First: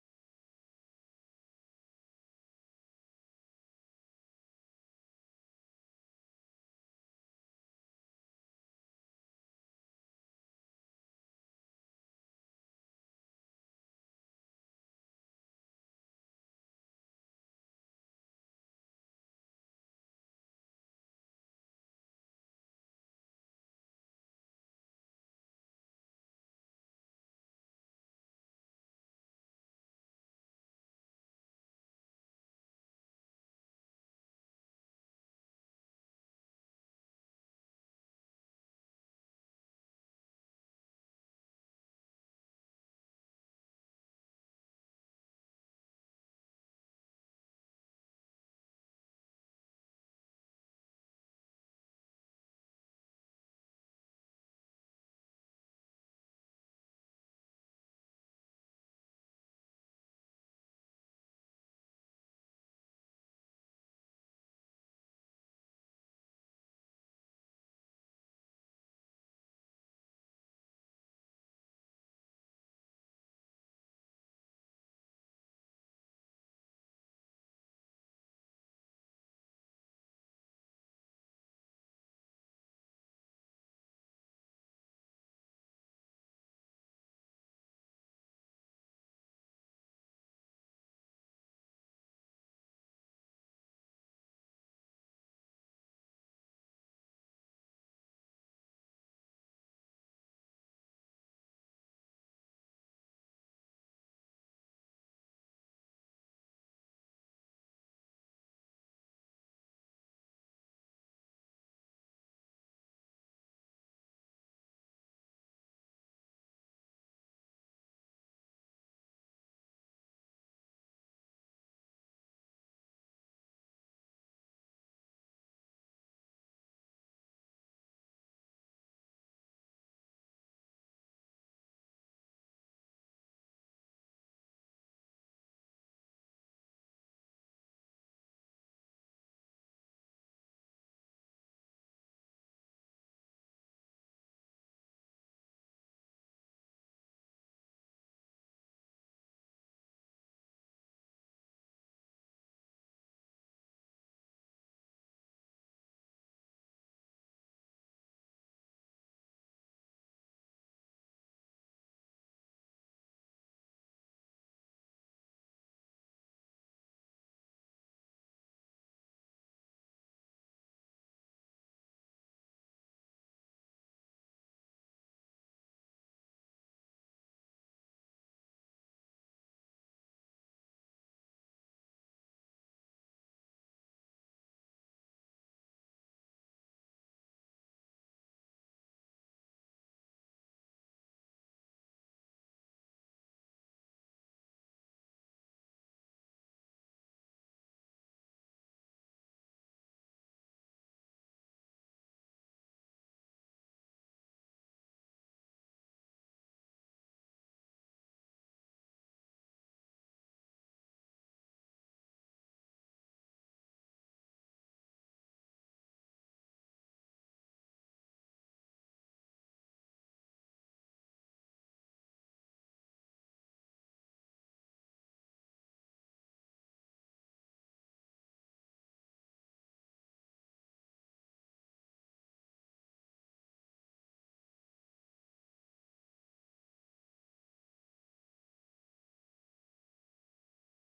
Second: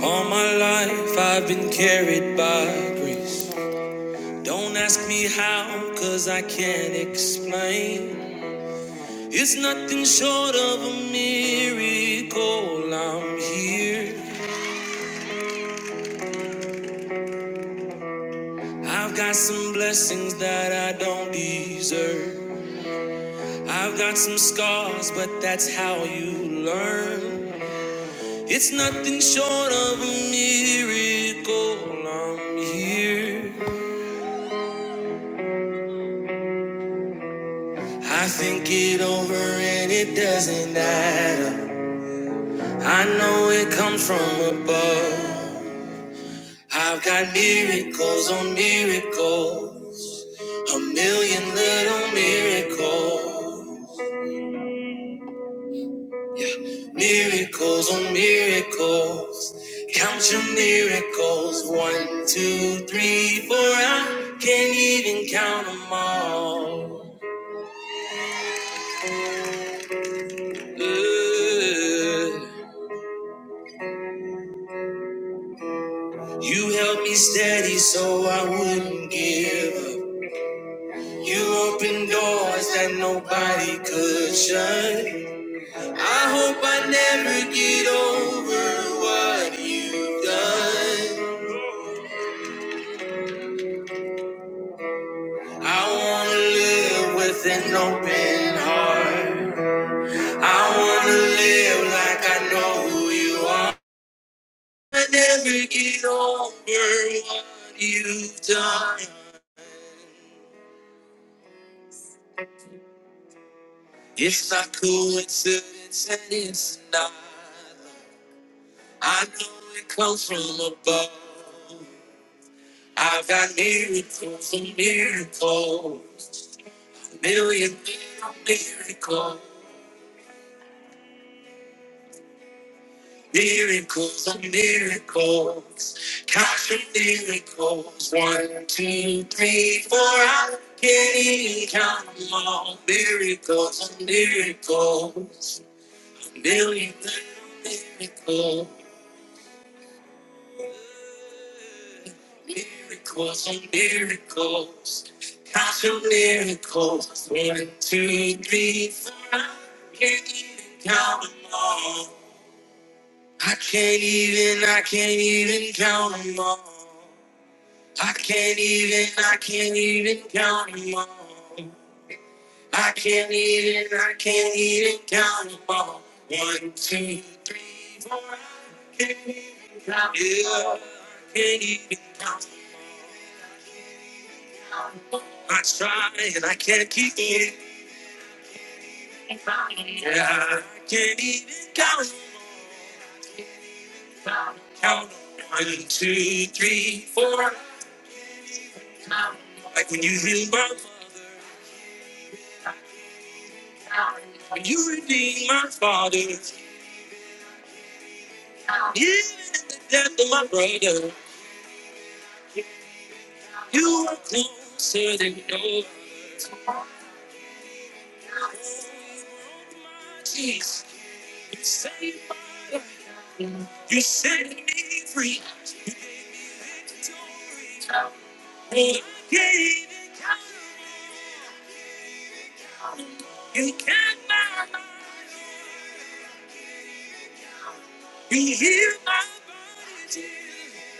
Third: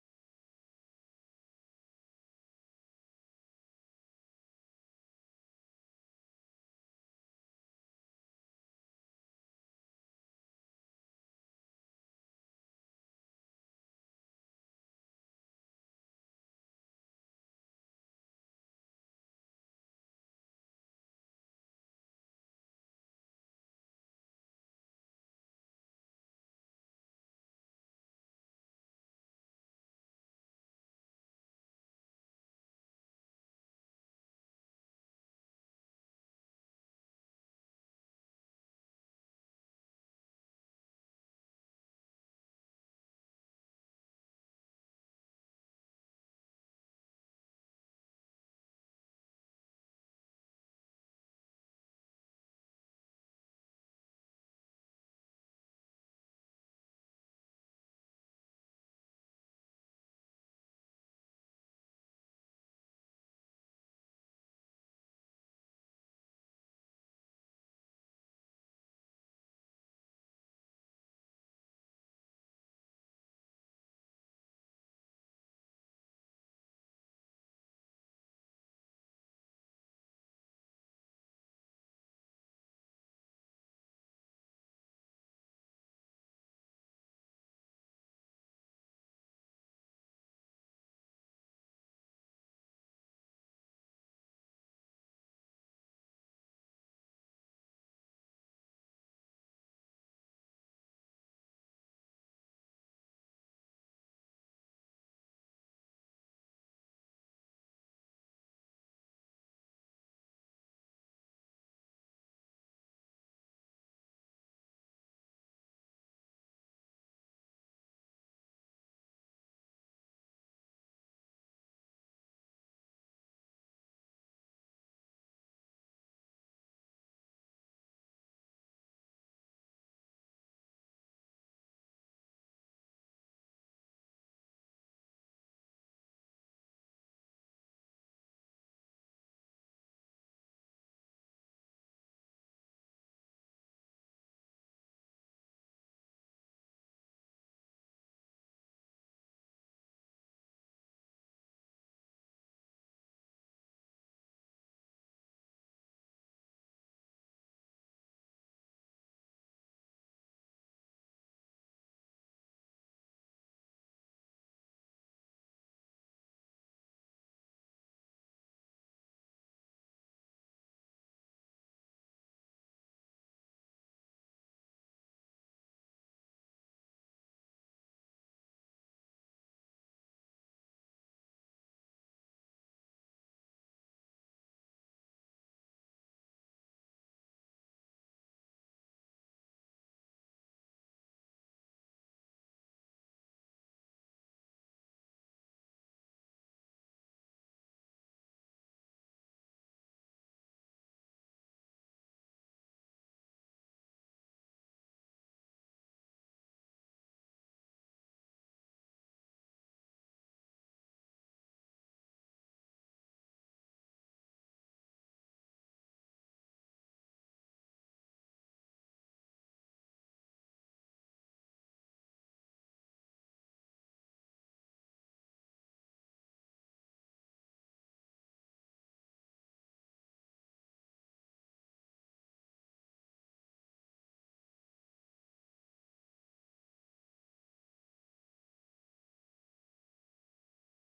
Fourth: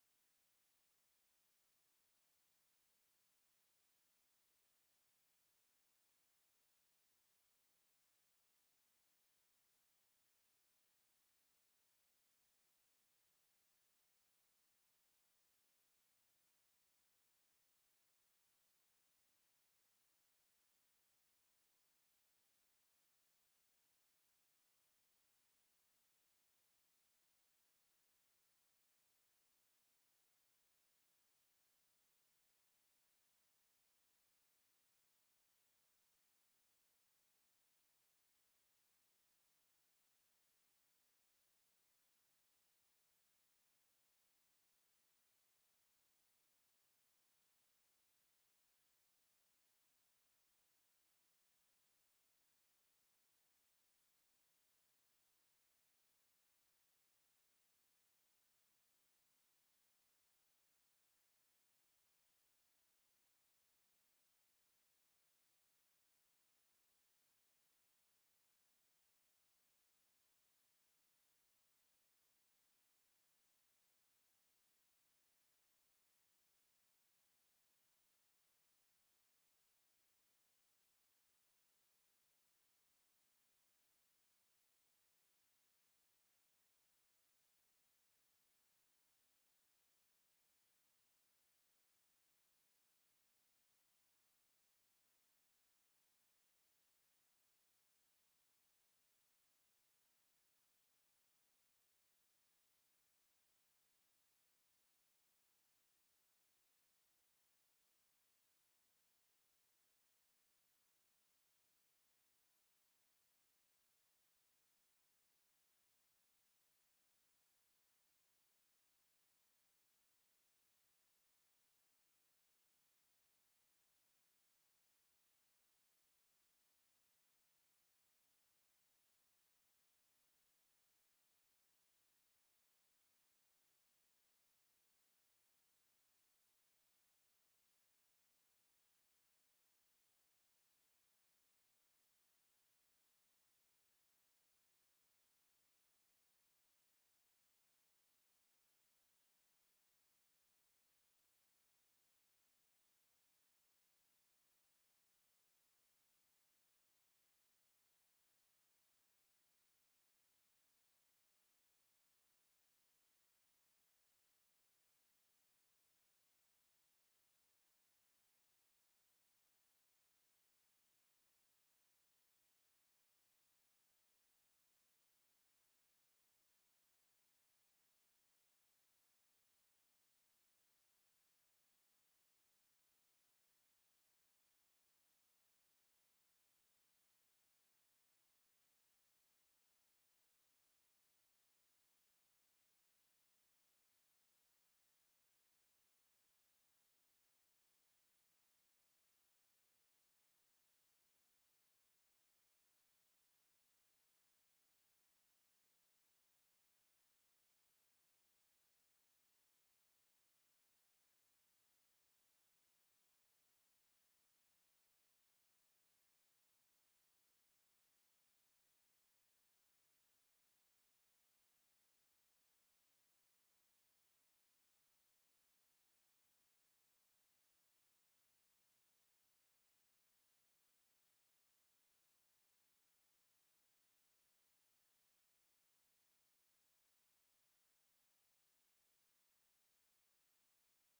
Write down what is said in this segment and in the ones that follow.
All my life I've been carried by grace. Don't ask me how, cause I can't explain. It's nothing short of a miracle I'm here. I've got some blessings that I don't deserve. I've got some scars, but that's how you learn. It's nothing short of a miracle I'm here. I think it over and it doesn't add up. I know it comes from above. I've got miracles on miracles, a million little miracles, miracles on miracles. Count your miracles, one, two, three, four. I can't even count them all. Ooh. You held me steady so I wouldn't give up. You opened doors that nobody could shut. I hope I never get over what you've done. I wanna live with an open heart. I wanna live like I know who you are. I never get over what you've done. It's not coincidence and it's not. I know it comes from above. I've got miracles and miracles, a million miracles, miracles and miracles. Count your miracles, one, two, three, four. I can't even count them all. Miracles and miracles, a million miracles. Miracles on miracles, count your miracles. One, two, three, four. I can't even count them all. I can't even, I can't even count them all. I can't even, I can't even count them all. I can't even, I can't even count them all. One, two, three, can't even count 'em all. I can't even I try and I can't keep it. Yeah, I can't even count. Count one, two, three, four. Like when you heal my, father, when you redeem my father, even at the death of my brother, you are closer than no. Jeez, you saved my life. You set me free. You gave me victory. Oh, I can't even count. He can my mind. He healed my body. dear.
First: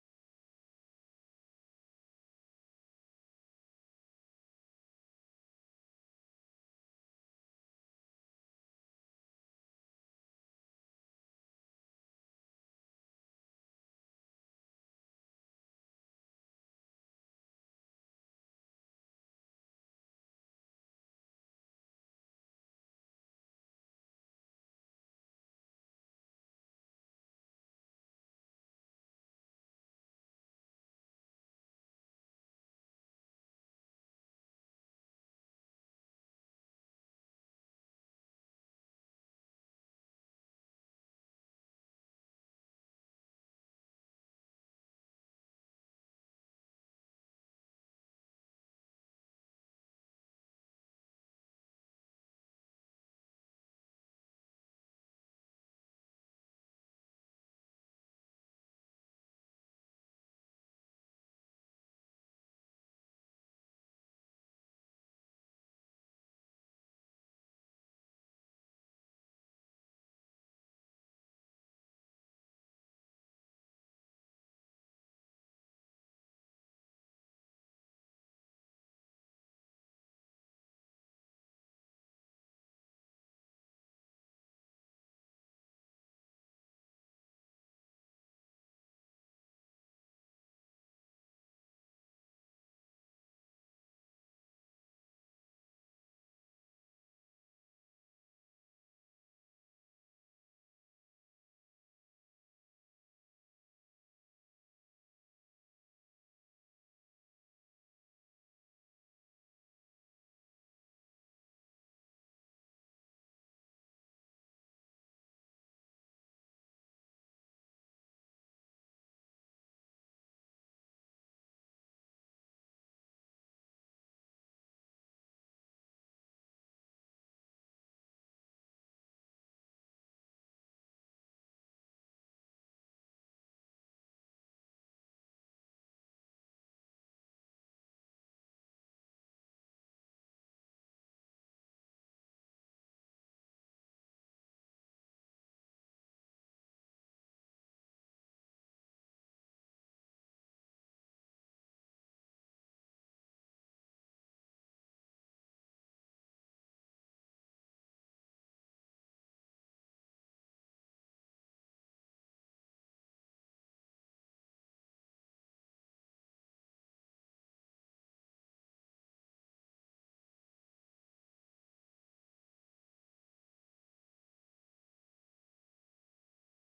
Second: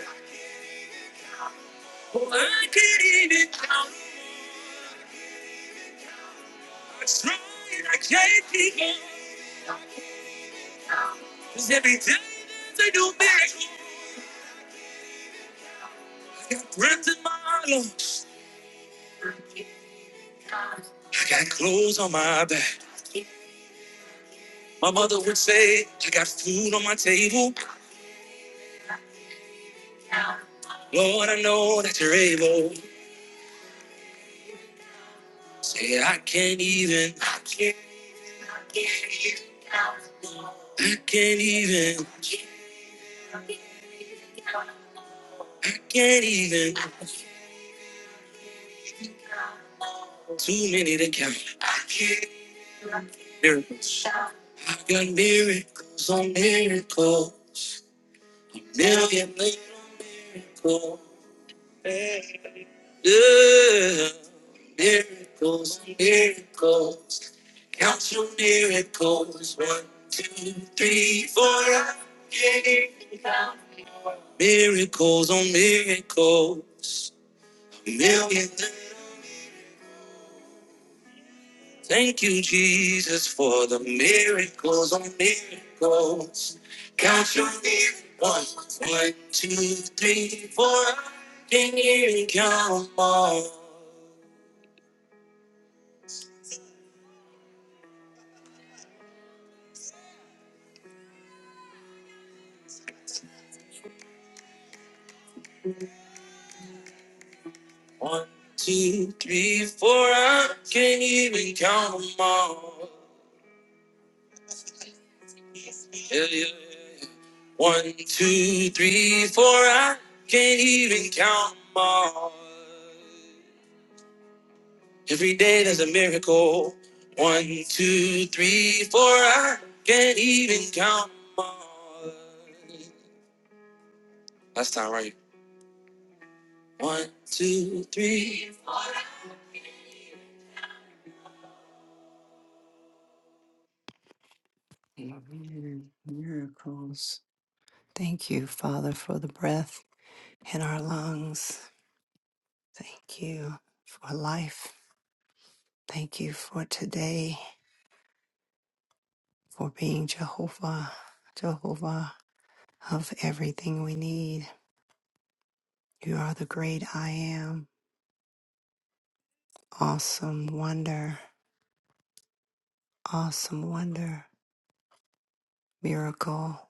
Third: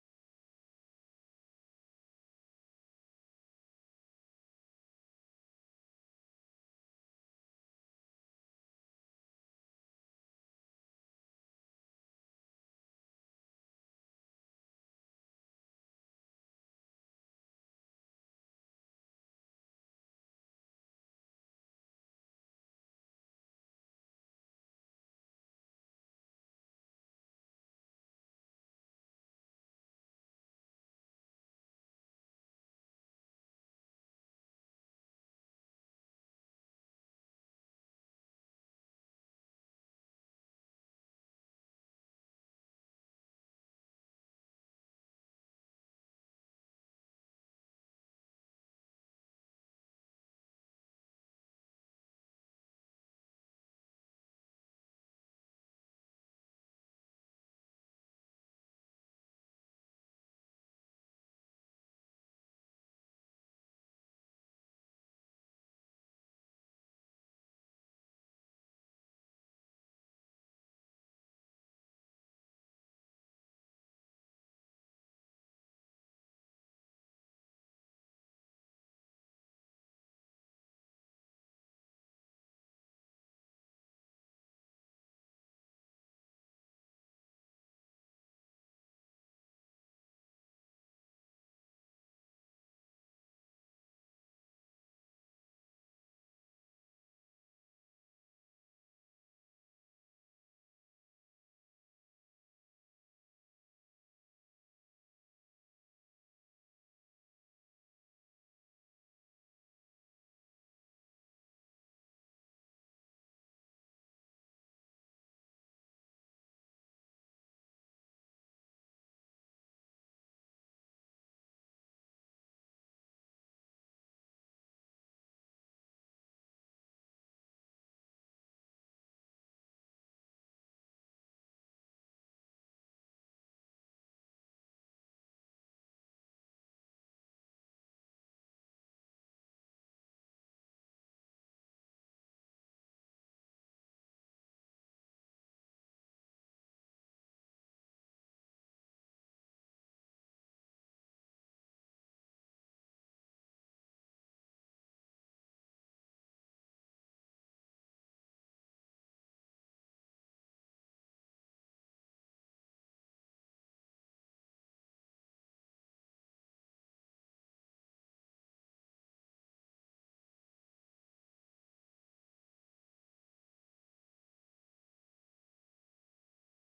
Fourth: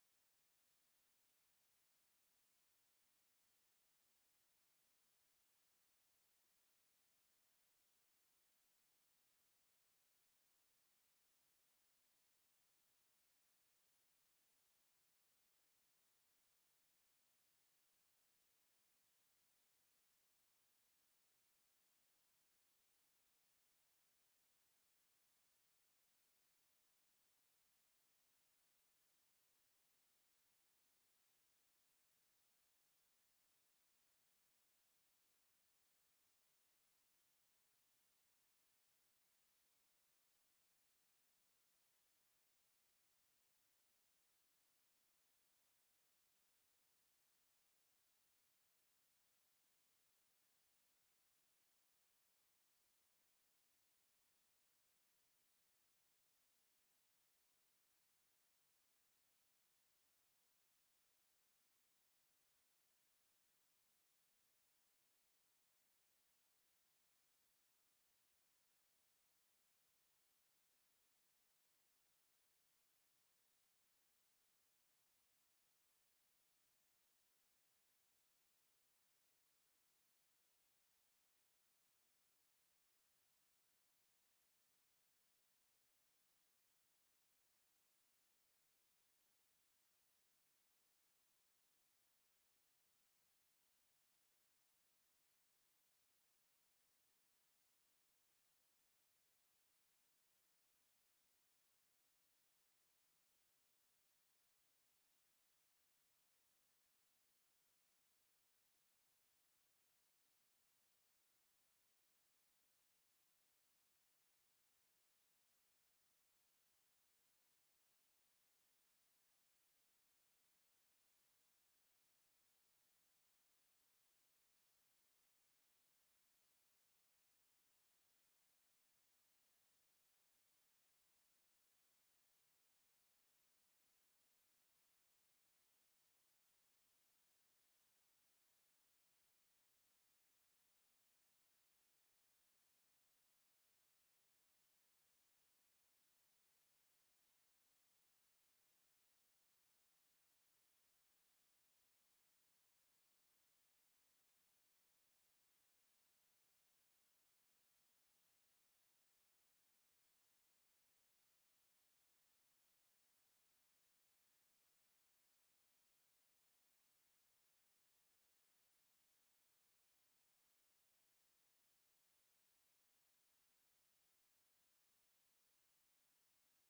Oh, I can't even count. I tried, I can't keep on. 'Cause every day there's a new miracle. I got breath in my lungs. I got clothes on my back. My mother would say, I got food on my table. Lord, I know that you're able. Say, I can't even, I can't, I can't even, I can't even. Too many to count. I can't. Miracles. I got miracles on miracle. Million miracle. Yeah. Miracles on miracles. Count your miracles. One, two, three, four. I can't. Miracles on miracles. Million Thank you, Jesus, for the miracles on miracles. Count your miracles. One, two, three, four. I Can hear you count 'em all? One, two, three, four. I can't even count 'em all. Yeah, yeah. One, two, three, four. I can't even count 'em all. Every day there's a miracle. One, two, three, four. I can't even count them all. Last time, right? One, two, three. Amen. Miracles. Thank you, Father, for the breath in our lungs. Thank you for life. Thank you for today, for being Jehovah, Jehovah of everything we need. You are the great I am, awesome wonder. awesome wonder, miracle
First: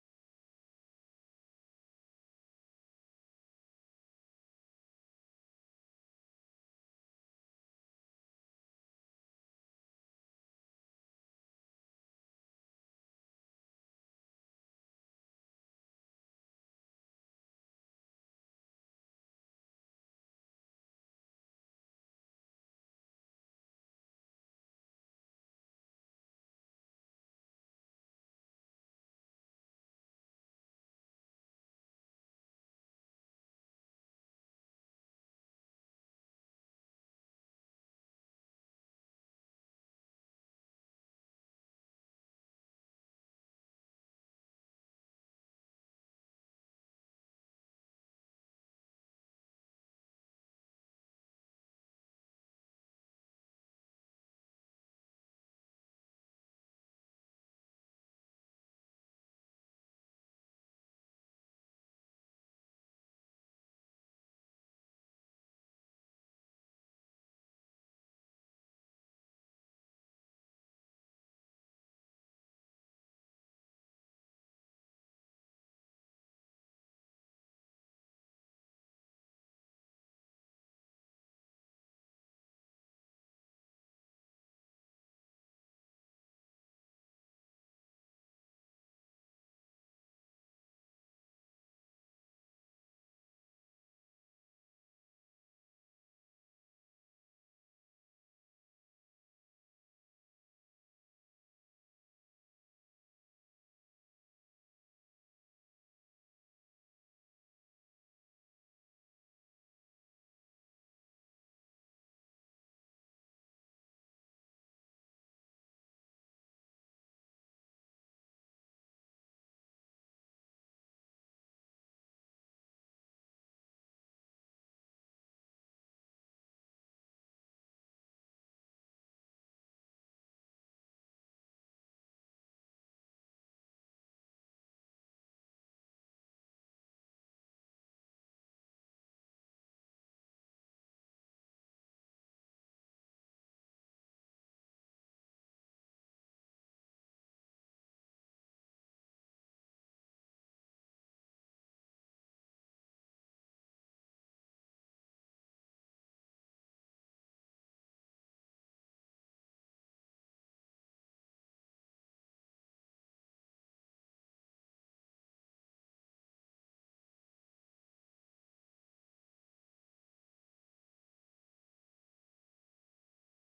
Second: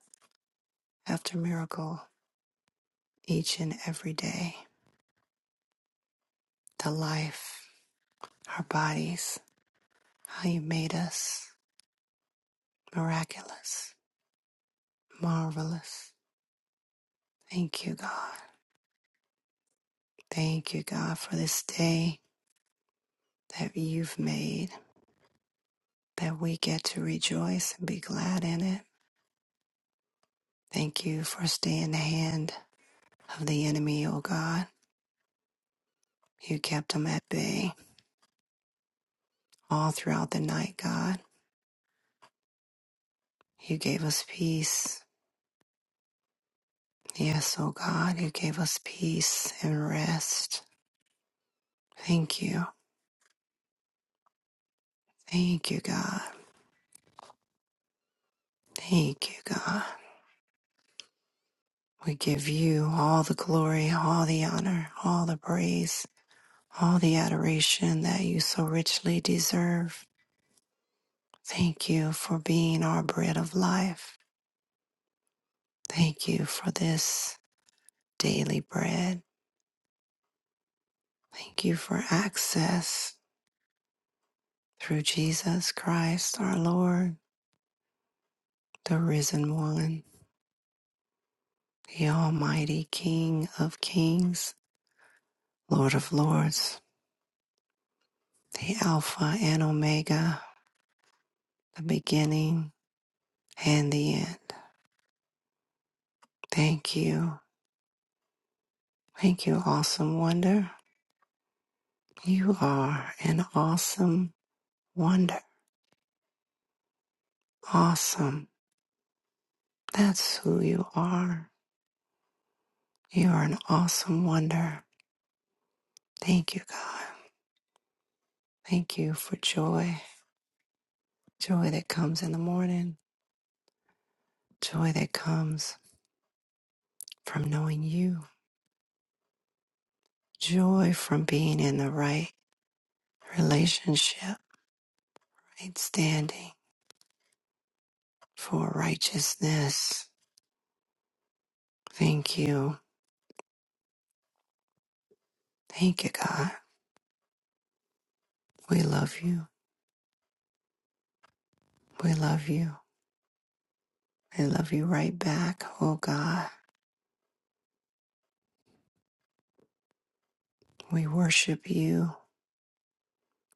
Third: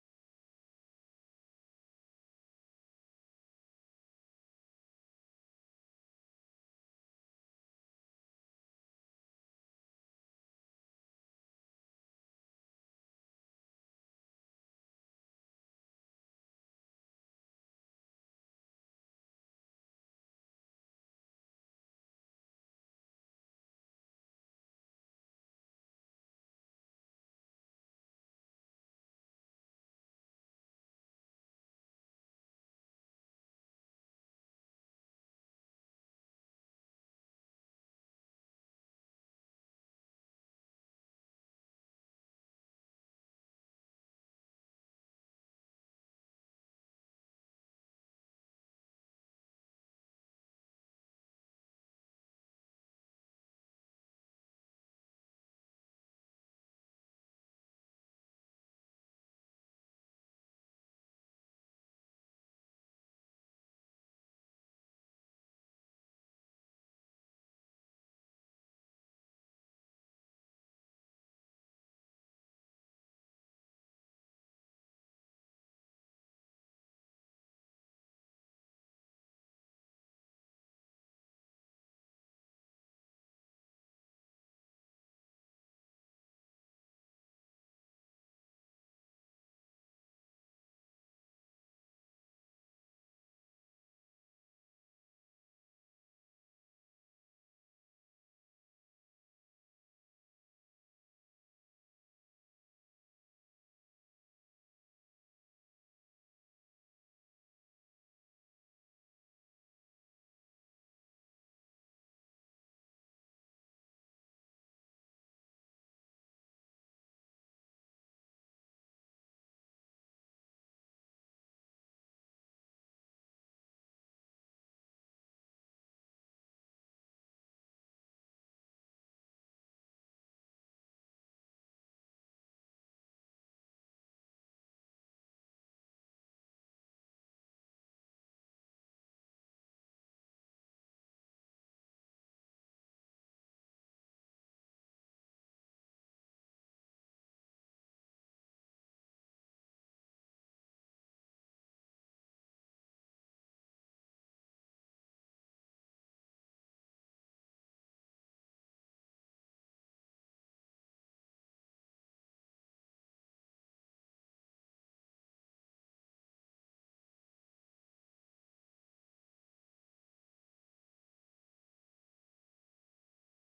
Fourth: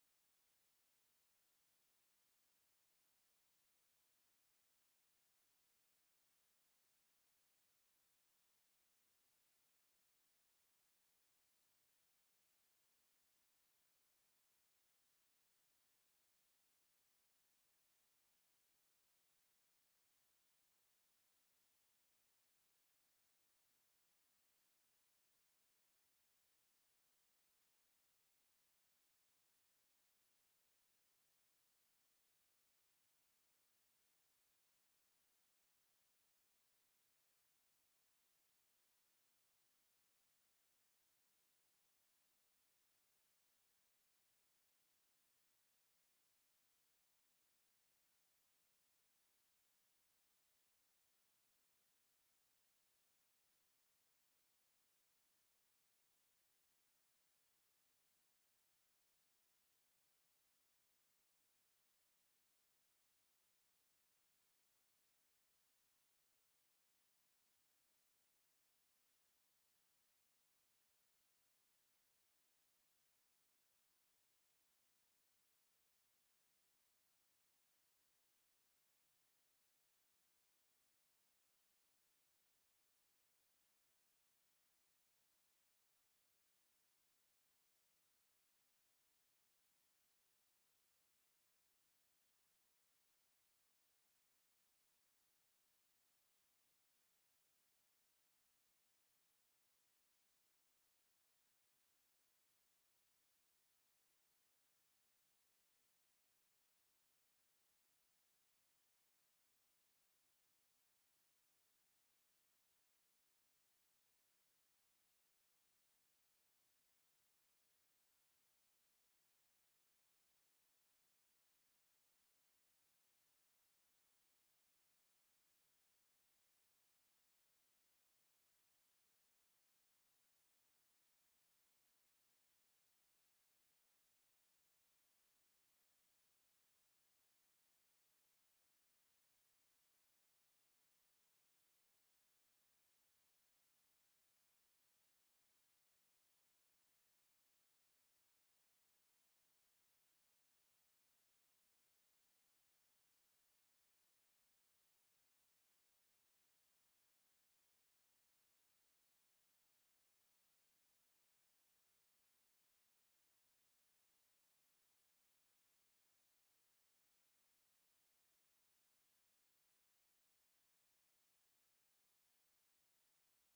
after miracle, each and every day. The life, our bodies, how you made us miraculous, marvelous. Thank you, God. Thank you, God, for this day that you've made, that we get to rejoice and be glad in it. Thank you for staying the hand of the enemy, O God. You kept them at bay all throughout the night, God. You gave us peace Yes, oh God, you gave us peace and rest. Thank you. Thank you, God. Thank you, God. We give you all the glory, all the honor, all the praise, all the adoration that you so richly deserve. Thank you for being our bread of life. Thank you for this daily bread. Thank you for access through Jesus Christ, our Lord, the risen one. the Almighty King of Kings, Lord of Lords, the Alpha and Omega, the beginning and the end. Thank you. Thank you, awesome wonder. You are an awesome wonder. Awesome. That's who you are. You are an awesome wonder. Thank you, God. Thank you for joy. Joy that comes in the morning. Joy that comes from knowing you. Joy from being in the right relationship, right standing for righteousness. Thank you. Thank you, God. We love you. We love you. We love you right back, oh God. We worship you.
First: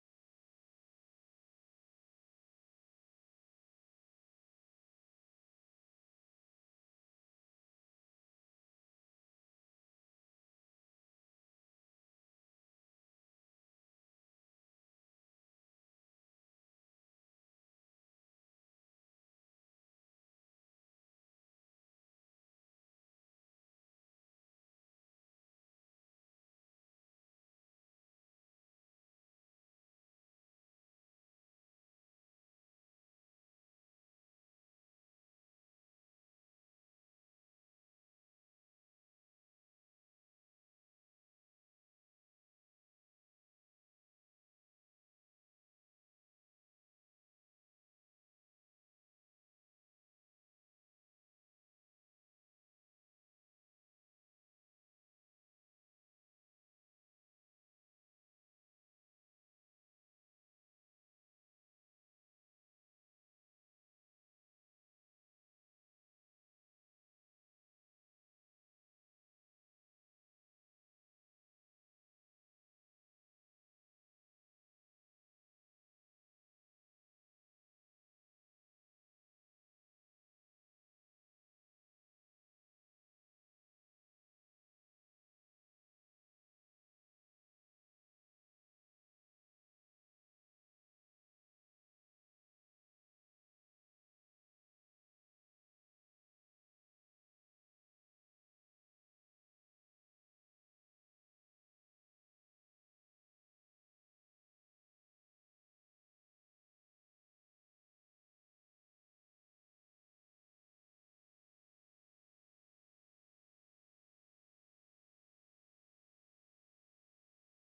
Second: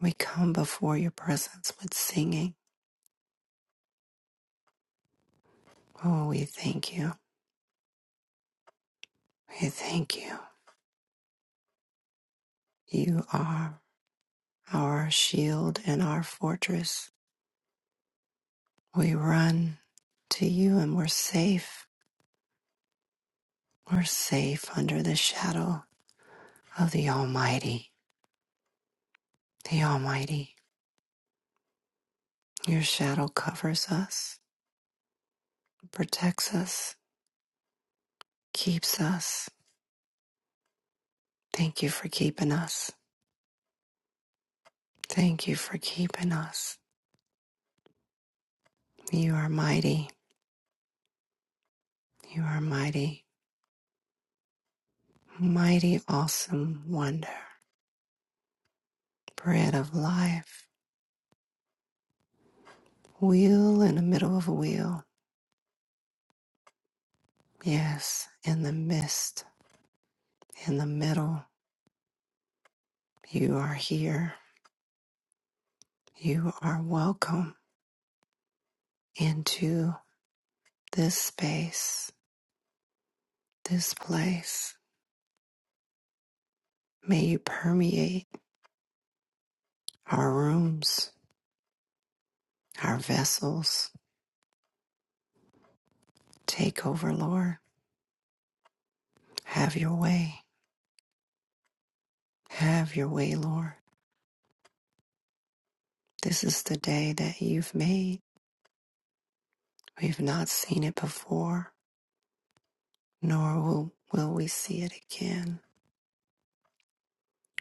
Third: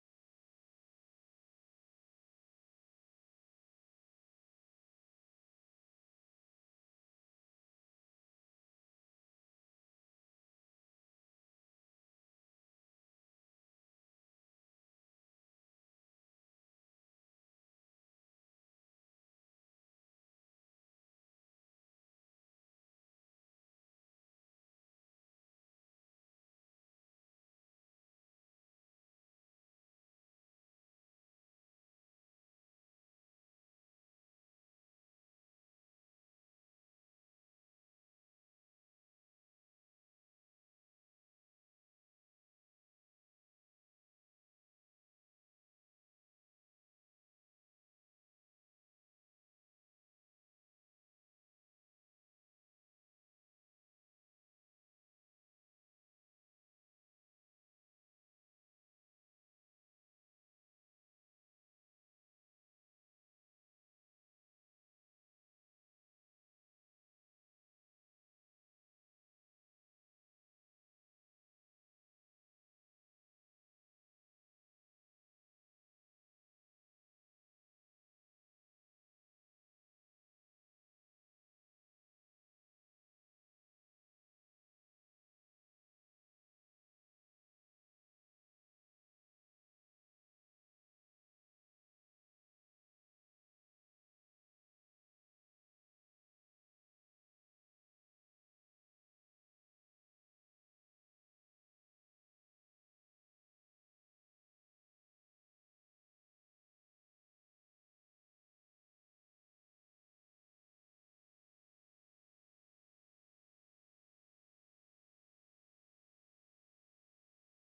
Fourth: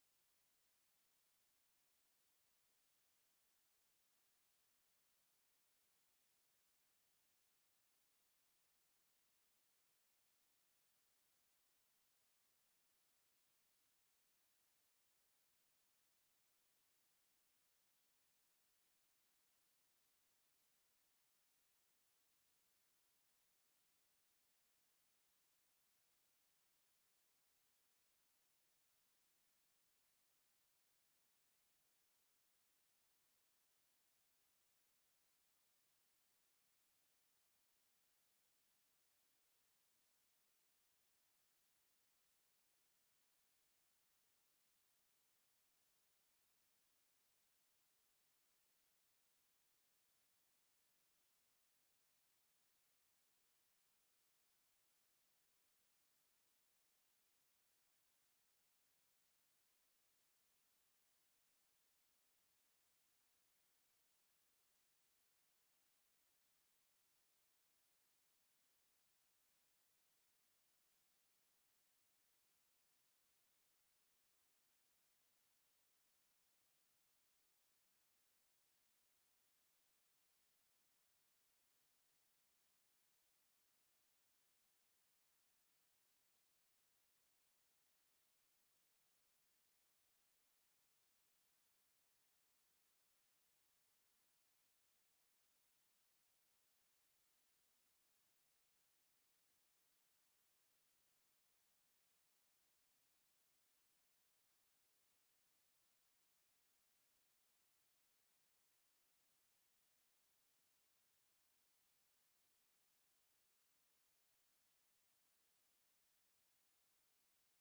We come before your presence with singing. Oh, we thank you. We thank you. You are our shield and our fortress. We run to you and we're safe. We're safe under the shadow of the Almighty. The Almighty, your shadow covers us, protects us, keeps us. Thank you for keeping us. Thank you for keeping us. You are mighty. You are mighty. Mighty, awesome wonder. Bread of life. Wheel in the middle of a wheel. Yes, in the midst, in the middle. You are here. You are welcome into this space, this place. May you permeate our rooms, our vessels. Take over, Lord. Have your way. Have your way, Lord. This is the day that you've made. We've not seen it before, nor will, will we see it again.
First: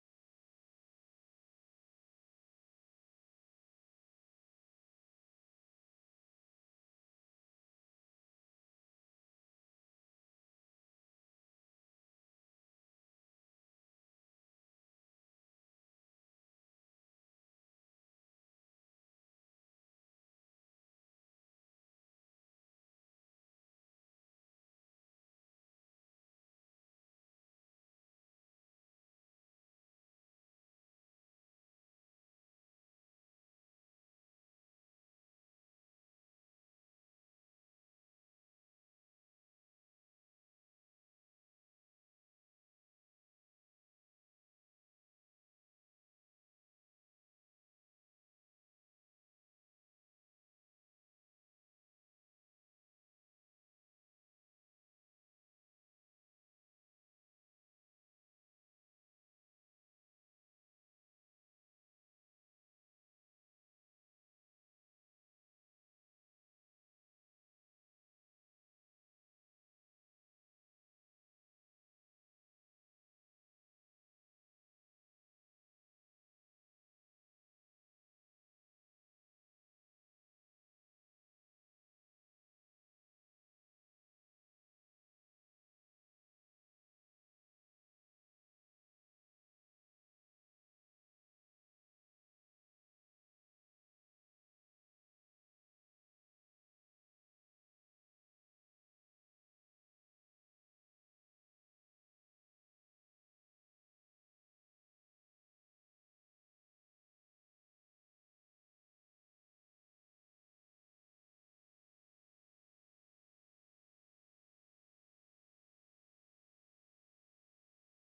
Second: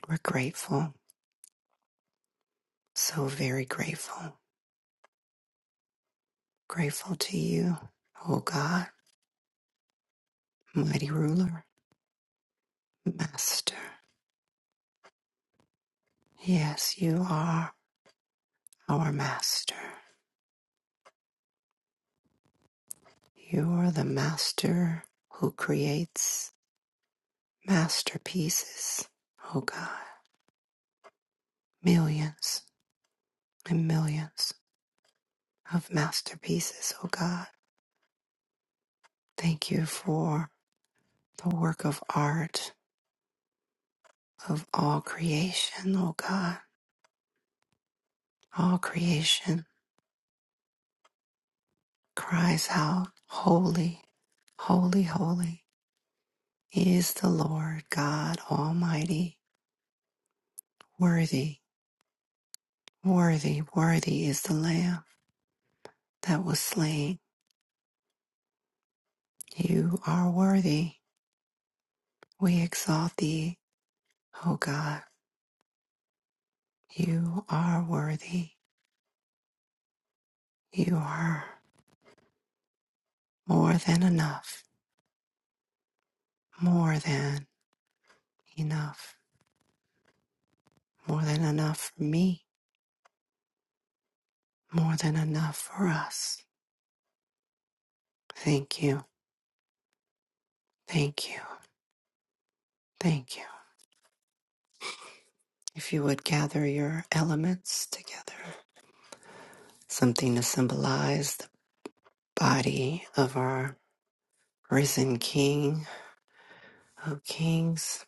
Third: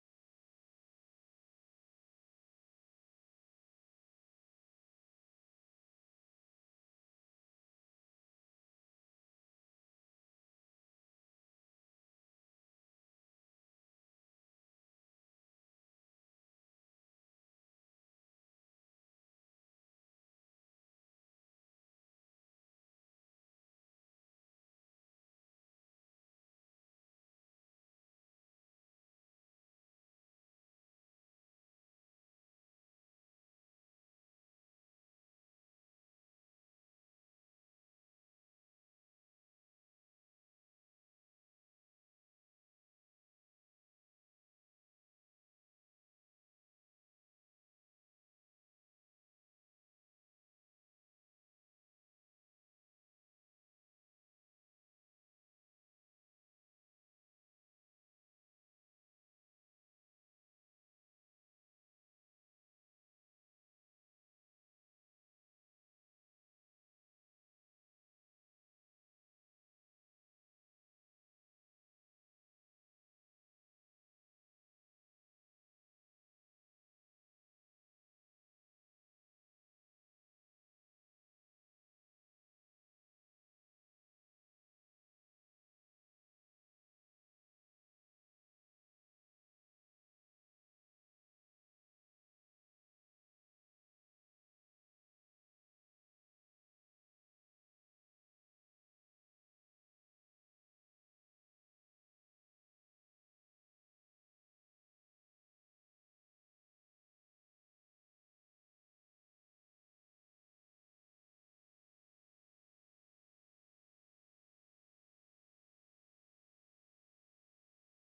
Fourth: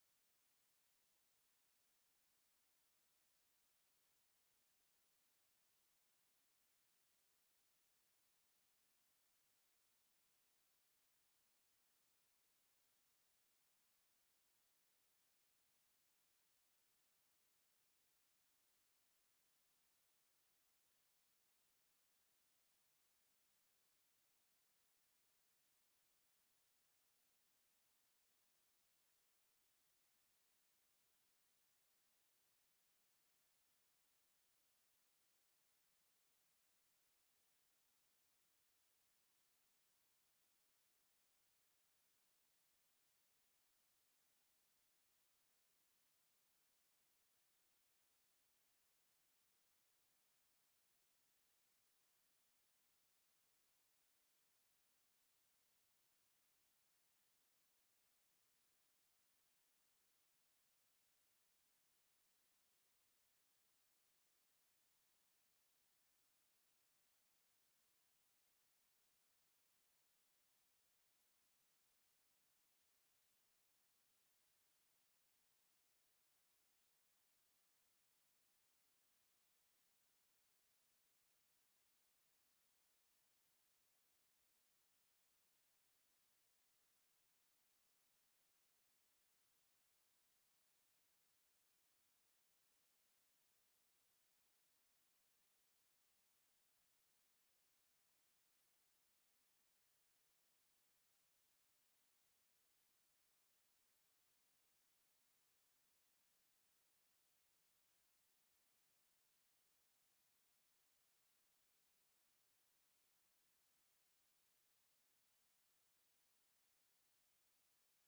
We're grateful, so very grateful. Grateful to you, O God, mighty ruler, master. Yes, you are our master. You are the master who creates masterpieces. Oh God, millions and millions of masterpieces. Oh God, thank you for the work of art of all creation. Oh God, all creation cries out, Holy, holy, holy is the Lord God Almighty. Worthy, worthy, worthy is the Lamb that was slain. You are worthy. We exalt thee, O God. You are worthy. You are more than enough, more than enough, more than enough for me, more than enough for us. Thank you, thank you, thank you. If you would gather your elements together, something to symbolize the body of our risen King of Kings,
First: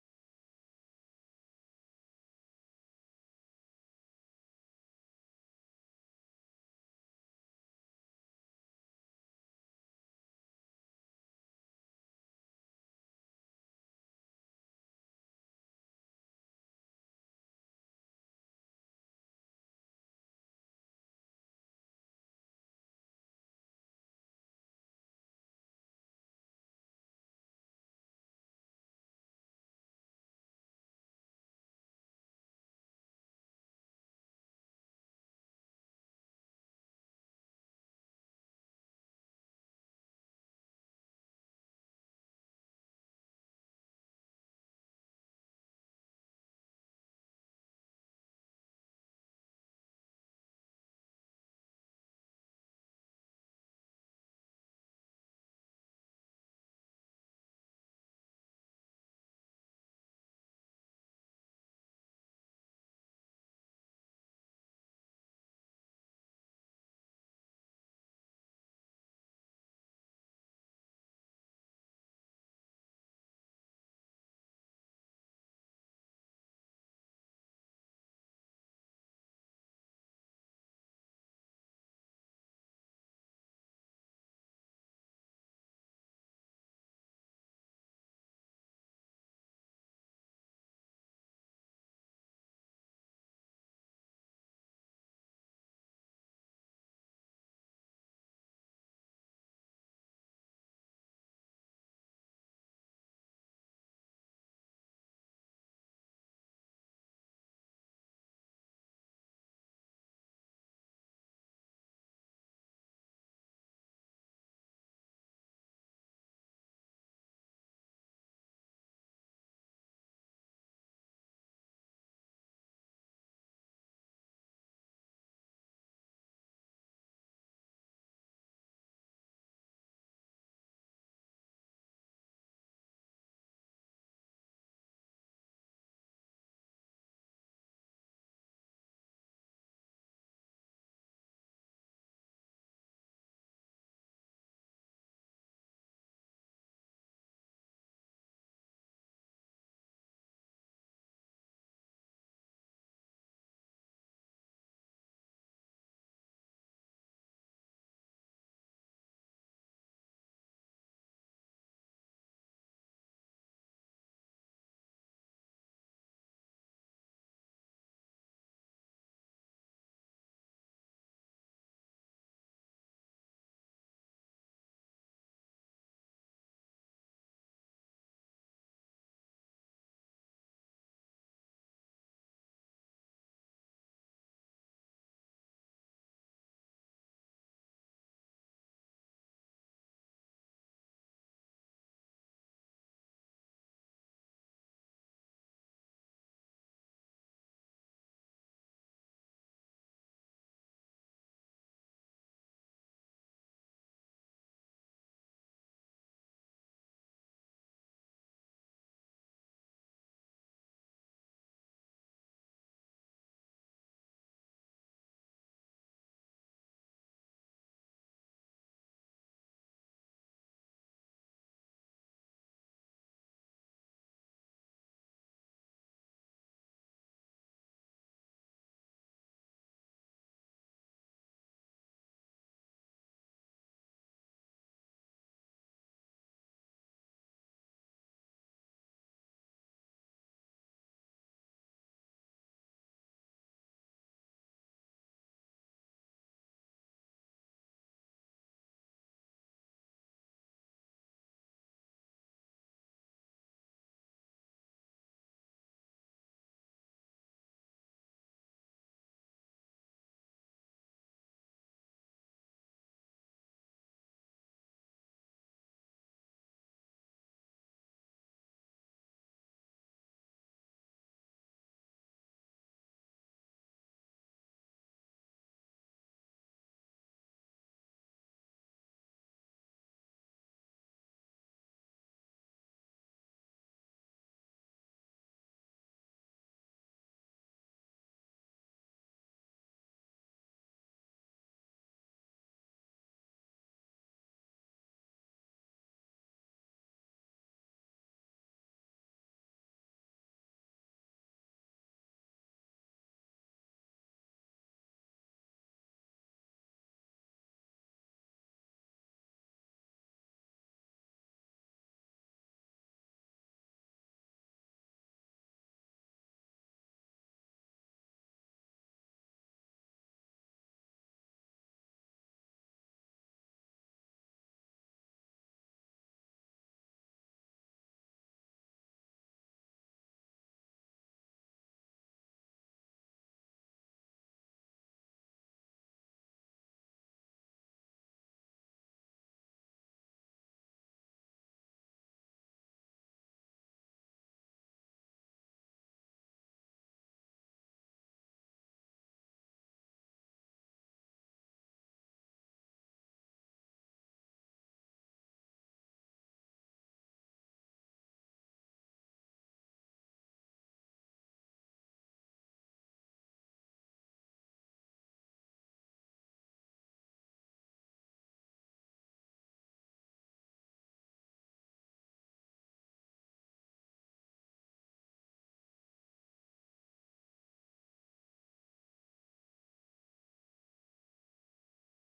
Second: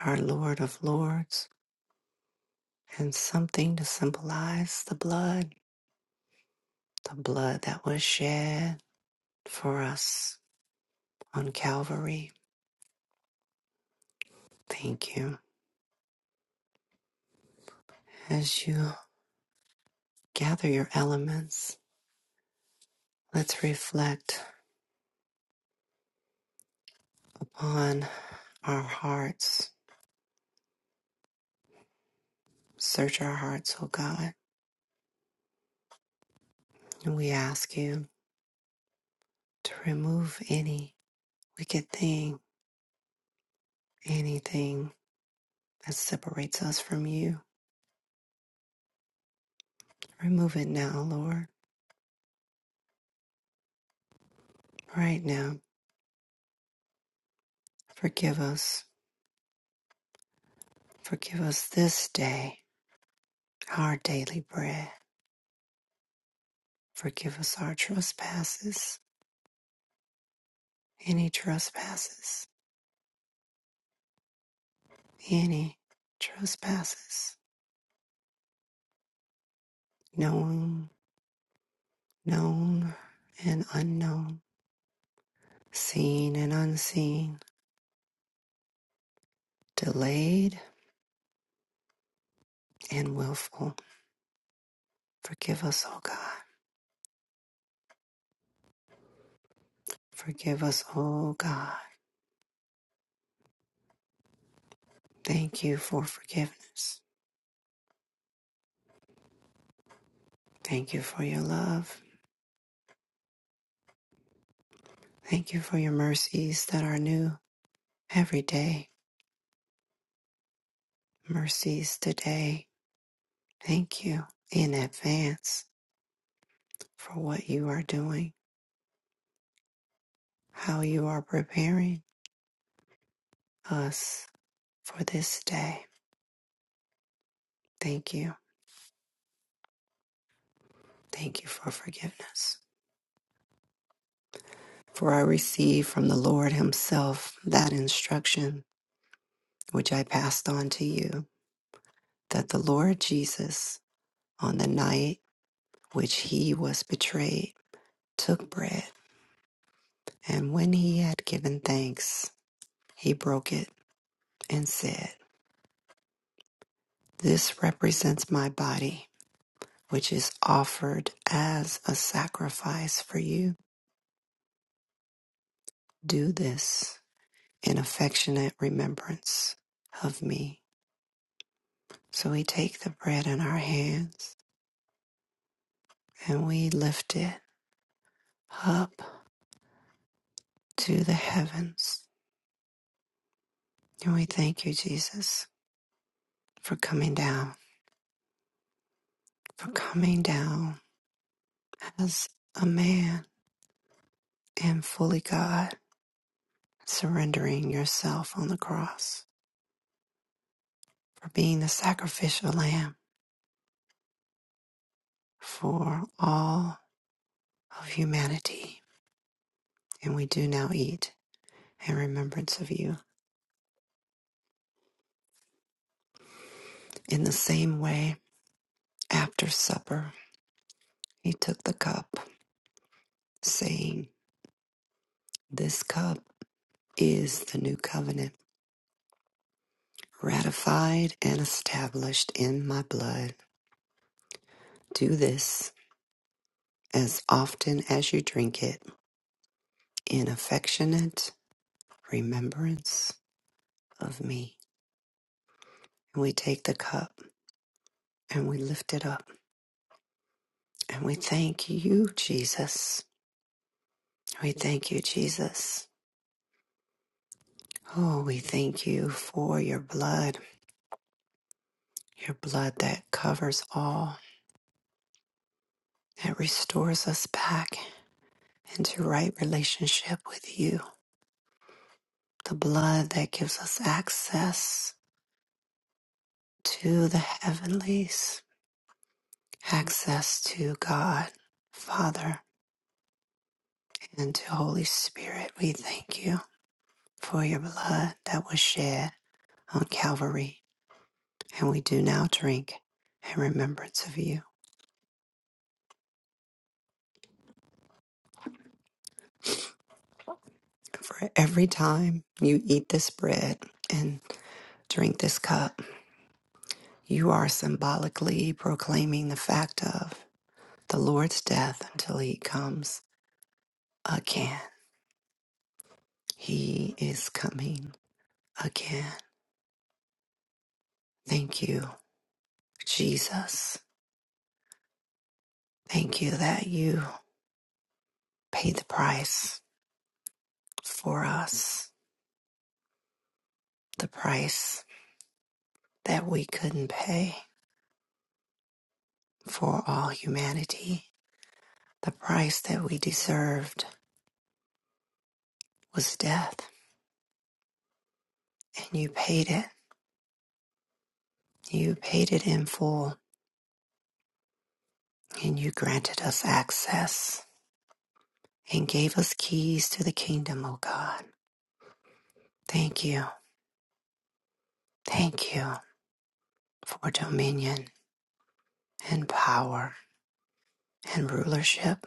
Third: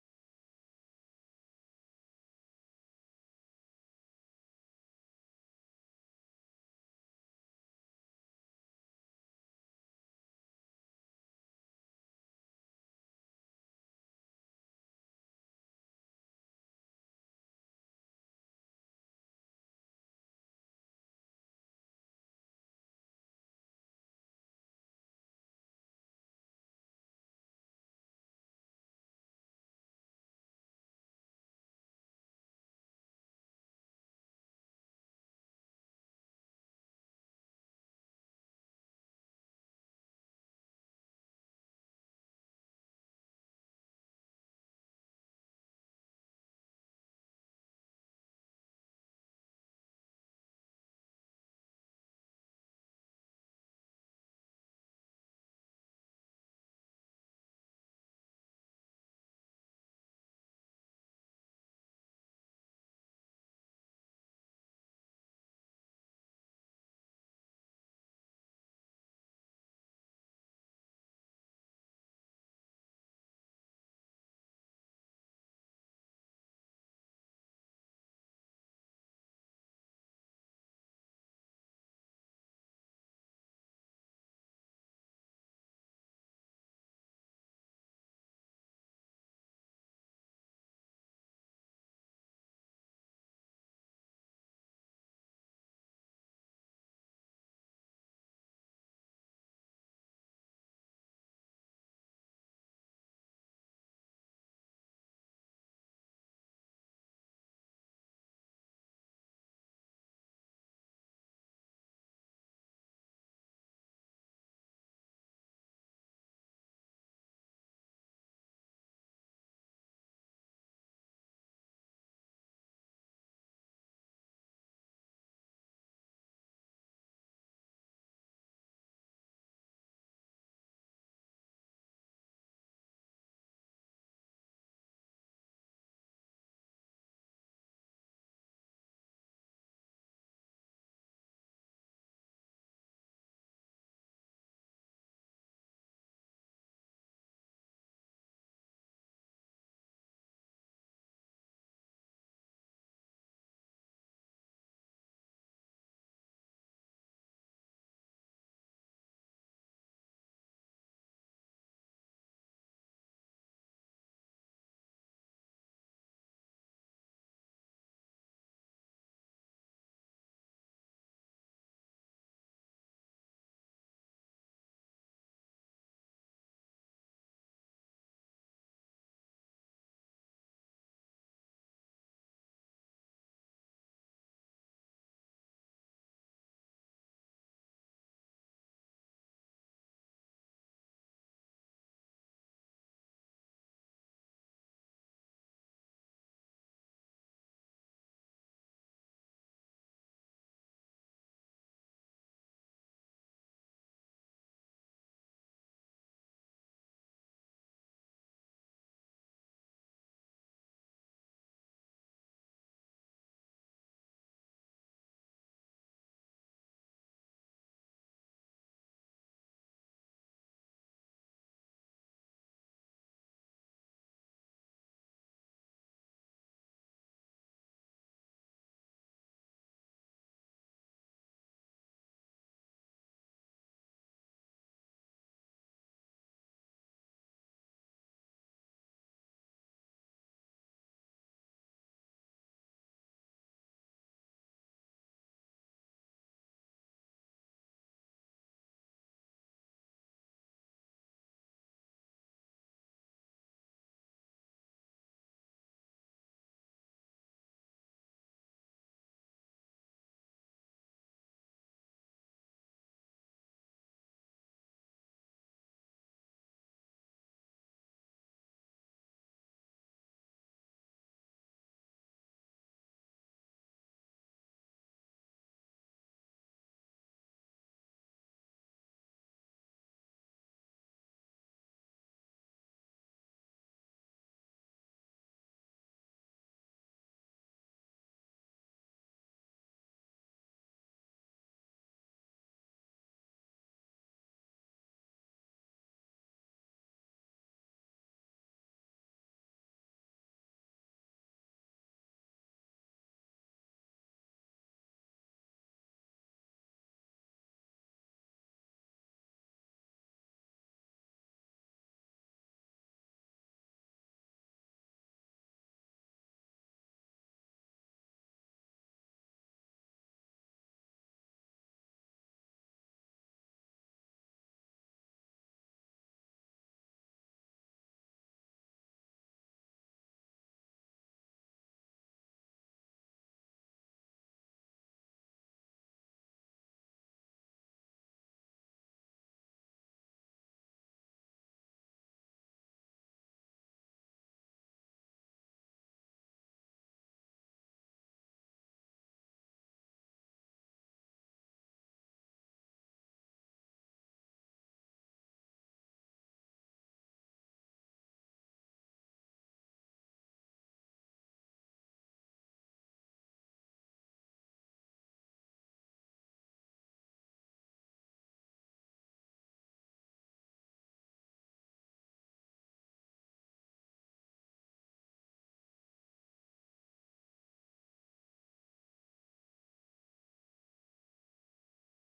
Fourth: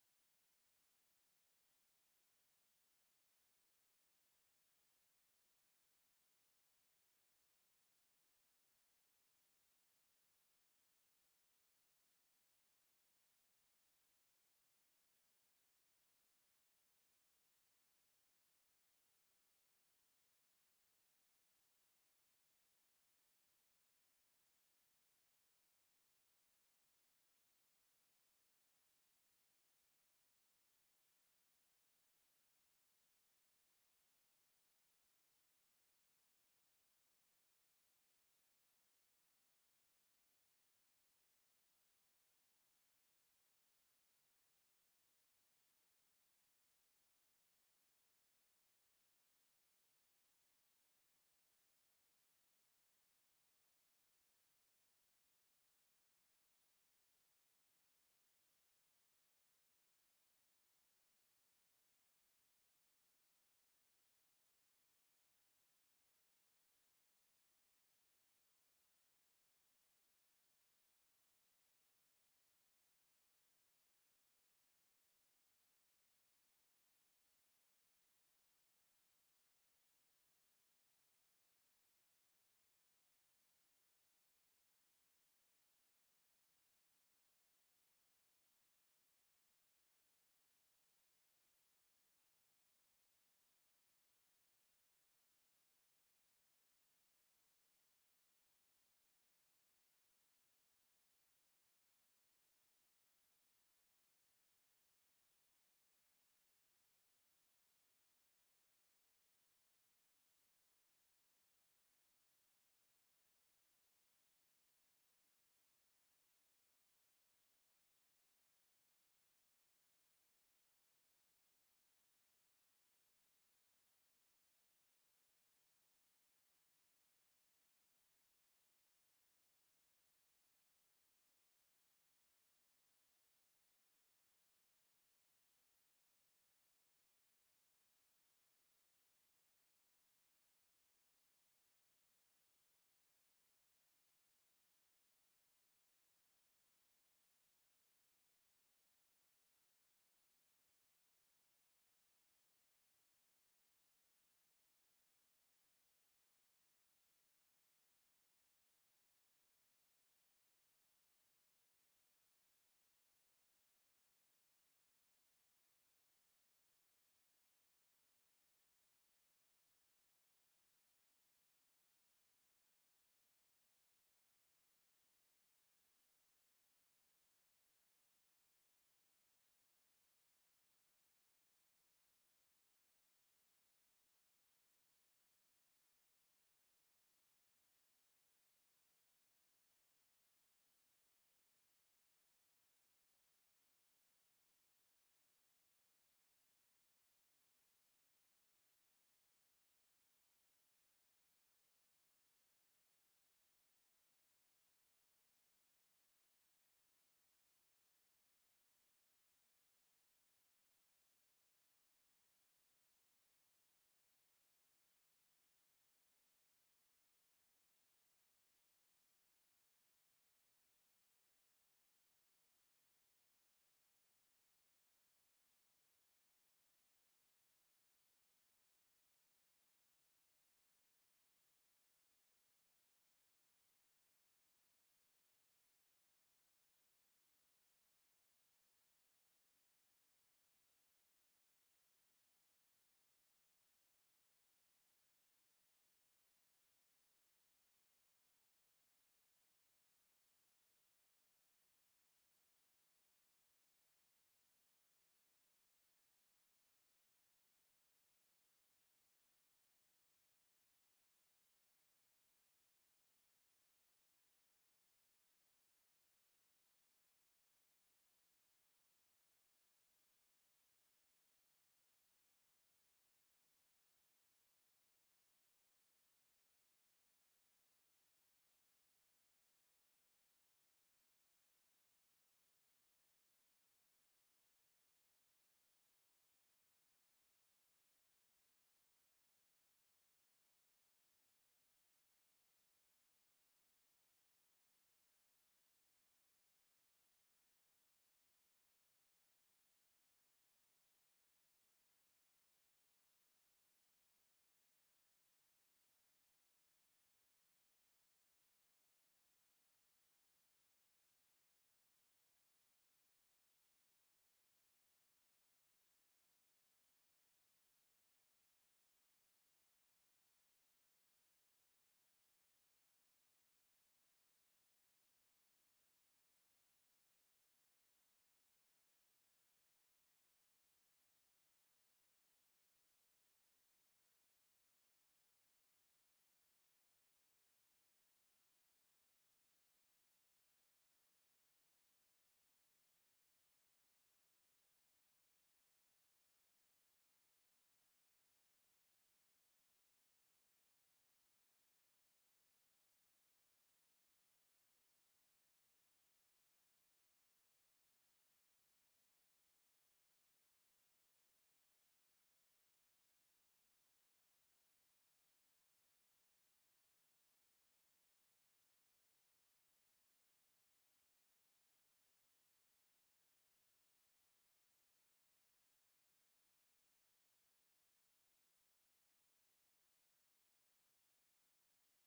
our Lord of Lords, and something to symbolize the blood, the blood that was shed for us on Calvary. Thank you. As you gather your elements, let's reflect upon our hearts. Search our hearts, O God. And we ask you to remove any wicked thing, anything that separates us from you. Remove it now, Lord. Right now. Forgive us. Forgive us this day our daily bread. Forgive us our trespasses, any trespasses any trespasses, known, known, and unknown, seen and unseen, delayed and willful. Forgive us, O God. Forgive us, O God. Thank you for forgiveness. Thank you for your love. Thank you for your mercies that are new every day. Mercies today. Thank you in advance for what you are doing, how you are preparing us for this day Thank you. Thank you for forgiveness. For I received from the Lord Himself that instruction which I passed on to you that the Lord Jesus, on the night which He was betrayed, took bread, and when He had given thanks, He broke it and said, This represents my body, which is offered as a sacrifice for you. Do this in affectionate remembrance of me. So we take the bread in our hands and we lift it up to the heavens. And we thank you, Jesus, for coming down, for coming down as a man and fully God, surrendering yourself on the cross, for being the sacrificial lamb for all of humanity. And we do now eat in remembrance of you. In the same way, after supper, he took the cup, saying, This cup is the new covenant, ratified and established in my blood. Do this as often as you drink it in affectionate remembrance of me. And we take the cup and we lift it up and we thank you, Jesus. We thank you, Jesus. Oh, we thank you for your blood, your blood that covers all, that restores us back into right relationship with you. the blood that gives us access to the heavenlies, access to God, Father, and to Holy Spirit. We thank you for your blood that was shed on Calvary, and we do now drink in remembrance of you. For every time you eat this bread and drink this cup, you are symbolically proclaiming the fact of the Lord's death until he comes again. He is coming again. Thank you, Jesus. Thank you that you paid the price for us, the price that we couldn't pay for all humanity. The price that we deserved was death, and you paid it. You paid it in full, and you granted us access and gave us keys to the kingdom, O God. Thank you. Thank you for dominion and power and rulership.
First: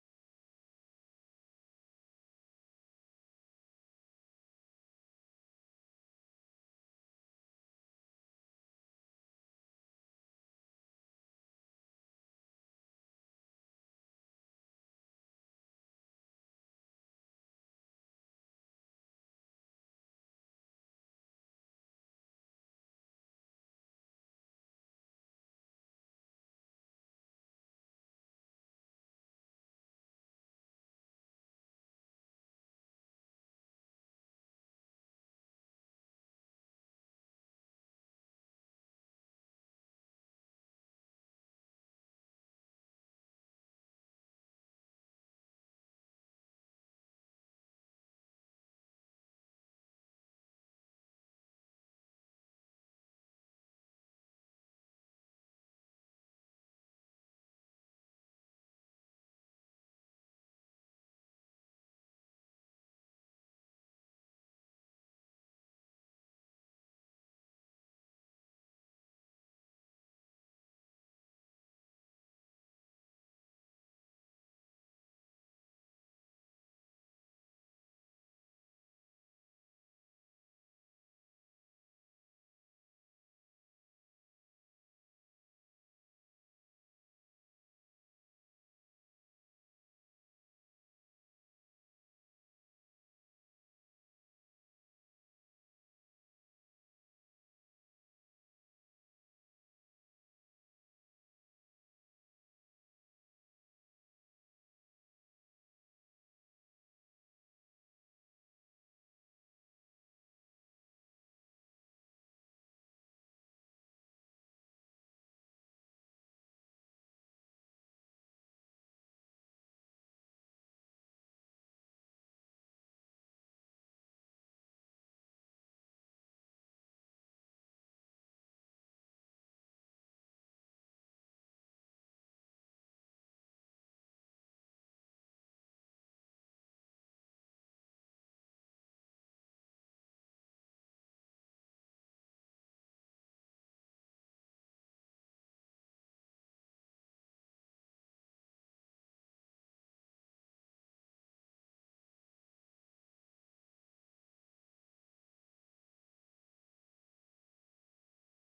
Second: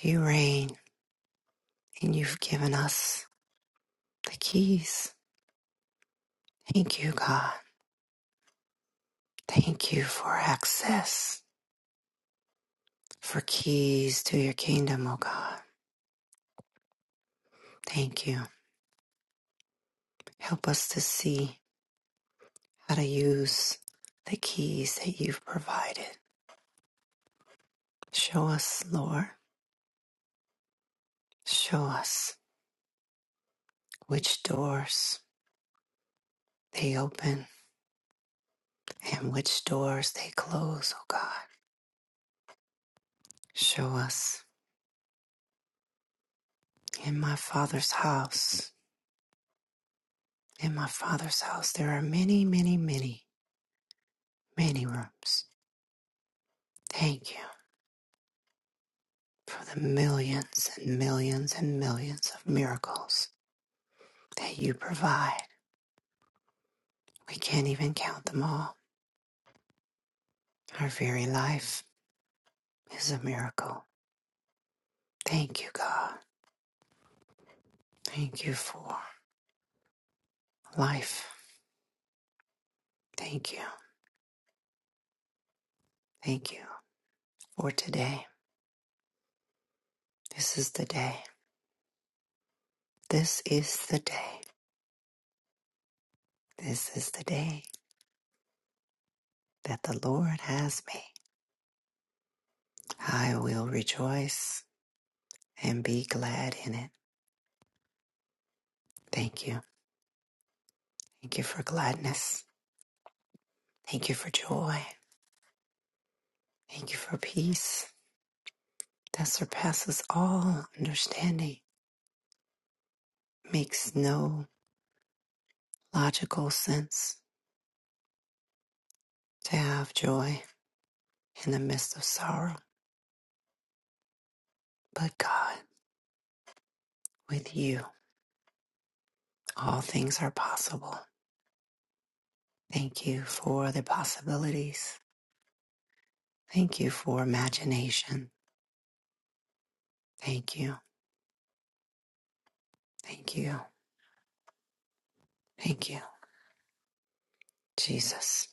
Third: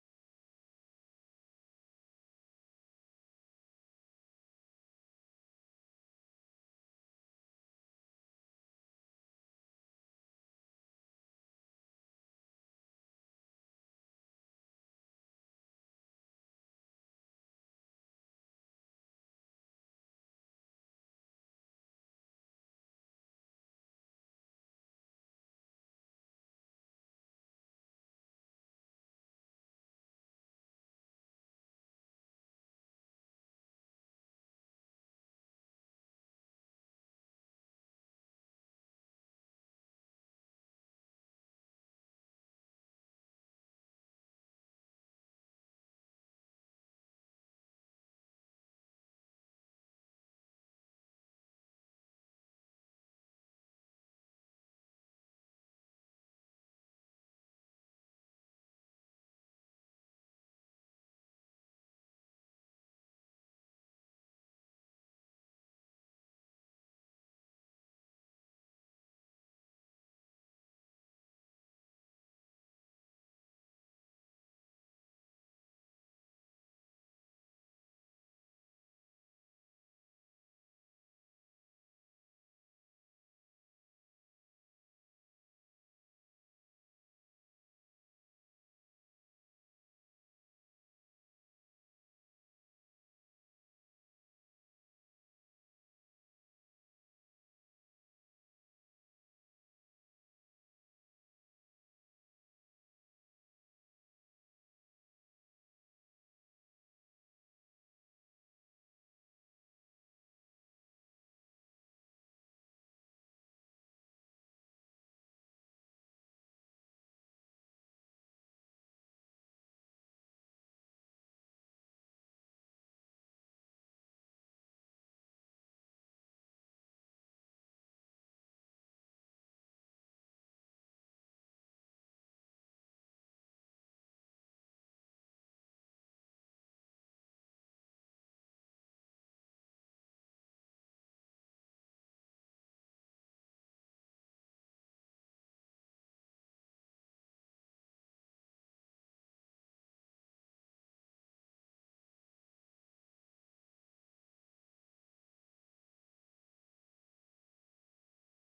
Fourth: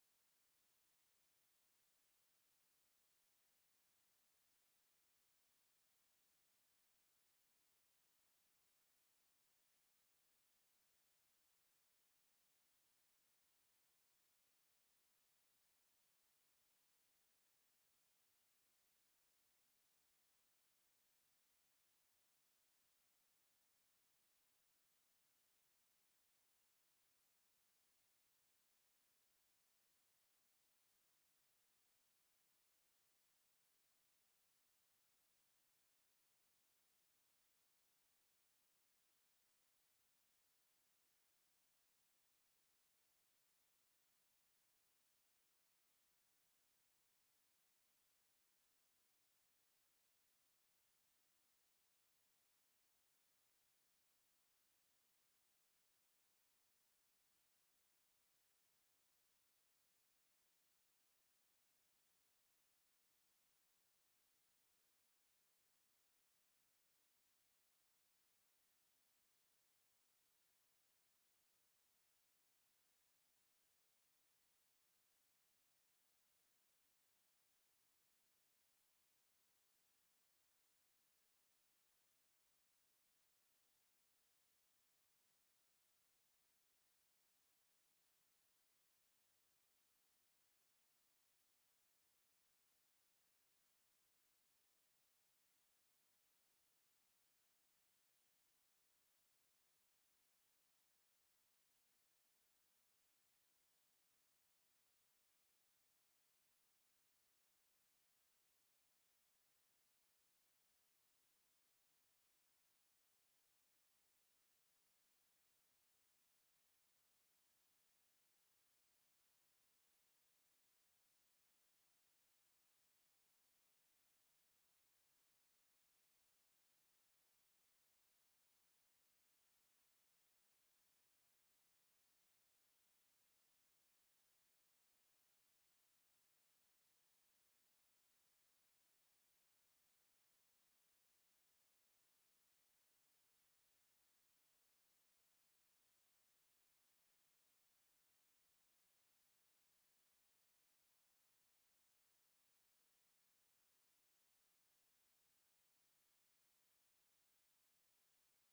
You reign, and you've given us the keys. Thank you, God. Thank you for access, for keys to your kingdom, O God. Thank you. Help us to see how to use the keys that you've provided. Show us, Lord, show us which doors they open and which doors they close, O God. Show us in my Father's house In my Father's house there are many, many, many, many rooms. Thank you for the millions and millions and millions of miracles that you provide. We can't even count them all. Our very life is a miracle. Thank you, God. Thank you for life. Thank you. Thank you for today. This is the day. This is the day. This is the day that the Lord has made. I will rejoice and be glad in it. Thank you. Thank you for gladness. Thank you for joy. Thank you for peace that surpasses all understanding. Makes no logical sense to have joy in the midst of sorrow. But God, with you, all things are possible. Thank you for the possibilities. Thank you for imagination. Thank you. Thank you. Thank you, Jesus.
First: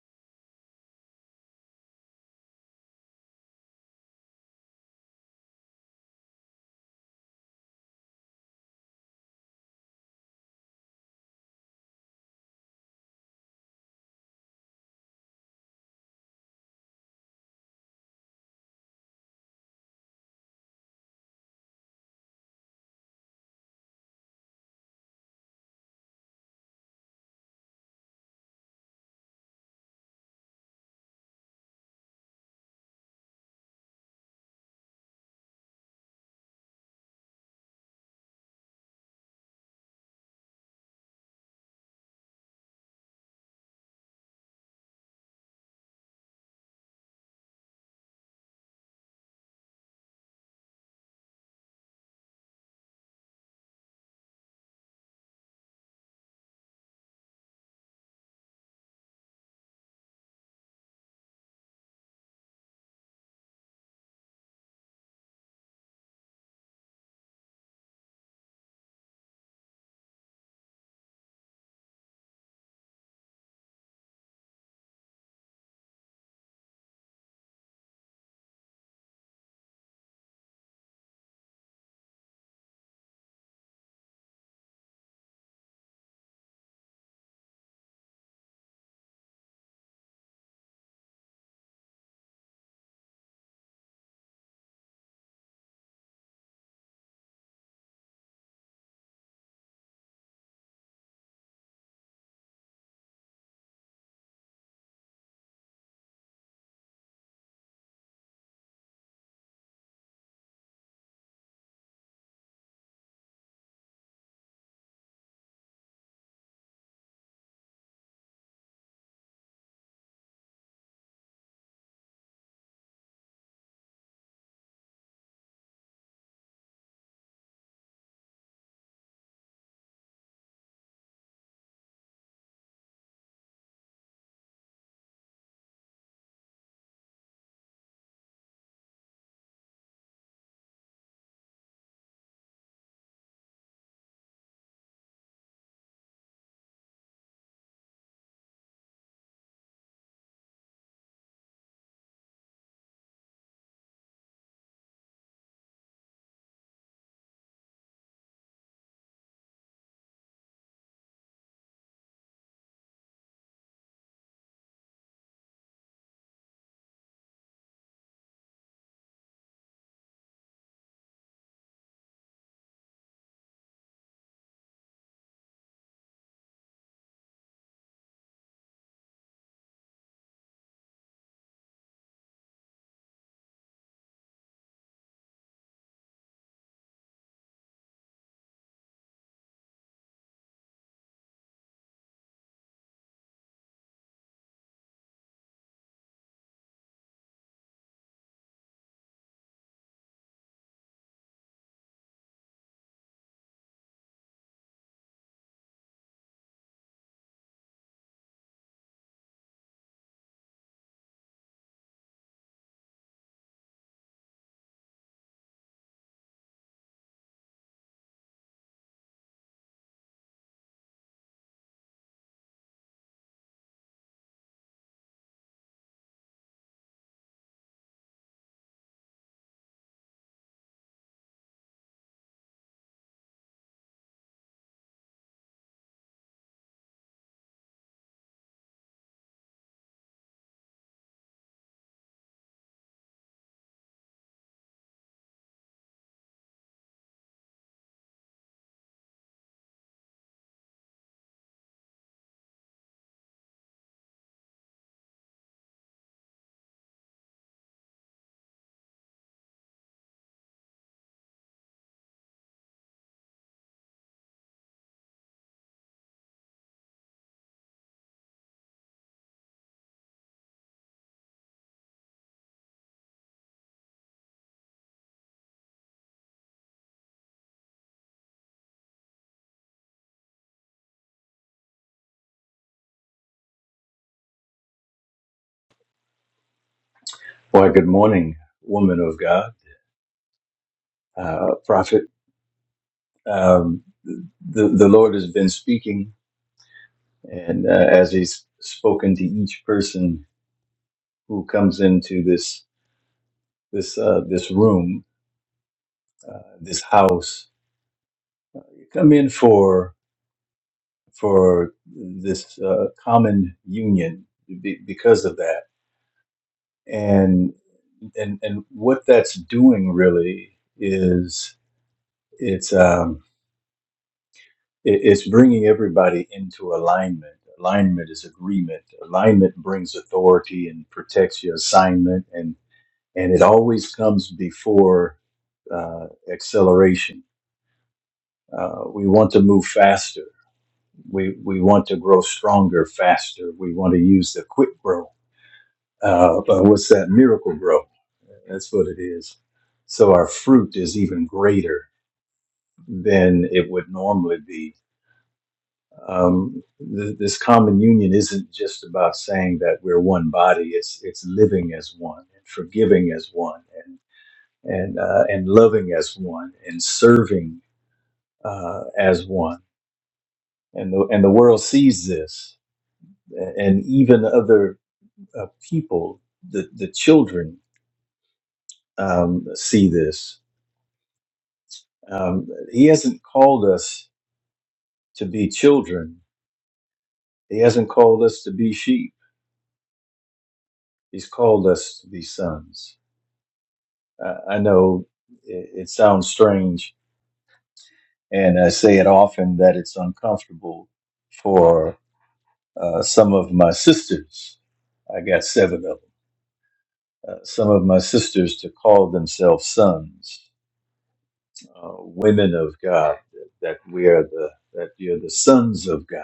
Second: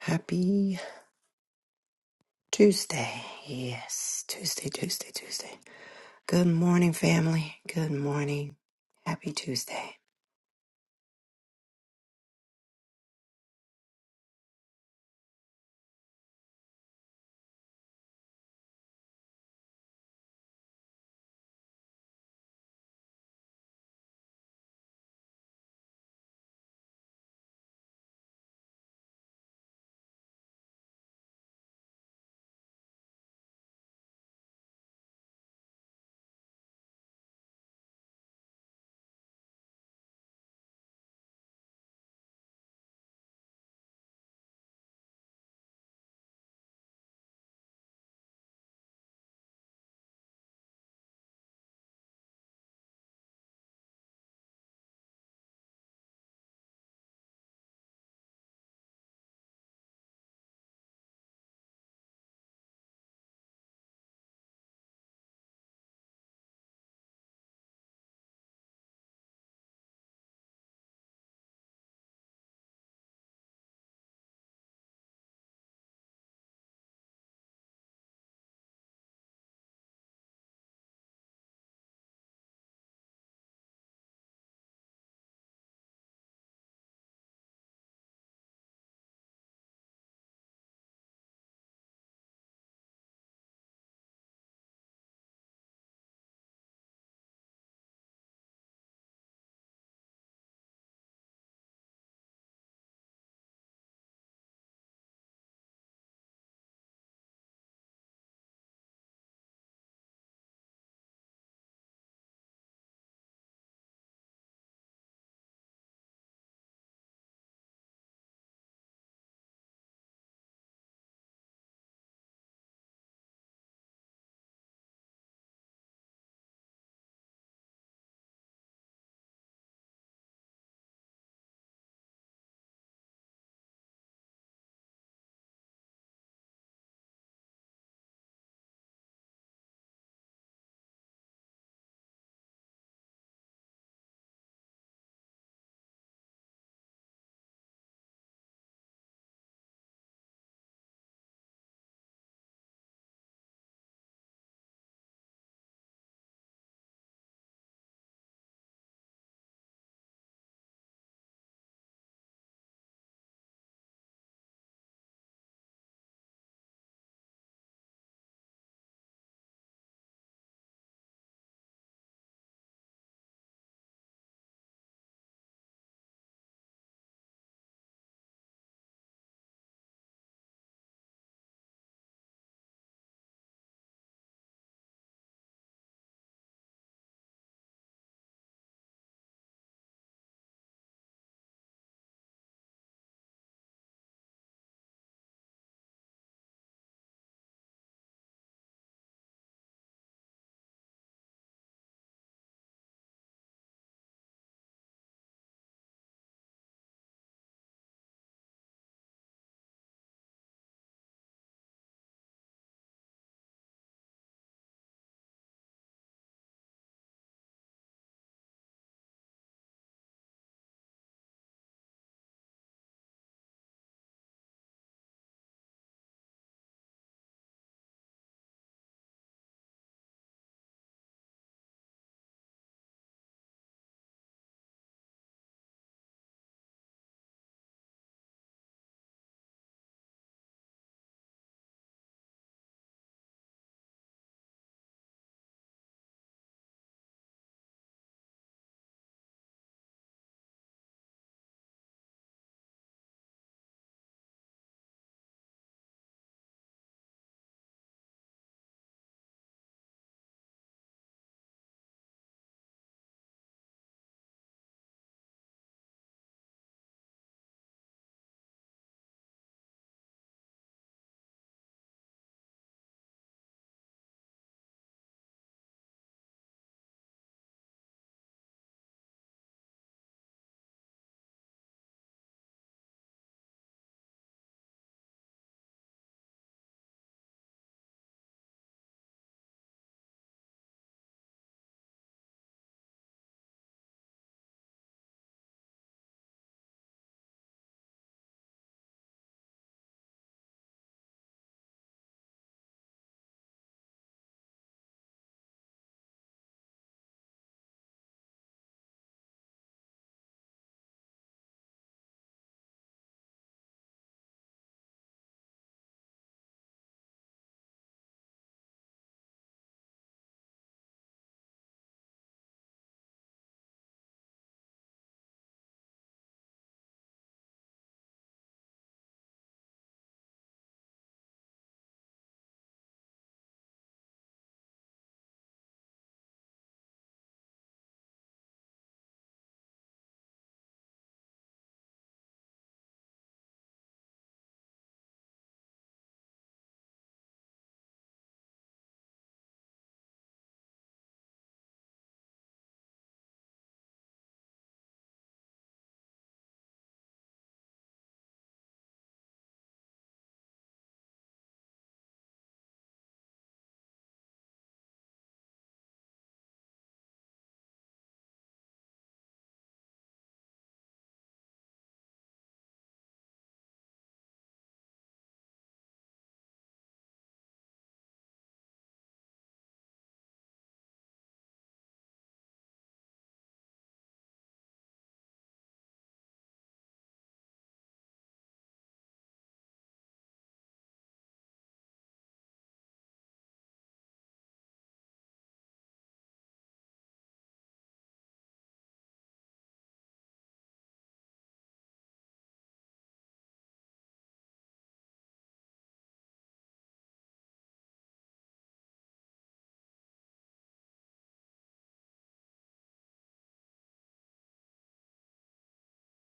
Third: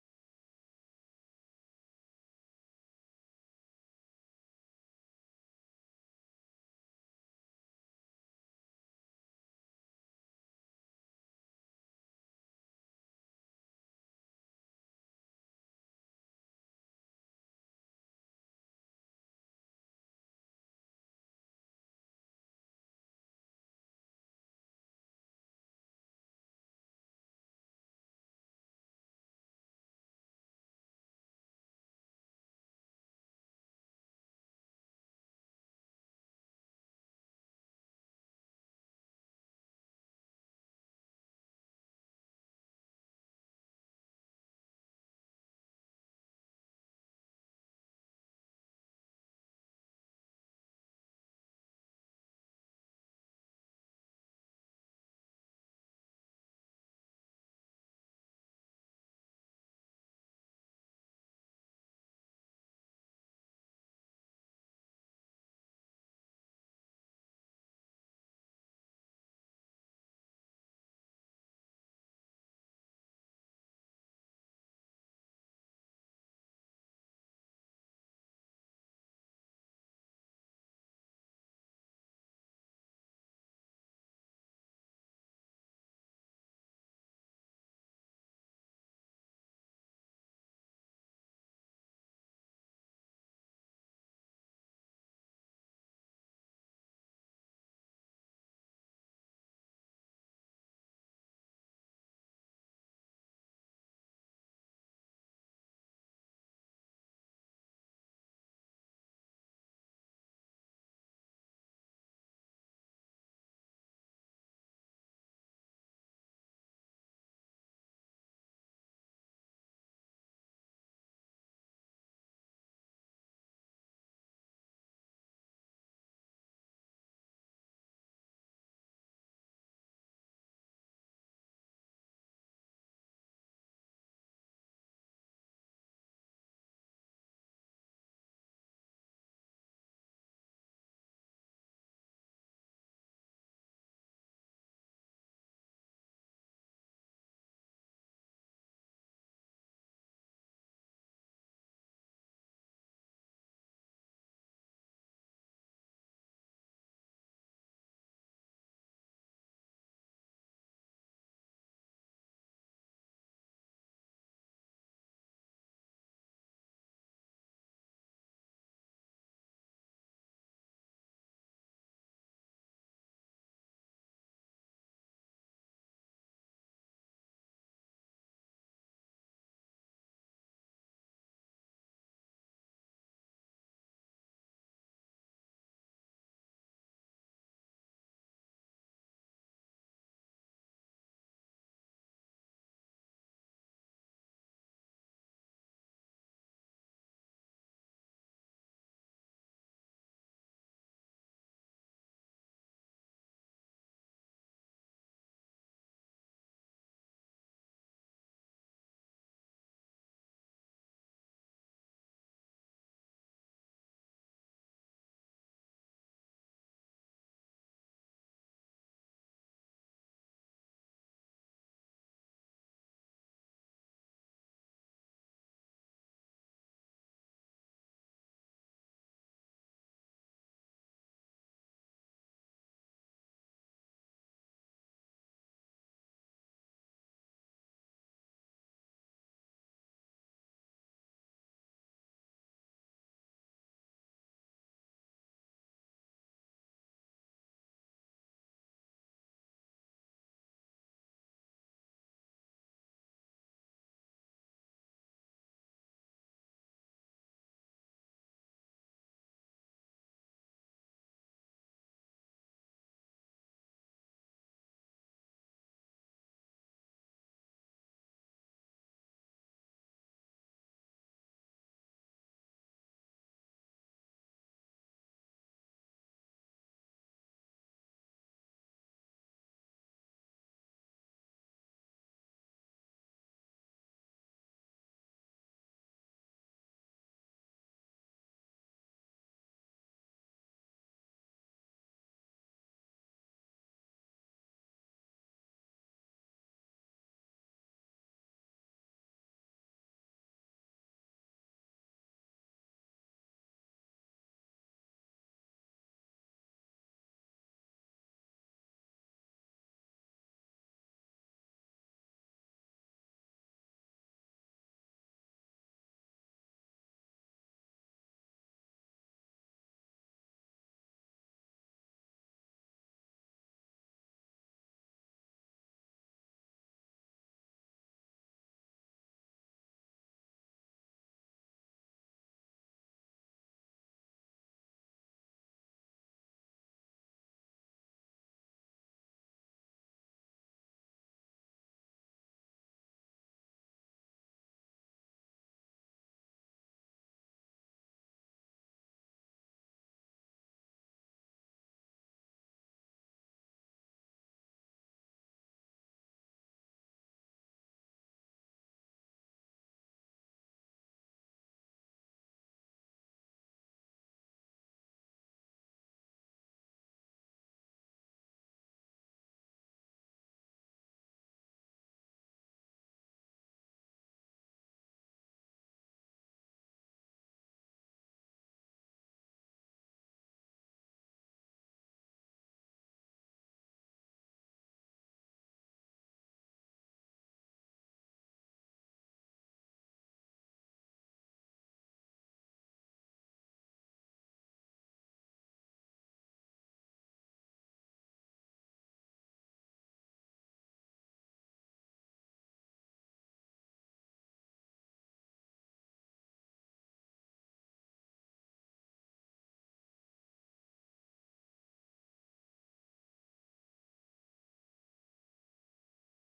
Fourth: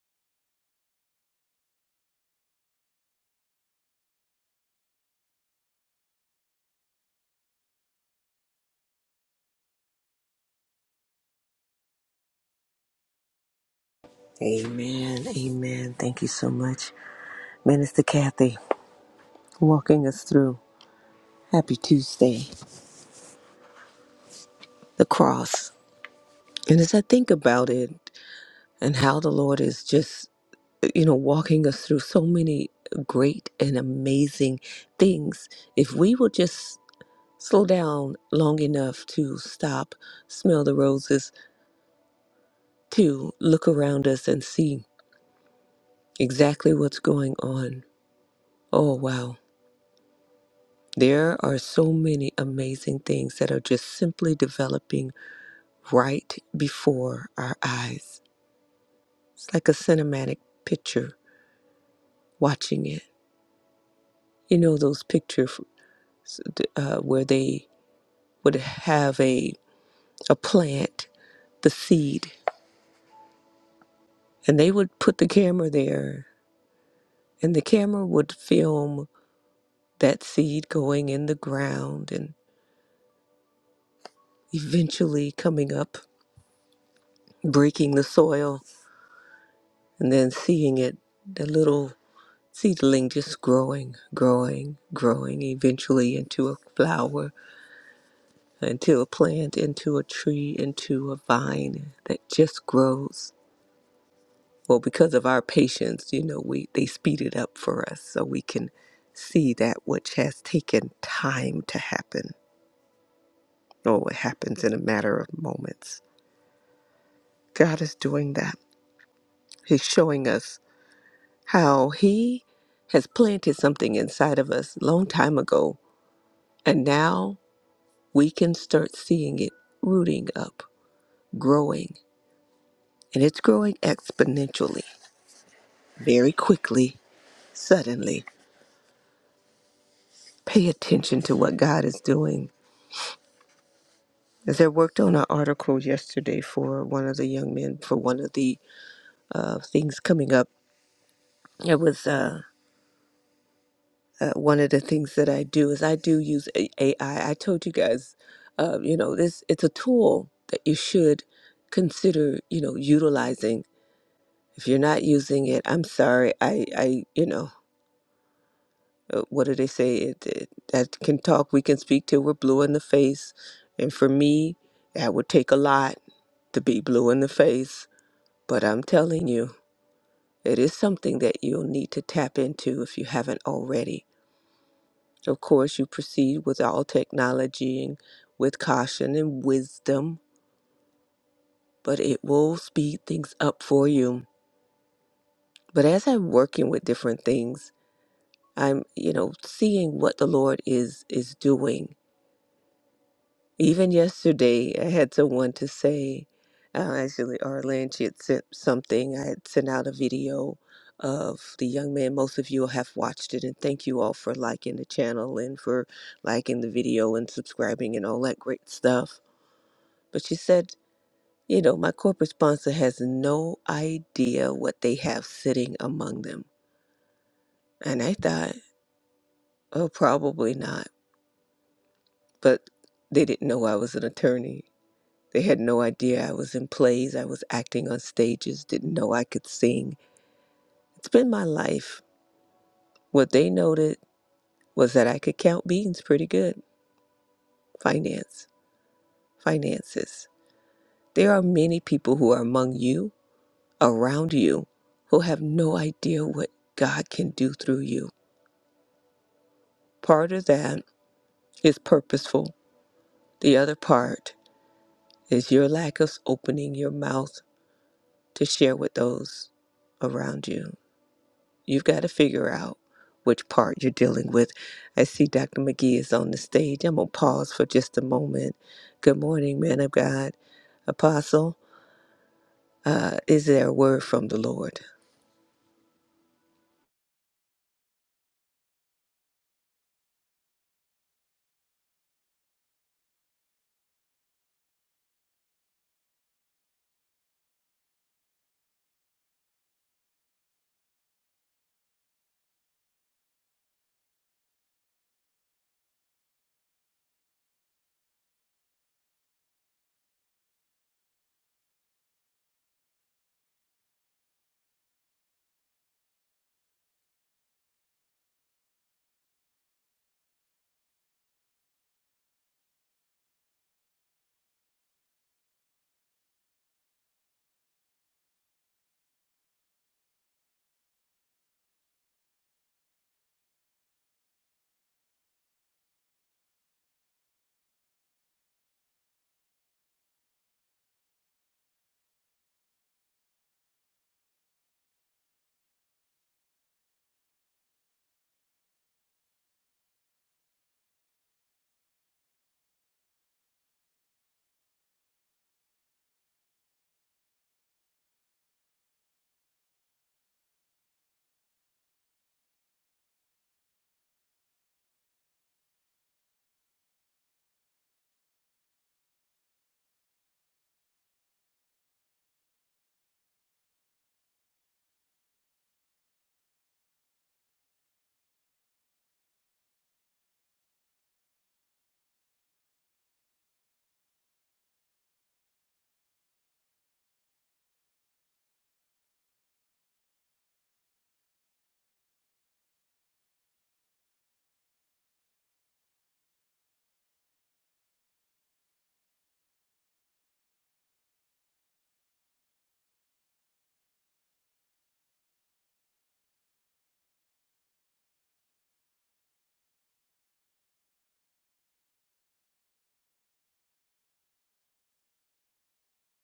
Happy Tuesday. Yes, Tuesday, Tuesday, Tuesday. Good morning, family. Good morning. Happy Tuesday. Amen. Amen. Thank you so much, Minister Kathy, walking us through Happy Tuesday, the cross. And as I think about it and how the Lord is just, you know, walking us through so many great and amazing things, if we will just slow down long enough to stop, smell the roses, to look around us and see exactly what's going on. Oh, wow. There are so many amazing things that are just simply developing right before our eyes. It's like a cinematic picture watching it. You know those pictures uh, where they would have a a plant, the seed, and they would put the camera there, and the camera would film that seed going in the ground and eventually coming up, breaking the soil, and then seeing it, the little seedling just growing, growing, growing, eventually into a flower, into a plant, into a tree, into a vine that just grows. Well, because of our patience, you know, we they speed it up for us so we can see that which has taken time to happen. Oh, it happens in a matter of moments. God is doing that. He's showing us how He has planted something inside of us a long time ago. And now we can start seeing it rooting up, growing, and it's growing exponentially, very quickly, suddenly. Pay attention to what God is doing. As I worked on an article yesterday for one of the young men, for one of the uh, things coming up, it was uh, uh, one of the things that I do is I do use A- AI. I told you guys, uh, you know, this it's a tool that you should consider, you know, utilizing if you're not using it i'm sorry i i you know uh, what do they say it, it, that can talk we can speak till we're blue in the face and for me that would take a lot to be blue in the face but i'm telling you it is something that you'll need to tap into if you haven't already of course you proceed with all technology and with caution and wisdom but it will speed things up for you but as i'm working with different things i'm you know seeing what the lord is is doing Even yesterday, I had someone to say, uh, actually, Arlen, she had sent something. I had sent out a video of the young man. Most of you have watched it, and thank you all for liking the channel and for liking the video and subscribing and all that great stuff. But she said, you know, my corporate sponsor has no idea what they have sitting among them. And I thought, oh, probably not. But they didn't know I was an attorney. They had no idea I was in plays, I was acting on stages, didn't know I could sing. It's been my life. What they noted was that I could count beans pretty good. Finance, finances. There are many people who are among you, around you, who have no idea what God can do through you. Part of that is purposeful, the other part is your lack of opening your mouth to share with those around you. You've got to figure out which part you're dealing with. I see Dr. McGee is on the stage. I'm going to pause for just a moment. Good morning, man of God. Apostle, uh, is there a word from the Lord? Well, good morning, woman of God, uh, prophet. Um, the, the Lord has been speaking, and uh, as He's spoken to each person who comes into this this uh, this room, uh, this house, you come in for for this uh, common union be, because of that, and and and what that's doing really is it's. Um, It- It's bringing everybody into alignment. Alignment is agreement. Alignment brings authority and protects your assignment, and and it always comes before uh, acceleration. Uh, we want to move faster. We we want to grow stronger faster. We want to use the quick grow. Uh, but what's that miracle grow? That's what it is. So our fruit is even greater than it would normally be um, th- this common union isn't just about saying that we're one body. It's it's living as one, and forgiving as one, and and uh, and loving as one, and serving uh, as one. And the and the world sees this, and even other uh, people, the the children um, see this. Um, he hasn't called us to be children. He hasn't called us to be sheep. He's called us to be sons Uh, I know it, it sounds strange, and I say it often that it's uncomfortable for uh, some of my sisters. I got seven of them. Uh, some of my sisters to call themselves sons, uh, women of God, that we are the that you're the sons of God.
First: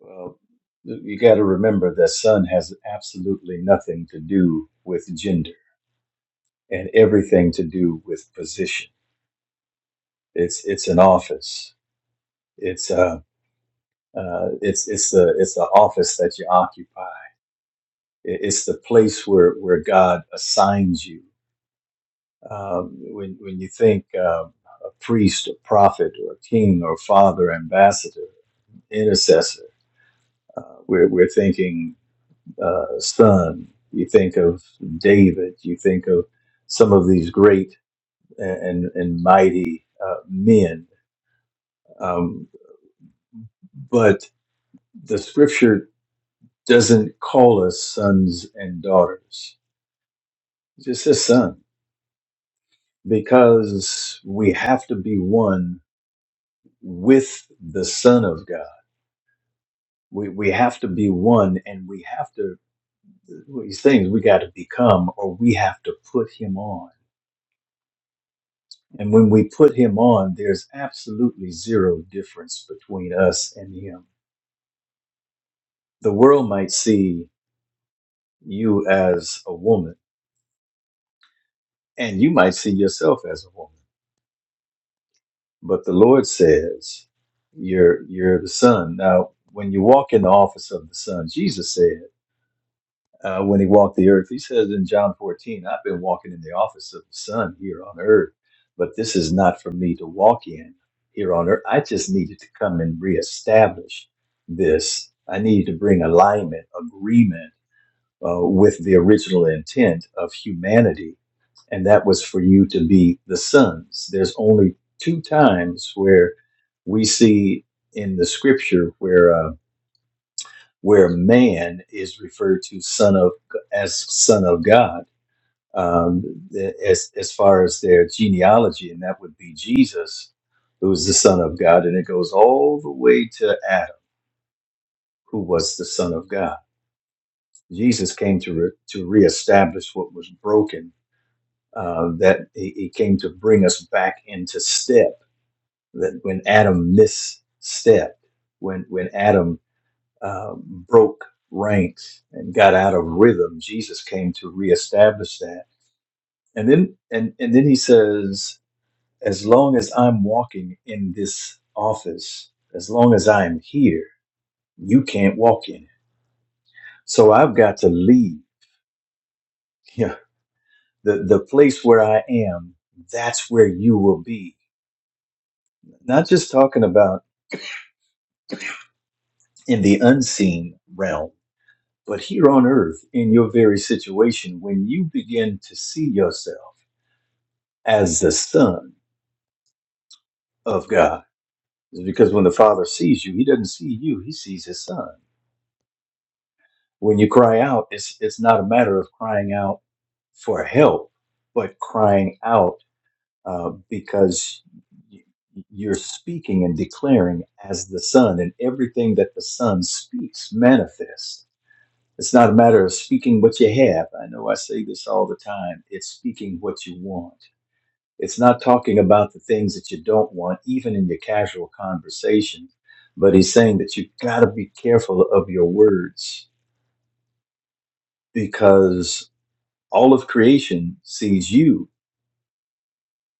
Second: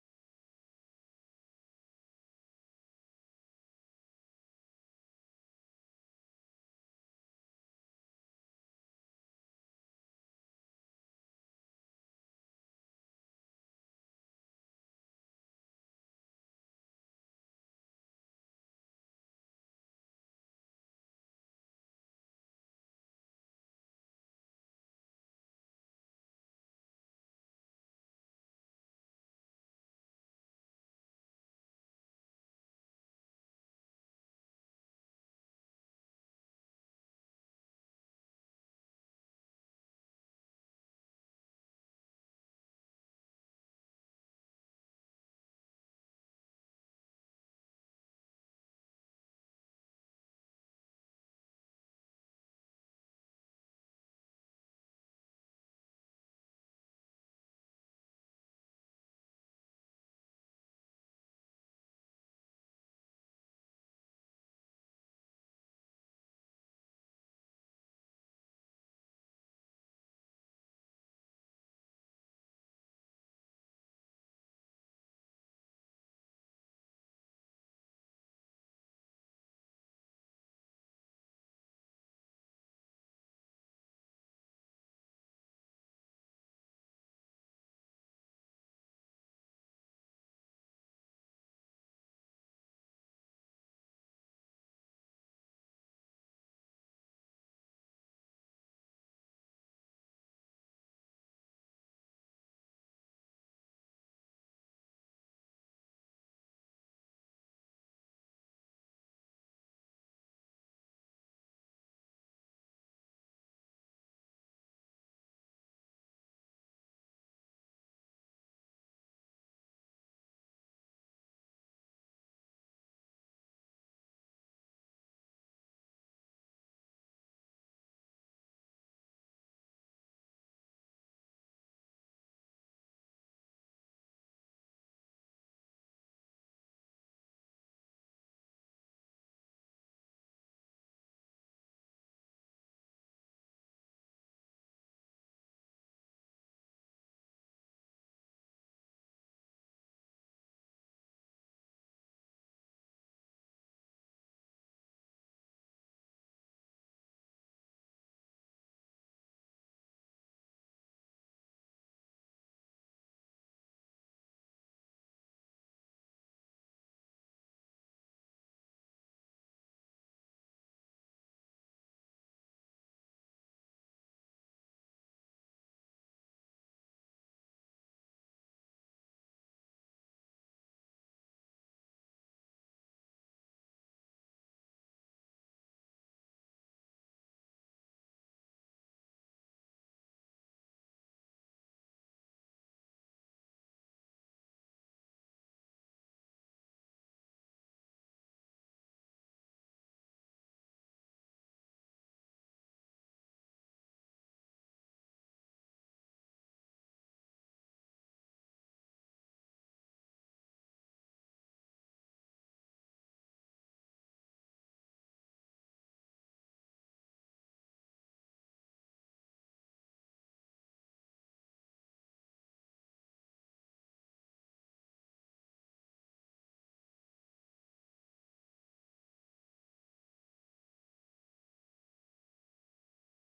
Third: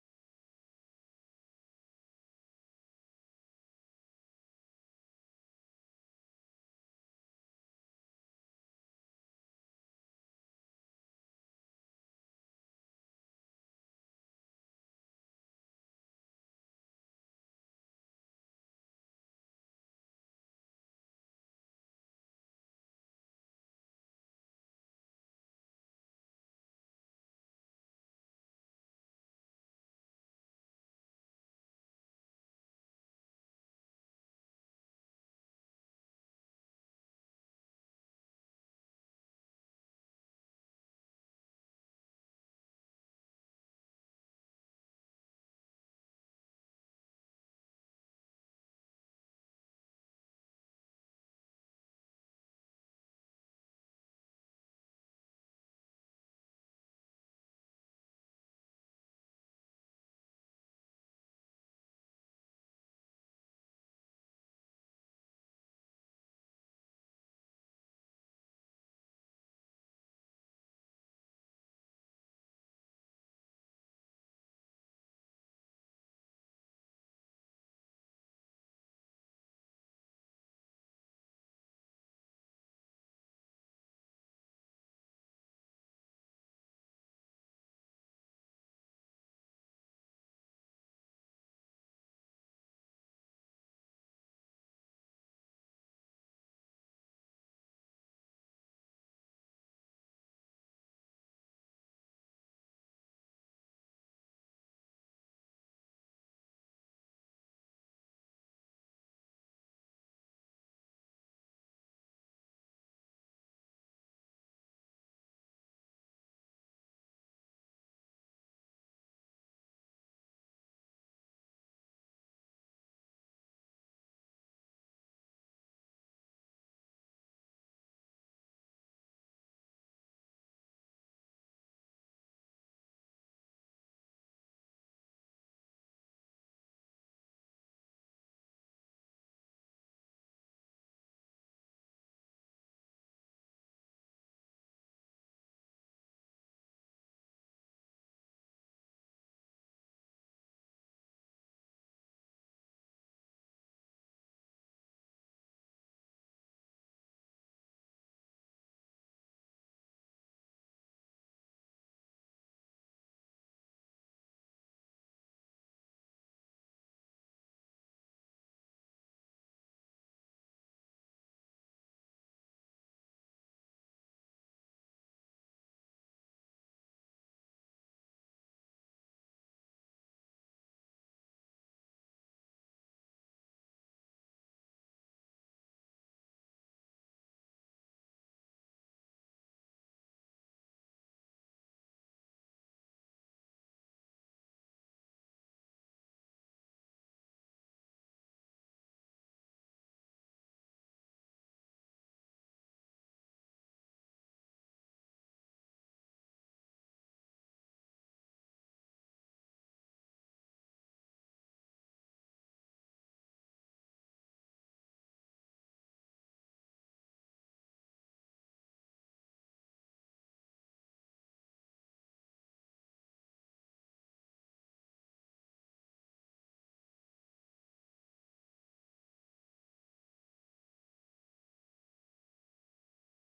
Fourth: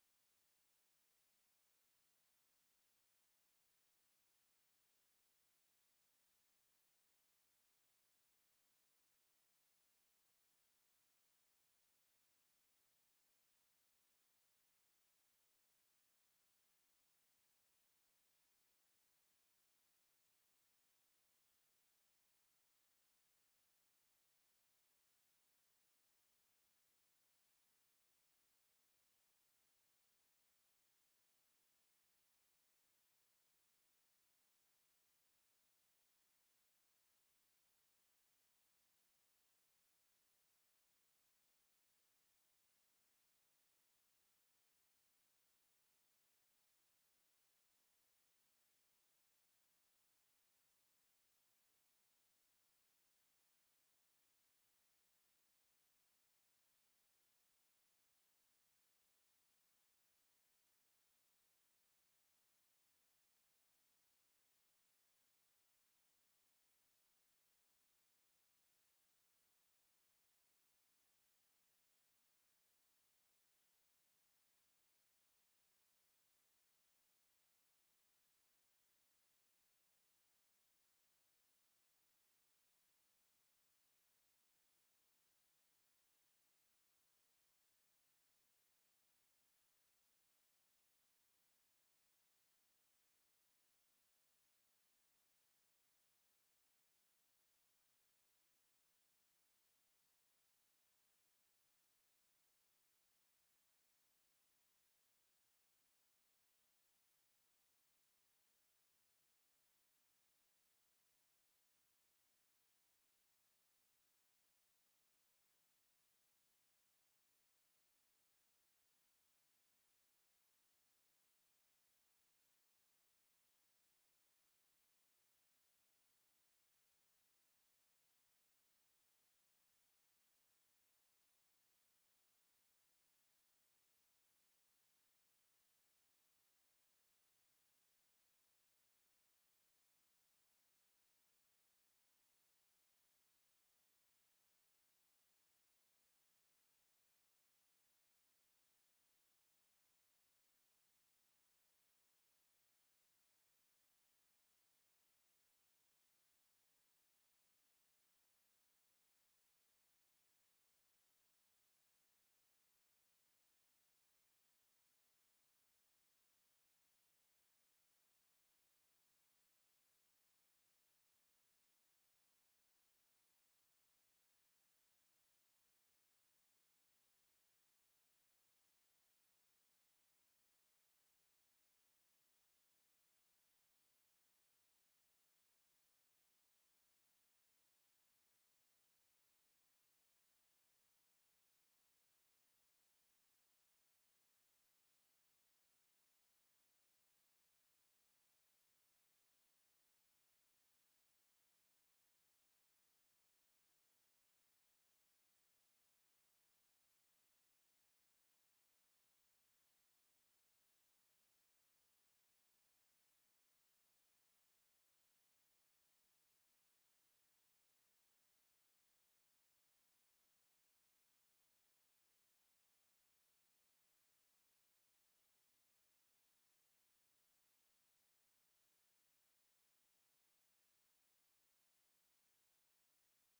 Well, you got to remember that son has absolutely nothing to do with gender and everything to do with position. It's it's an office. It's uh, Uh, it's it's the it's the office that you occupy. It's the place where where God assigns you. Um, when when you think um, a priest, a prophet, or a king, or father, ambassador, intercessor, uh, we're we're thinking uh, son. You think of David. You think of some of these great and and mighty uh, men. Um, but the Scripture doesn't call us sons and daughters Just his son, because we have to be one with the Son of God. We we have to be one, and we have to these things we got to become, or we have to put him on. And when we put him on, there's absolutely zero difference between us and him. The world might see you as a woman, and you might see yourself as a woman but the Lord says, "You're you're the Son." Now, when you walk in the office of the Son, Jesus said uh, when he walked the earth, he says in John 14, "I've been walking in the office of the Son here on earth, but this is not for me to walk in here on earth. I just needed to come and reestablish this. I needed to bring alignment, agreement." uh, with the original intent of humanity, and that was for you to be the sons. There's only two times where we see in the scripture where uh, where man is referred to son of as son of God um, as as far as their genealogy, and that would be Jesus, who is the son of God, and it goes all the way to Adam, who was the son of God. Jesus came to re- to reestablish what was broken uh, that he, he came to bring us back into step. That when Adam misstepped, when when Adam uh, broke ranks and got out of rhythm, Jesus came to reestablish that. And then and and then he says, as long as I'm walking in this office, as long as I'm here, you can't walk in it. So I've got to leave. Yeah, the the place where I am, that's where you will be. Not just talking about. in the unseen realm, but here on earth, in your very situation, when you begin to see yourself as the Son of God, because when the Father sees you, He doesn't see you, He sees His Son. When you cry out, it's, it's not a matter of crying out for help, but crying out uh, because you're speaking and declaring as the Son, and everything that the Son speaks manifests It's not a matter of speaking what you have. I know I say this all the time. It's speaking what you want. It's not talking about the things that you don't want, even in your casual conversation. But he's saying that you've got to be careful of your words because all of creation sees you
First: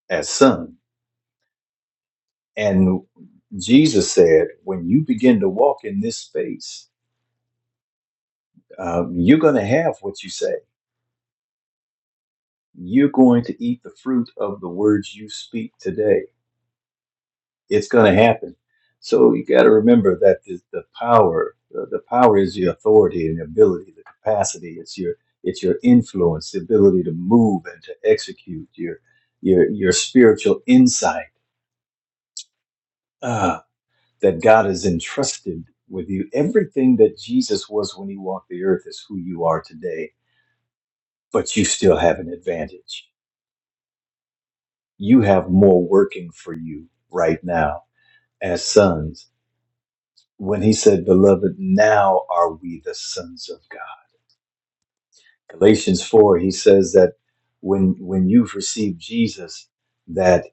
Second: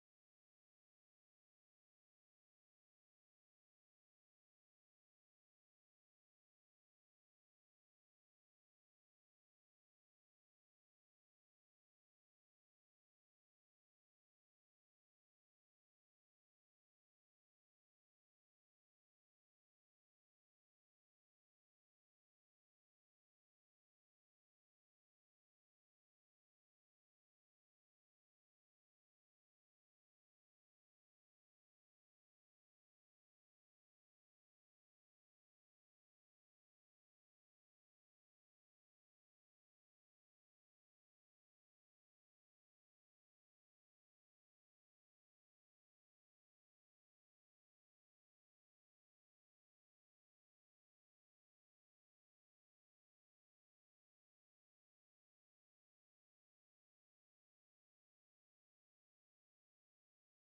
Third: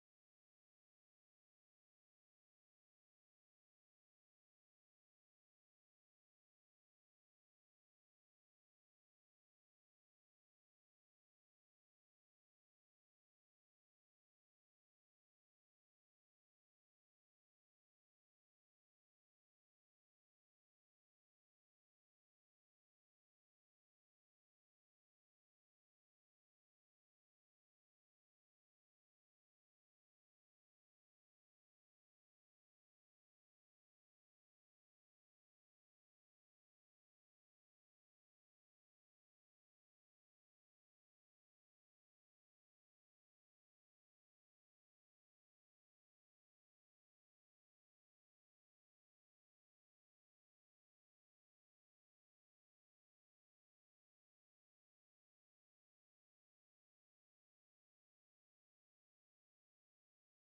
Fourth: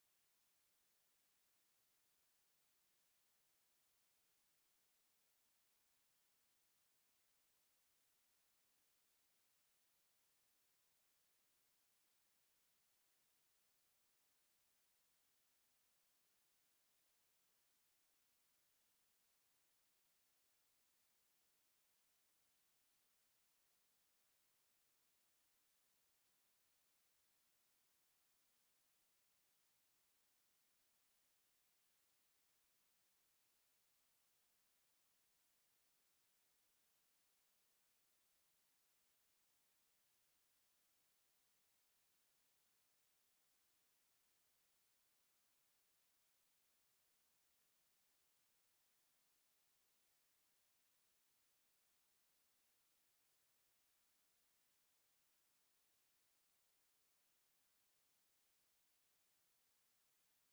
as son. And Jesus said, when you begin to walk in this space, um, you're going to have what you say. You're going to eat the fruit of the words you speak today It's going to happen. So you got to remember that the, the power, the, the power is your authority and your ability, the capacity. It's your it's your influence, the ability to move and to execute your your your spiritual insight uh, that God has entrusted with you. Everything that Jesus was when he walked the earth is who you are today, but you still have an advantage. You have more working for you right now as sons when he said, Beloved, now are we the sons of God. Galatians 4, he says that when when you've received Jesus, that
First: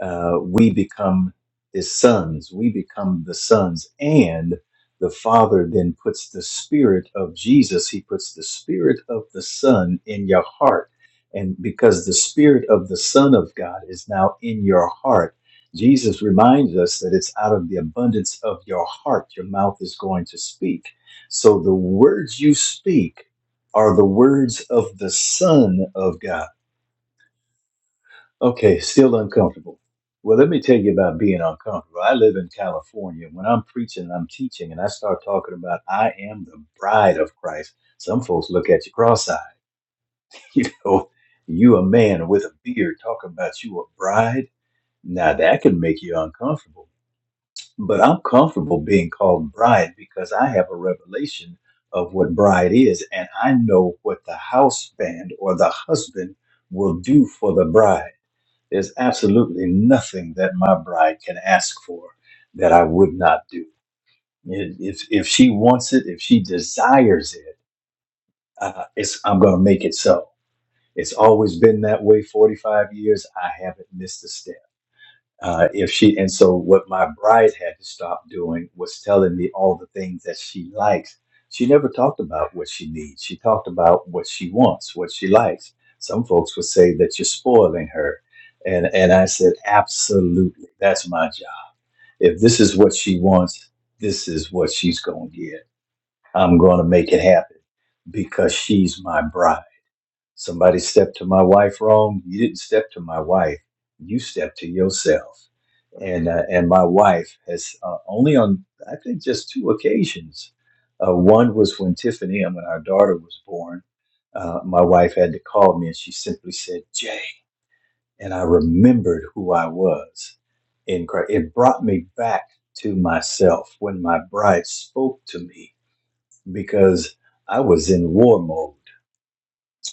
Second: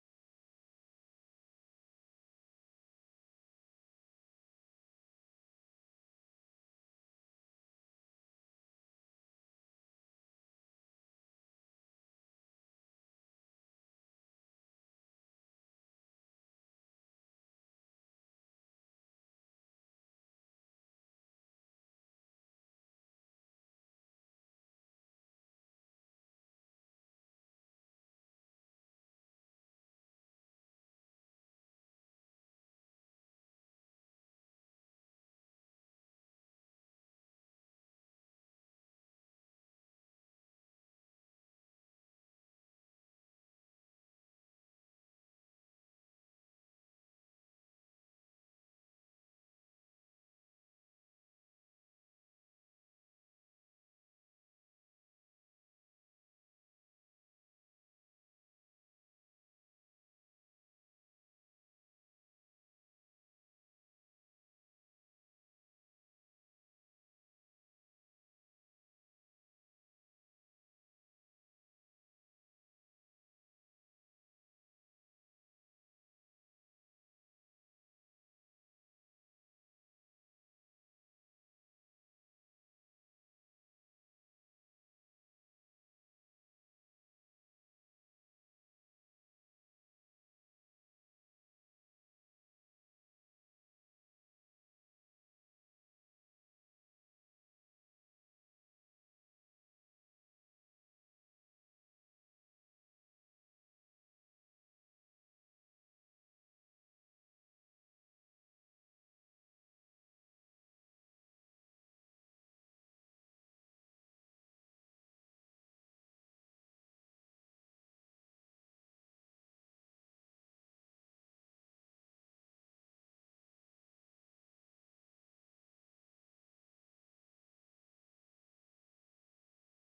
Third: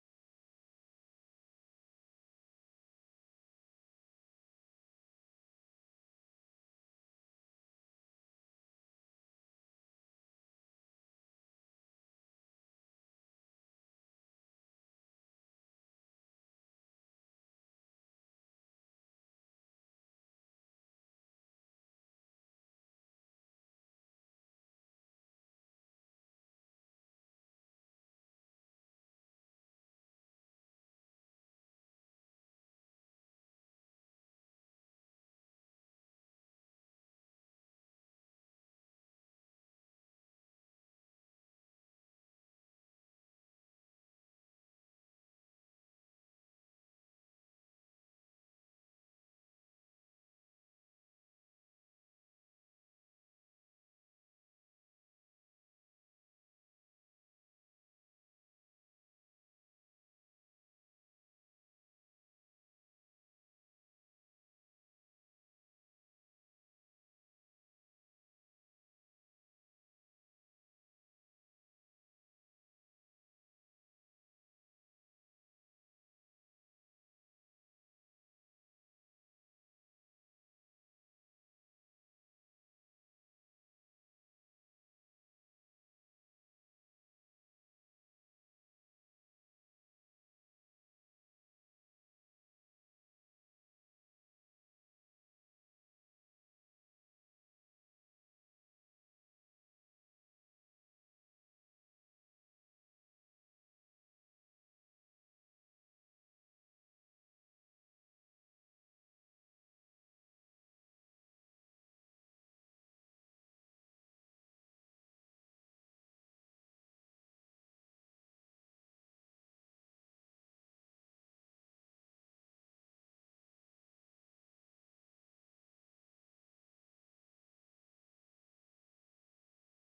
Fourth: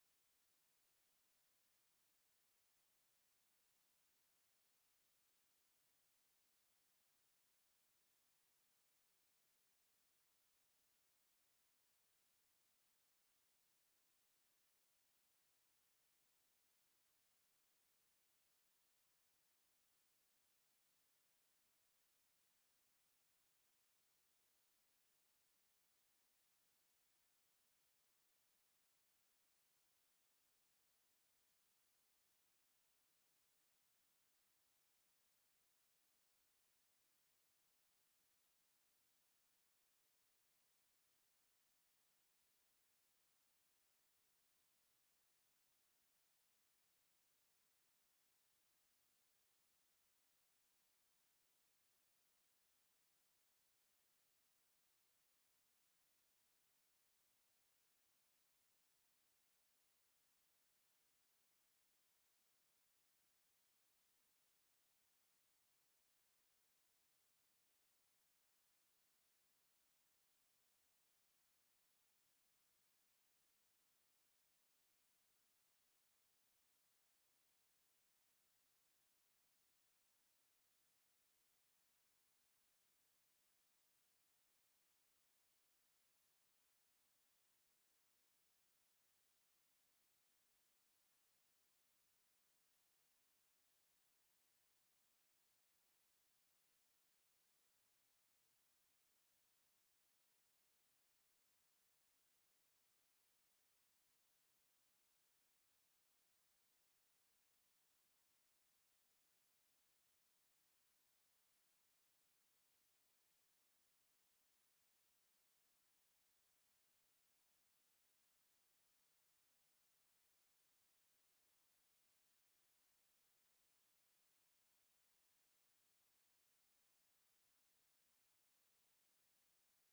uh, we become his sons, we become the sons, and the Father then puts the Spirit of Jesus, he puts the Spirit of the Son in your heart. And because the Spirit of the Son of God is now in your heart, Jesus reminds us that it's out of the abundance of your heart your mouth is going to speak. So the words you speak are the words of the Son of God. Okay, still uncomfortable. Well, let me tell you about being uncomfortable. I live in California. When I'm preaching I'm teaching and I start talking about I am the bride of Christ, some folks look at you cross-eyed. You know, you a man with a beard talking about you a bride. Now that can make you uncomfortable. but I'm comfortable being called bride because I have a revelation of what bride is, and I know what the house band or the husband will do for the bride. There's absolutely nothing that my bride can ask for that I would not do. If if if she wants it, if she desires it, uh, it's I'm gonna make it so. It's always been that way. 45 years, I haven't missed a step uh, if she and so what my bride had to stop doing was telling me all the things that she likes she never talked about what she needs she talked about what she wants what she likes some folks would say that you're spoiling her and and i said absolutely that's my job if this is what she wants this is what she's going to get i'm going to make it happen because she's my bride Somebody stepped to my wife wrong. You didn't step to my wife. You stepped to yourself. And uh, and my wife has uh, only on I think just two occasions. Uh, one was when Tiffany and when our daughter was born. Uh, my wife had to call me, and she simply said, "Jay," and I remembered who I was in Christ. It brought me back to myself when my bride spoke to me because I was in war mode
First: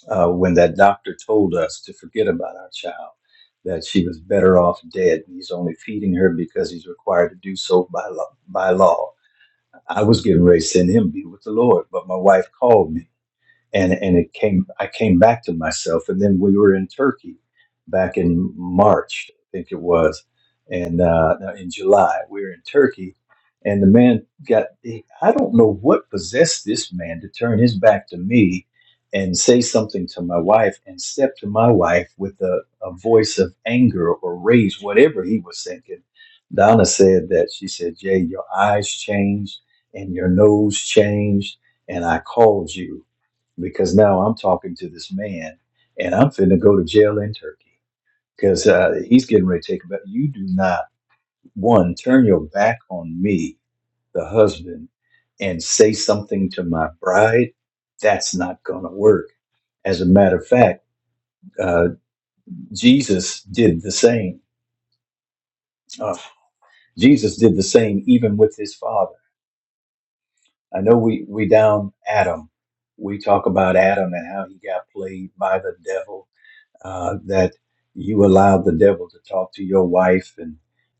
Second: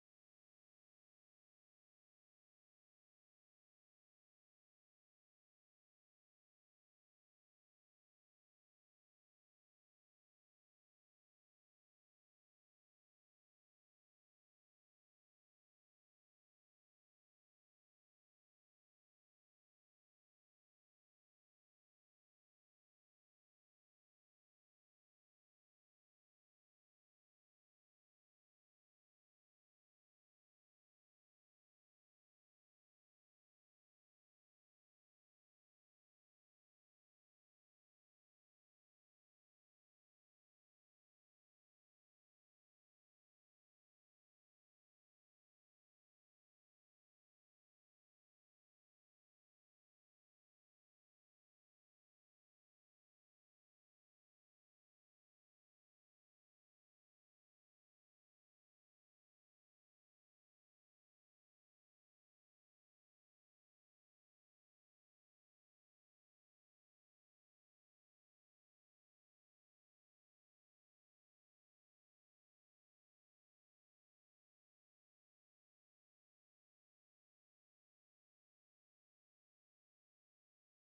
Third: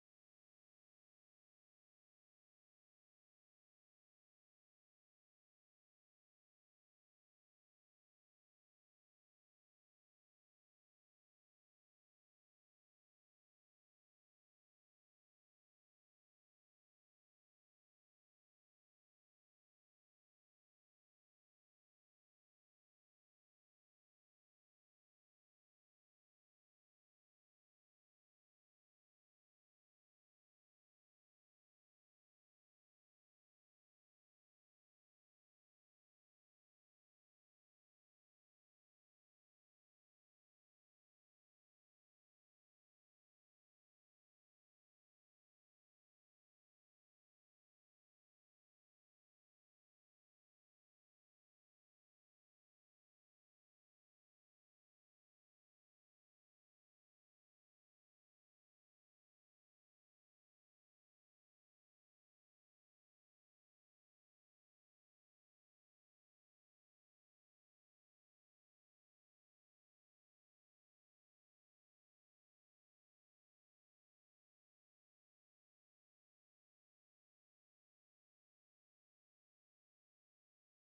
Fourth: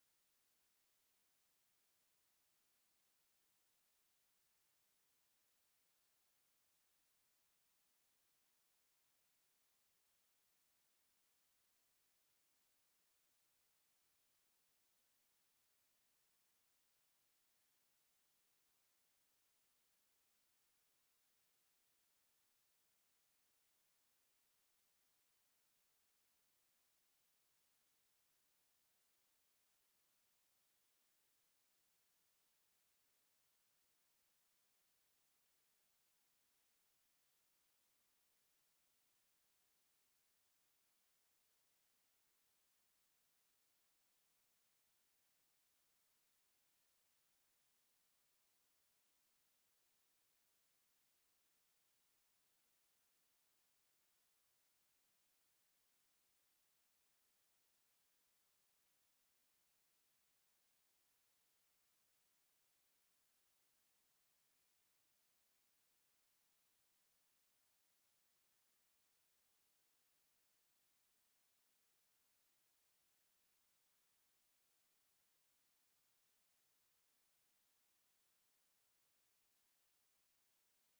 uh, when that doctor told us to forget about our child, that she was better off dead. He's only feeding her because he's required to do so by law. By law. I was getting ready to send him to be with the Lord, but my wife called me and and it came I came back to myself and then we were in Turkey back in March I think it was and uh, no, in July we were in Turkey and the man got he- I don't know what possessed this man to turn his back to me and say something to my wife and step to my wife with a, a voice of anger or rage whatever he was thinking Donna said that she said Jay your eyes changed and your nose changed and I called you because now I'm talking to this man and I'm finna go to jail in Turkey because uh, he's getting ready to take a bet. You do not, one, turn your back on me, the husband, and say something to my bride. That's not going to work. As a matter of fact, uh, Jesus did the same. Uh, Jesus did the same even with his father. I know we, we down Adam. We talk about Adam and how he got played by the devil uh, that you allowed the devil to talk to your wife and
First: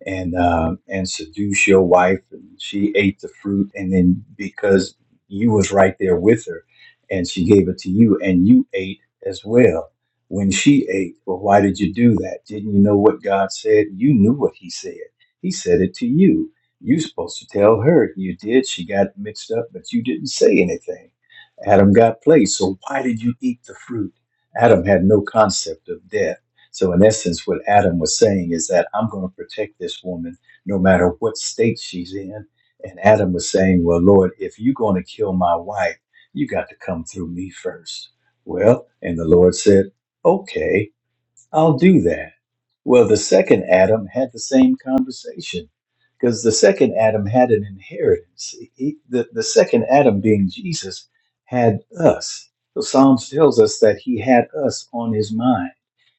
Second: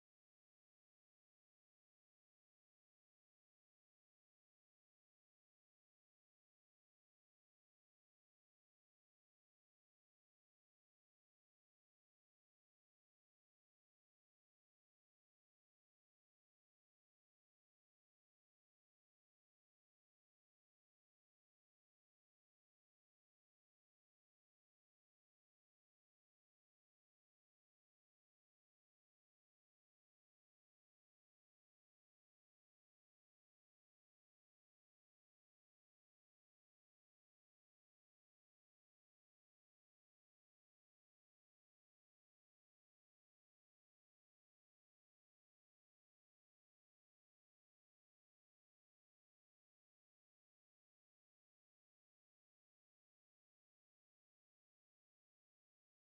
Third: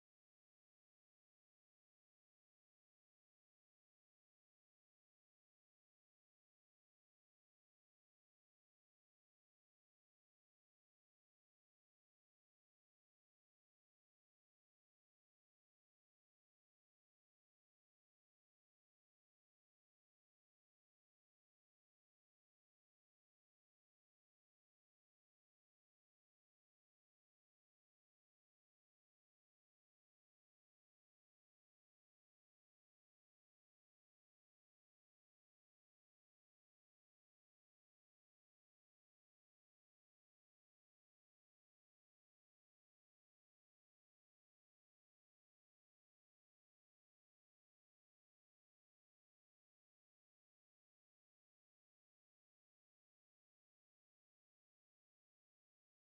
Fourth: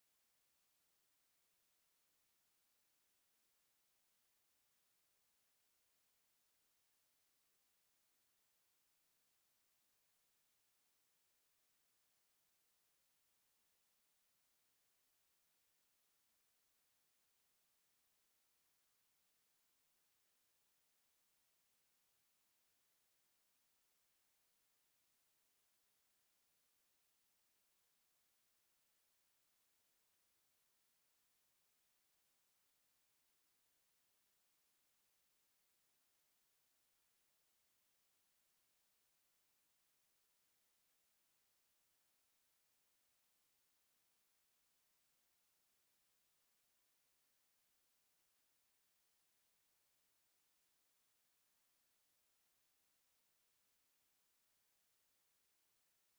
and uh, and seduce your wife, and she ate the fruit, and then because you was right there with her, and she gave it to you, and you ate as well. When she ate, well, why did you do that? Didn't you know what God said? You knew what He said. He said it to you. You supposed to tell her. You did. She got mixed up, but you didn't say anything. Adam got placed. So why did you eat the fruit? Adam had no concept of death. So, in essence, what Adam was saying is that I'm going to protect this woman no matter what state she's in. And Adam was saying, Well, Lord, if you're going to kill my wife, you got to come through me first. Well, and the Lord said, Okay. I'll do that. Well, the second Adam had the same conversation because the second Adam had an inheritance. He- the, the second Adam, being Jesus, had us. So Psalms tells us that he had us on his mind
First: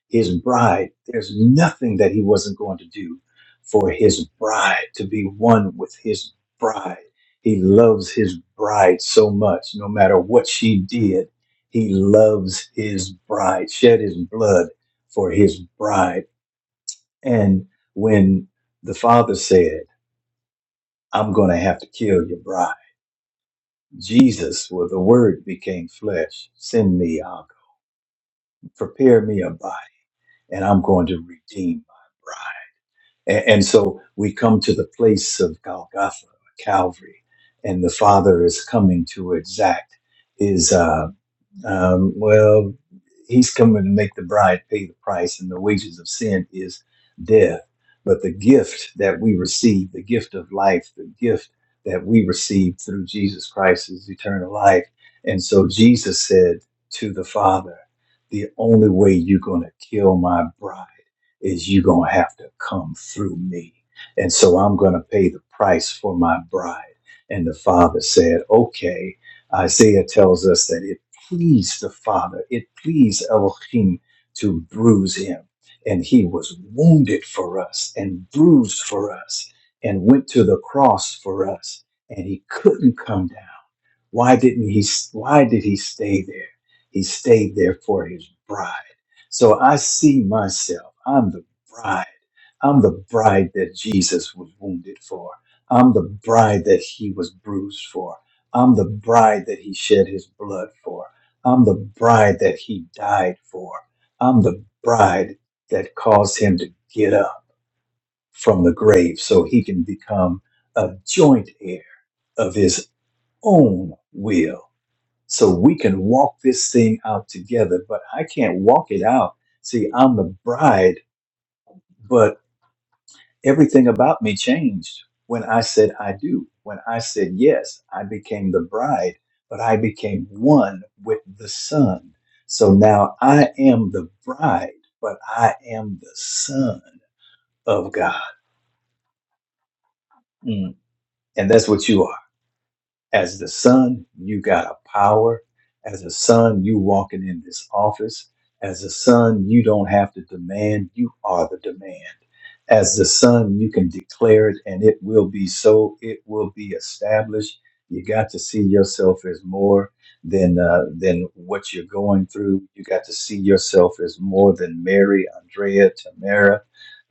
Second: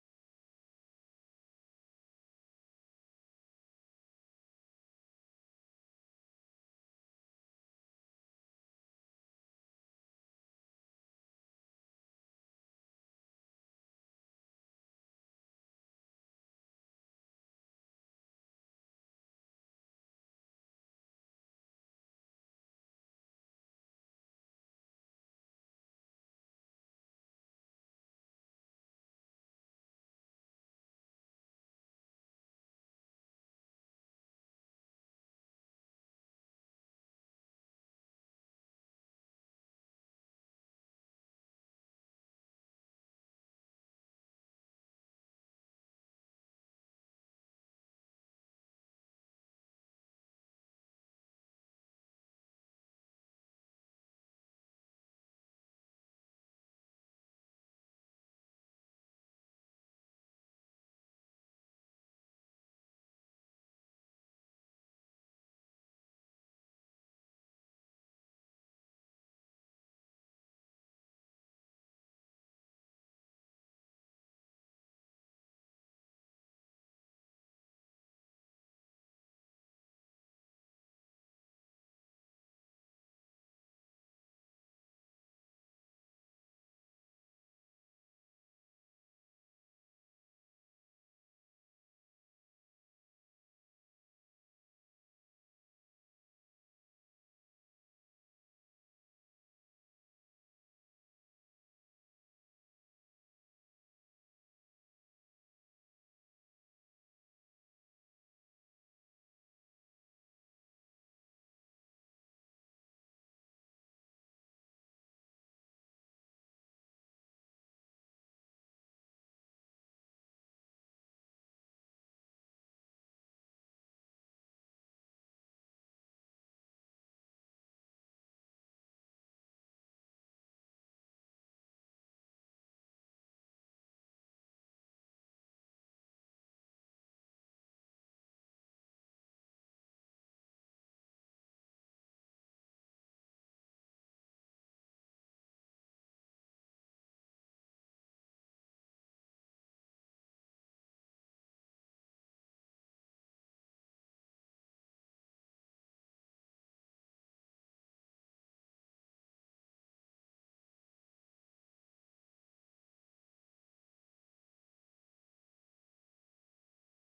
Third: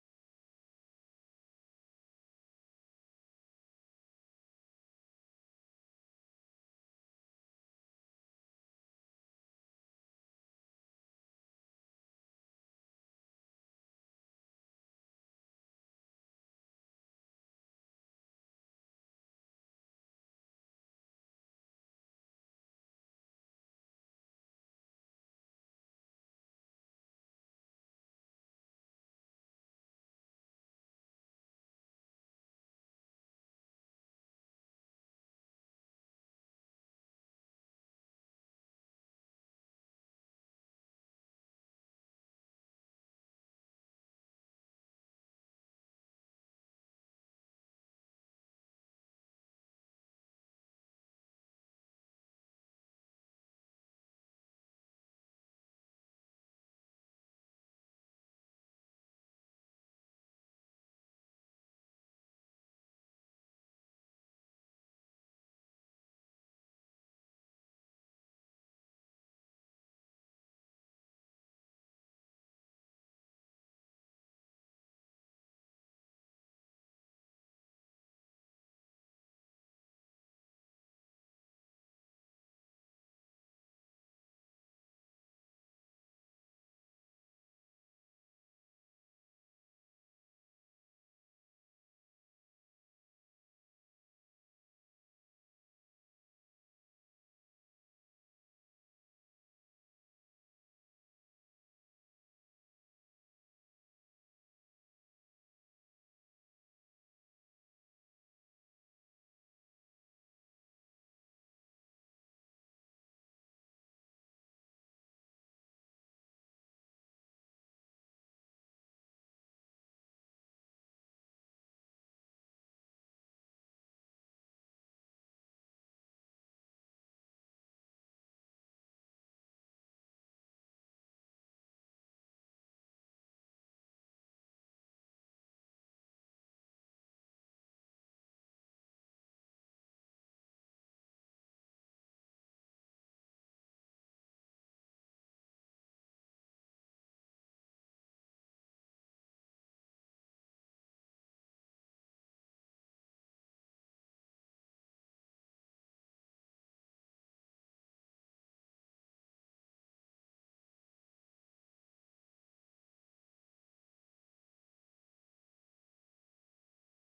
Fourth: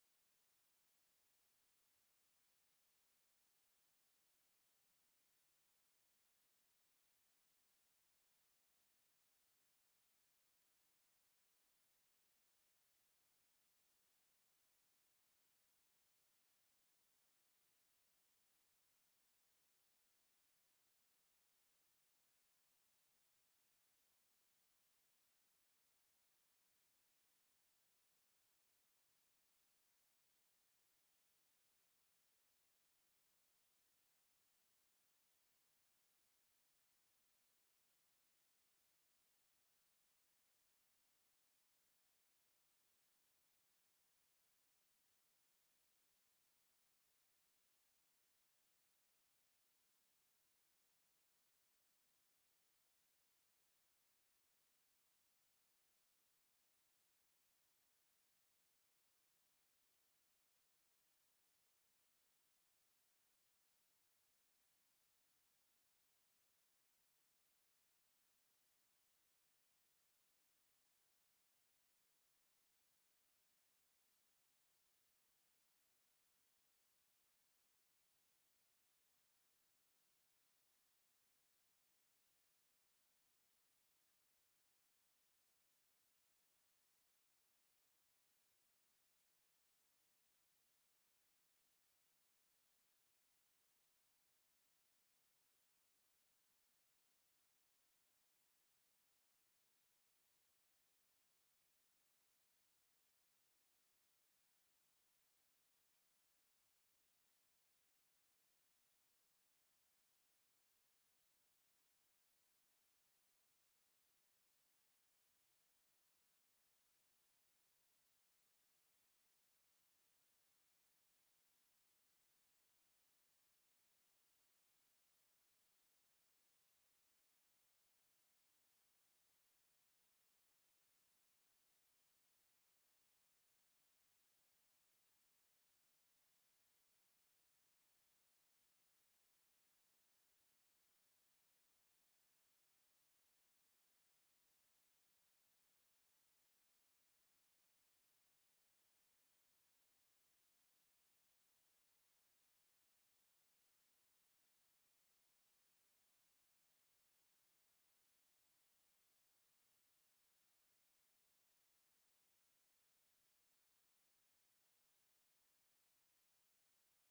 his bride. There's nothing that he wasn't going to do for his bride, to be one with his bride. He loves his bride so much, no matter what she did. He loves his bride, shed his blood for his bride. And when the father said, I'm going to have to kill your bride, Jesus, where the word became flesh, send me, I'll prepare me a body, and I'm going to redeem my bride. A- And so we come to the place of Golgotha, Calvary, and the Father is coming to exact his, uh, um, well, he's coming to make the bride pay the price, and the wages of sin is death. But the gift that we receive, the gift of life, the gift that we receive through Jesus Christ is eternal life. And so Jesus said to the Father, The only way you're going to kill my bride is you going to have to come through me. And so I'm going to pay the price for my bride. And the father said, okay. Isaiah tells us that it pleased the father, it pleased Elohim to bruise him. And he was wounded for us and bruised for us and went to the cross for us. And he couldn't come down. Why didn't he why did he stay there? He stayed there for his bride. So I see myself. I'm the bride. I'm the bride that Jesus was wounded for. I'm the bride that he was bruised for. I'm the bride that he shed his blood for. I'm the bride that he died for. I'm the bride that caused him to get up from the grave so he can become a joint heir of his own will so we can walk this thing out together. But I can't walk it out. See, I'm the bride, but everything about me changed when I said I do. When I said yes, I became the bride, but I became one with the Son. So now I am the bride, but I am the Son of God. Mm. And that's what you are. As the son, you got a power. As a son, you walking in this office. As a son, you don't have to demand. You are the demand. As the son, you can declare it and it will be so. It will be established. You got to see yourself as more than uh, than what you're going through. You got to see yourself as more than Mary, Andrea, Tamara,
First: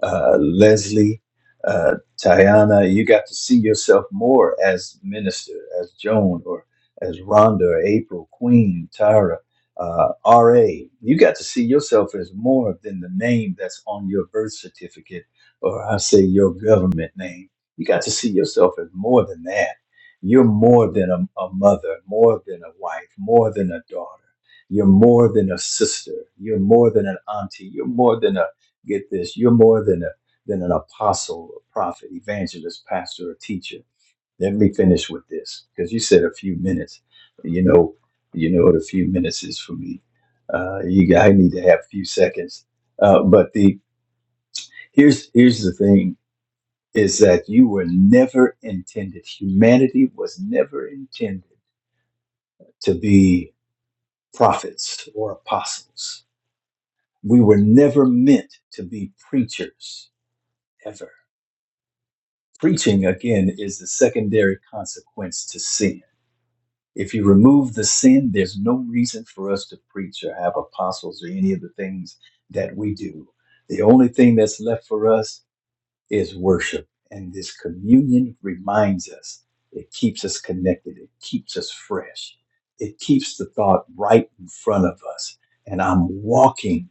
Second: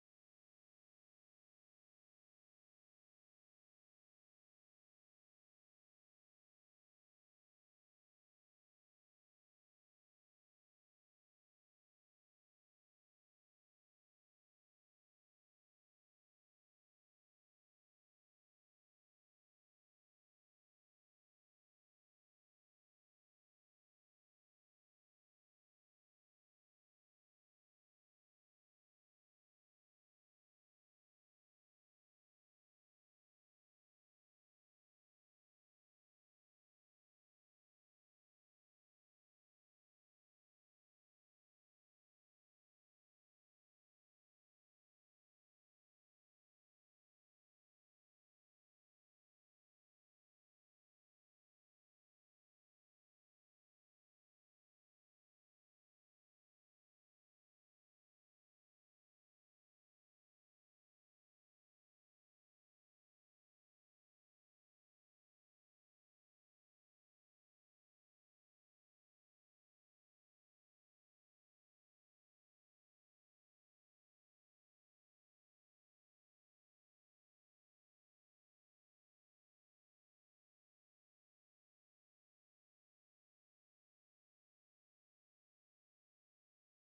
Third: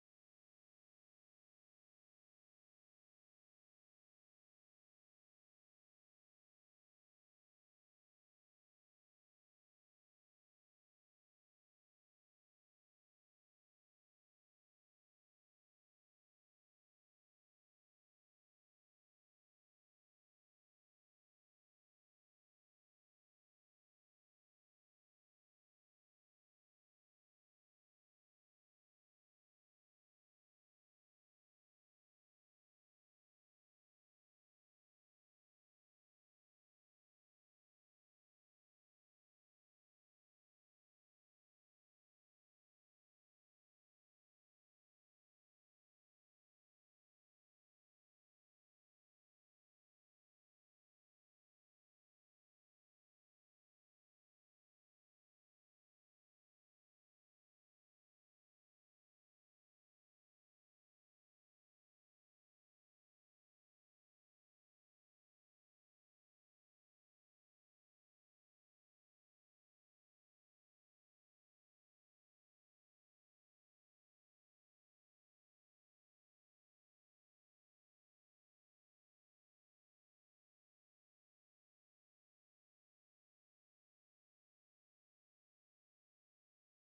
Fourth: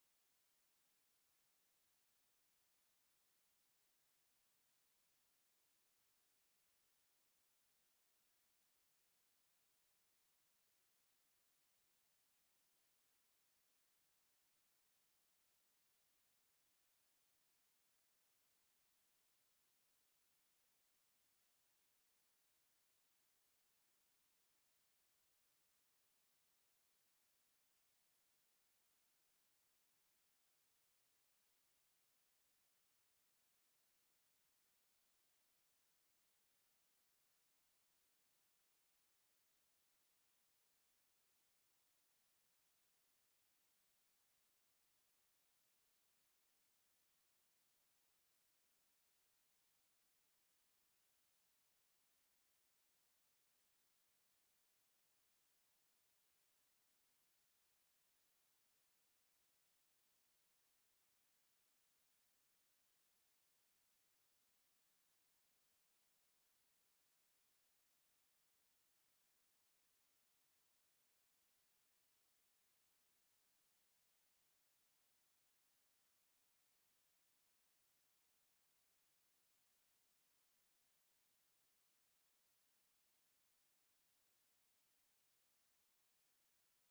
uh, Leslie. uh, Tayana, you got to see yourself more as minister, as Joan, or as Rhonda, or April, Queen, Tyra, uh, R.A. You got to see yourself as more than the name that's on your birth certificate, or I say your government name. You got to see yourself as more than that. You're more than a, a mother, more than a wife, more than a daughter. You're more than a sister. You're more than an auntie. You're more than a, get this, you're more than a than an apostle, a prophet, evangelist, pastor, or teacher. Let me finish with this because you said a few minutes. You know, you know what a few minutes is for me. Uh, you I need to have a few seconds. Uh, but the here's here's the thing is that you were never intended. Humanity was never intended to be prophets or apostles. We were never meant to be preachers ever Preaching, again, is the secondary consequence to sin. If you remove the sin, there's no reason for us to preach or have apostles or any of the things that we do. The only thing that's left for us is worship. And this communion reminds us, it keeps us connected, it keeps us fresh, it keeps the thought right in front of us. And I'm walking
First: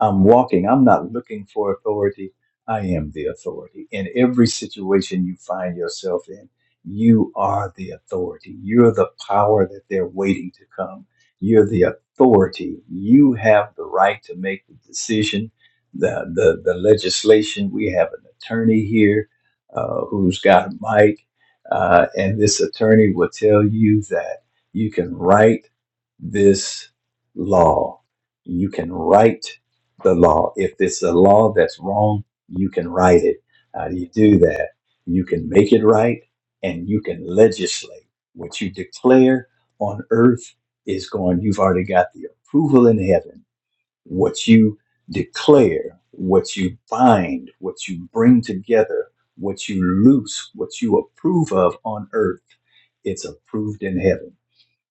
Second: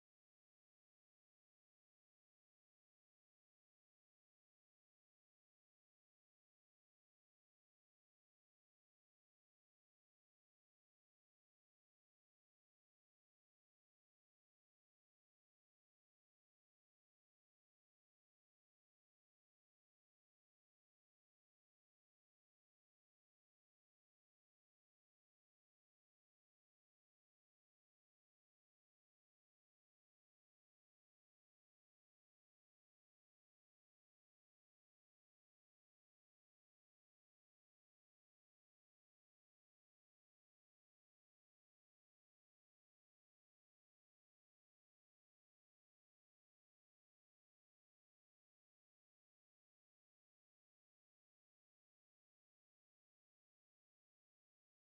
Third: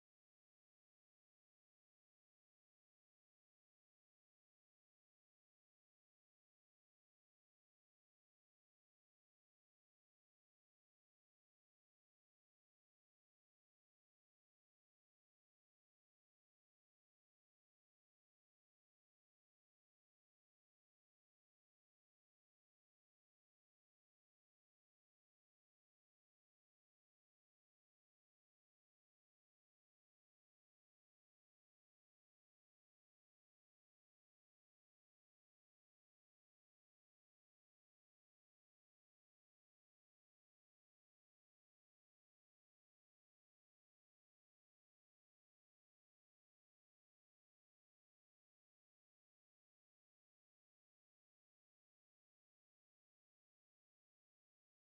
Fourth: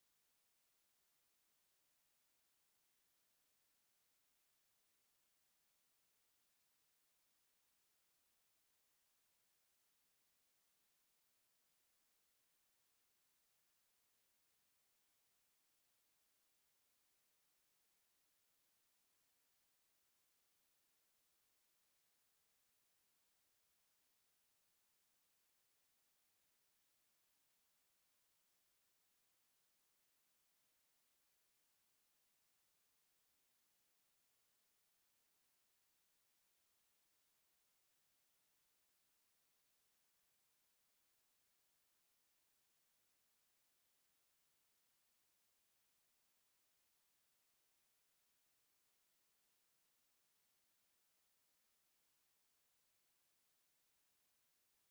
I'm walking. I'm not looking for authority. I am the authority. In every situation you find yourself in, you are the authority. You're the power that they're waiting to come. You're the authority. You have the right to make the decision, the, the, the legislation. We have an attorney here uh, who's got a mic, uh, and this attorney will tell you that you can write this law. You can write the law. If it's a law that's wrong, you can right it. How do you do that? You can make it right and you can legislate. What you declare on earth is going, you've already got the approval in heaven. What you declare, what you bind, what you bring together, what you loose, what you approve of on earth, it's approved in heaven.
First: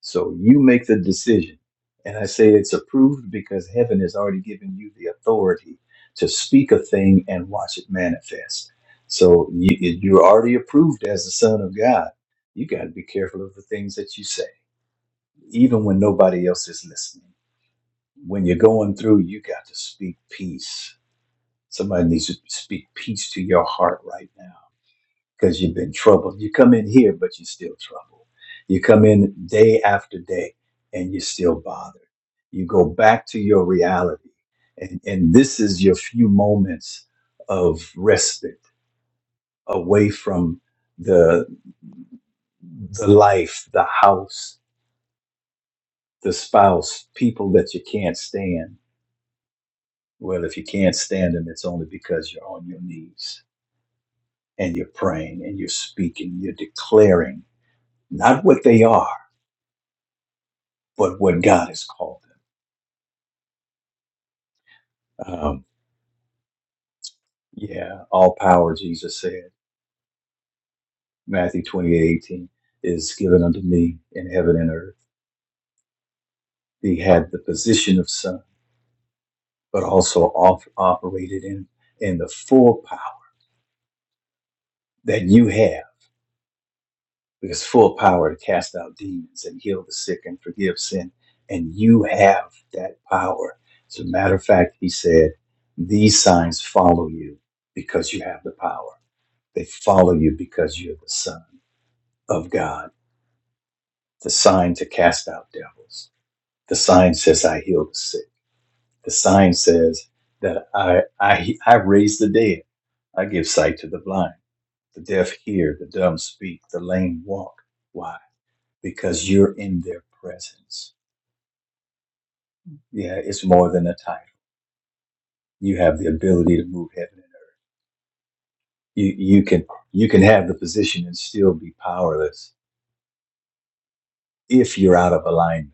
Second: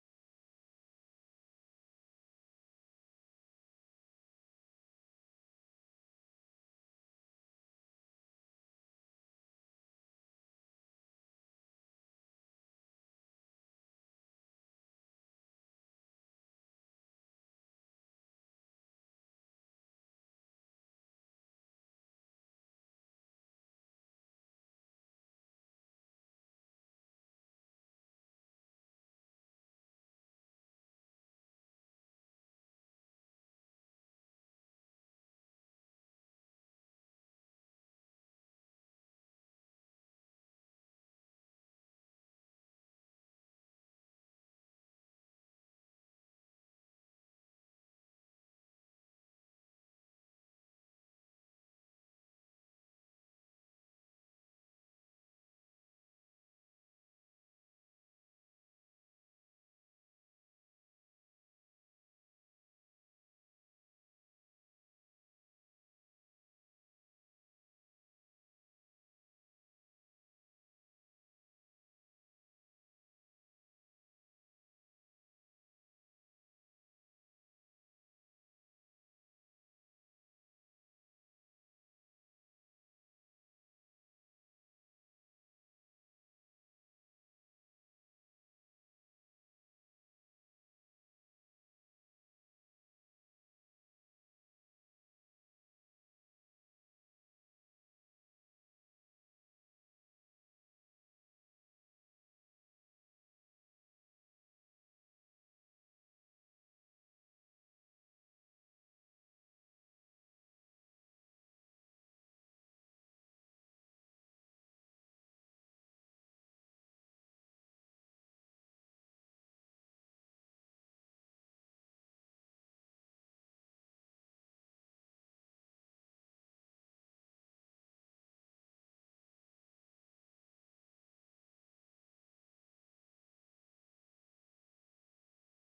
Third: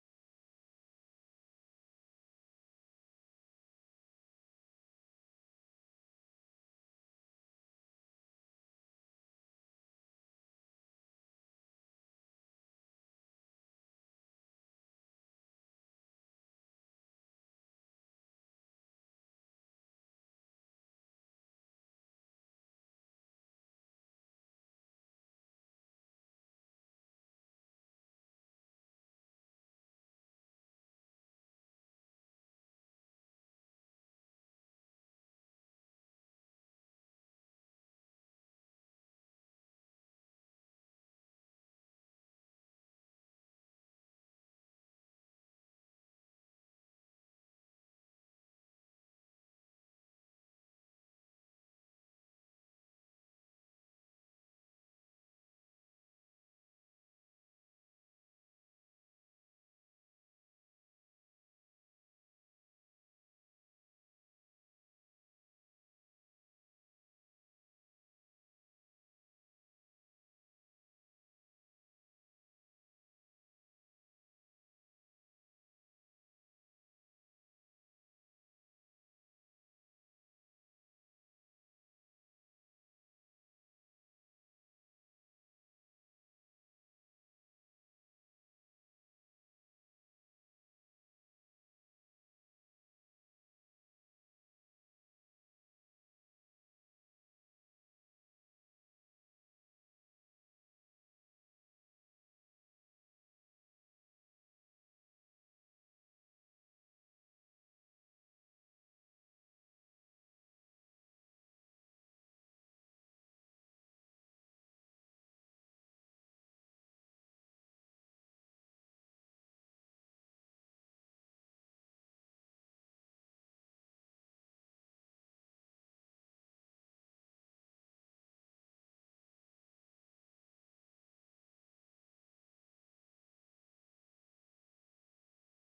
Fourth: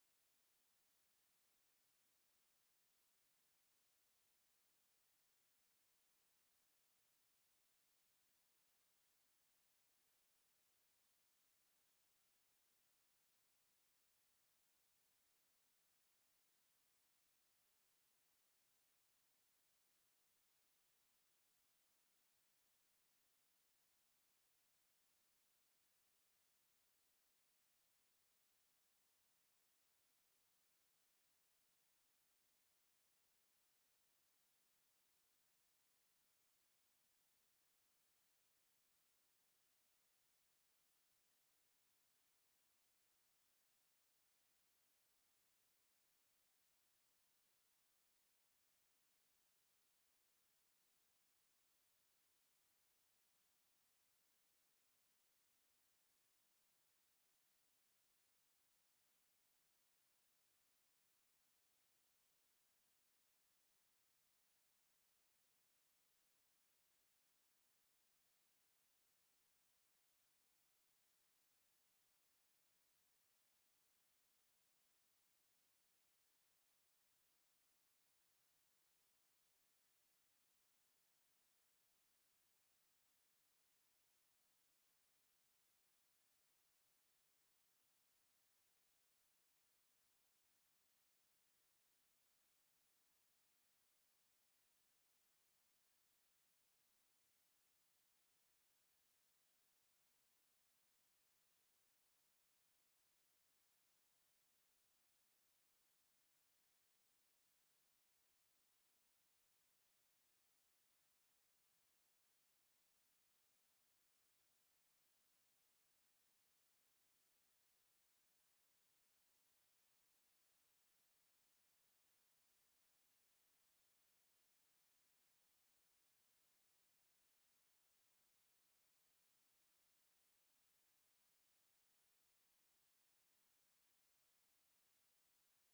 So you make the decision. And I say it's approved because heaven has already given you the authority to speak a thing and watch it manifest. So you, you're already approved as the Son of God. You got to be careful of the things that you say, even when nobody else is listening. When you're going through, you got to speak peace. Somebody needs to speak peace to your heart right now because you've been troubled. You come in here, but you're still troubled. You come in day after day and you're still bothered. You go back to your reality. And, and this is your few moments of respite away from the, the life, the house, the spouse, people that you can't stand. Well, if you can't stand them, it's only because you're on your knees and you're praying and you're speaking, you're declaring not what they are but what God has called them. Um, yeah, all power, Jesus said, Matthew 28 18, is given unto me in heaven and earth. He had the position of son, but also off, operated in, in the full power that you have, because full power to cast out demons and heal the sick and forgive sin. And you have that power. As a matter of fact, he said, These signs follow you because you have the power. They follow you because you're the son of God The sign to cast out devils. The sign says I heal the sick. The sign says that I I I raise the dead. I give sight to the blind. The deaf hear, the dumb speak, the lame walk. Why? Because you're in their presence. Yeah, it's more than a title. You have the ability to move heaven and earth. You you can you can have the position and still be powerless if you're out of alignment.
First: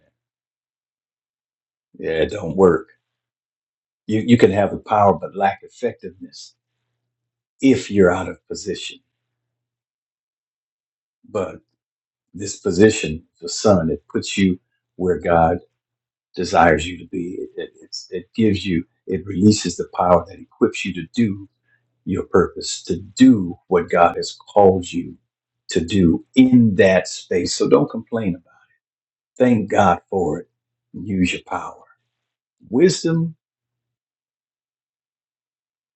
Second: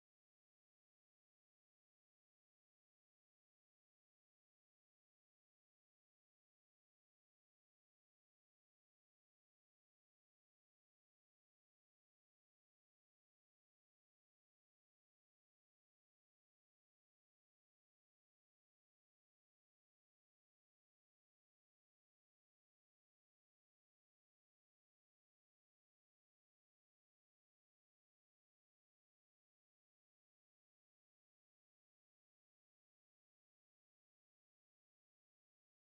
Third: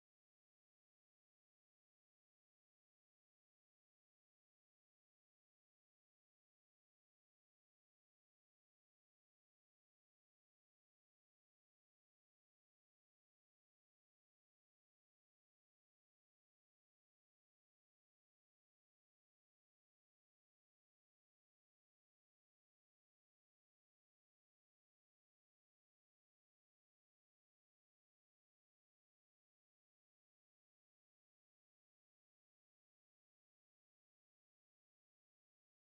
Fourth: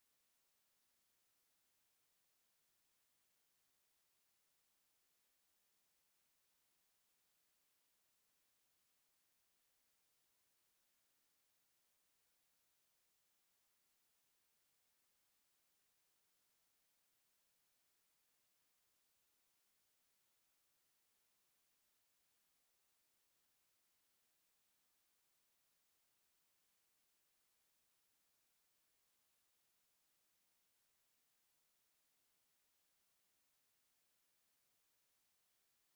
Yeah, it don't work. You you can have the power but lack effectiveness if you're out of position But this position, the son, it puts you where God desires you to be. It, it, it's, it gives you, it releases the power that equips you to do your purpose, to do what God has called you to do in that space. So don't complain about it. Thank God for it. Use your power, wisdom,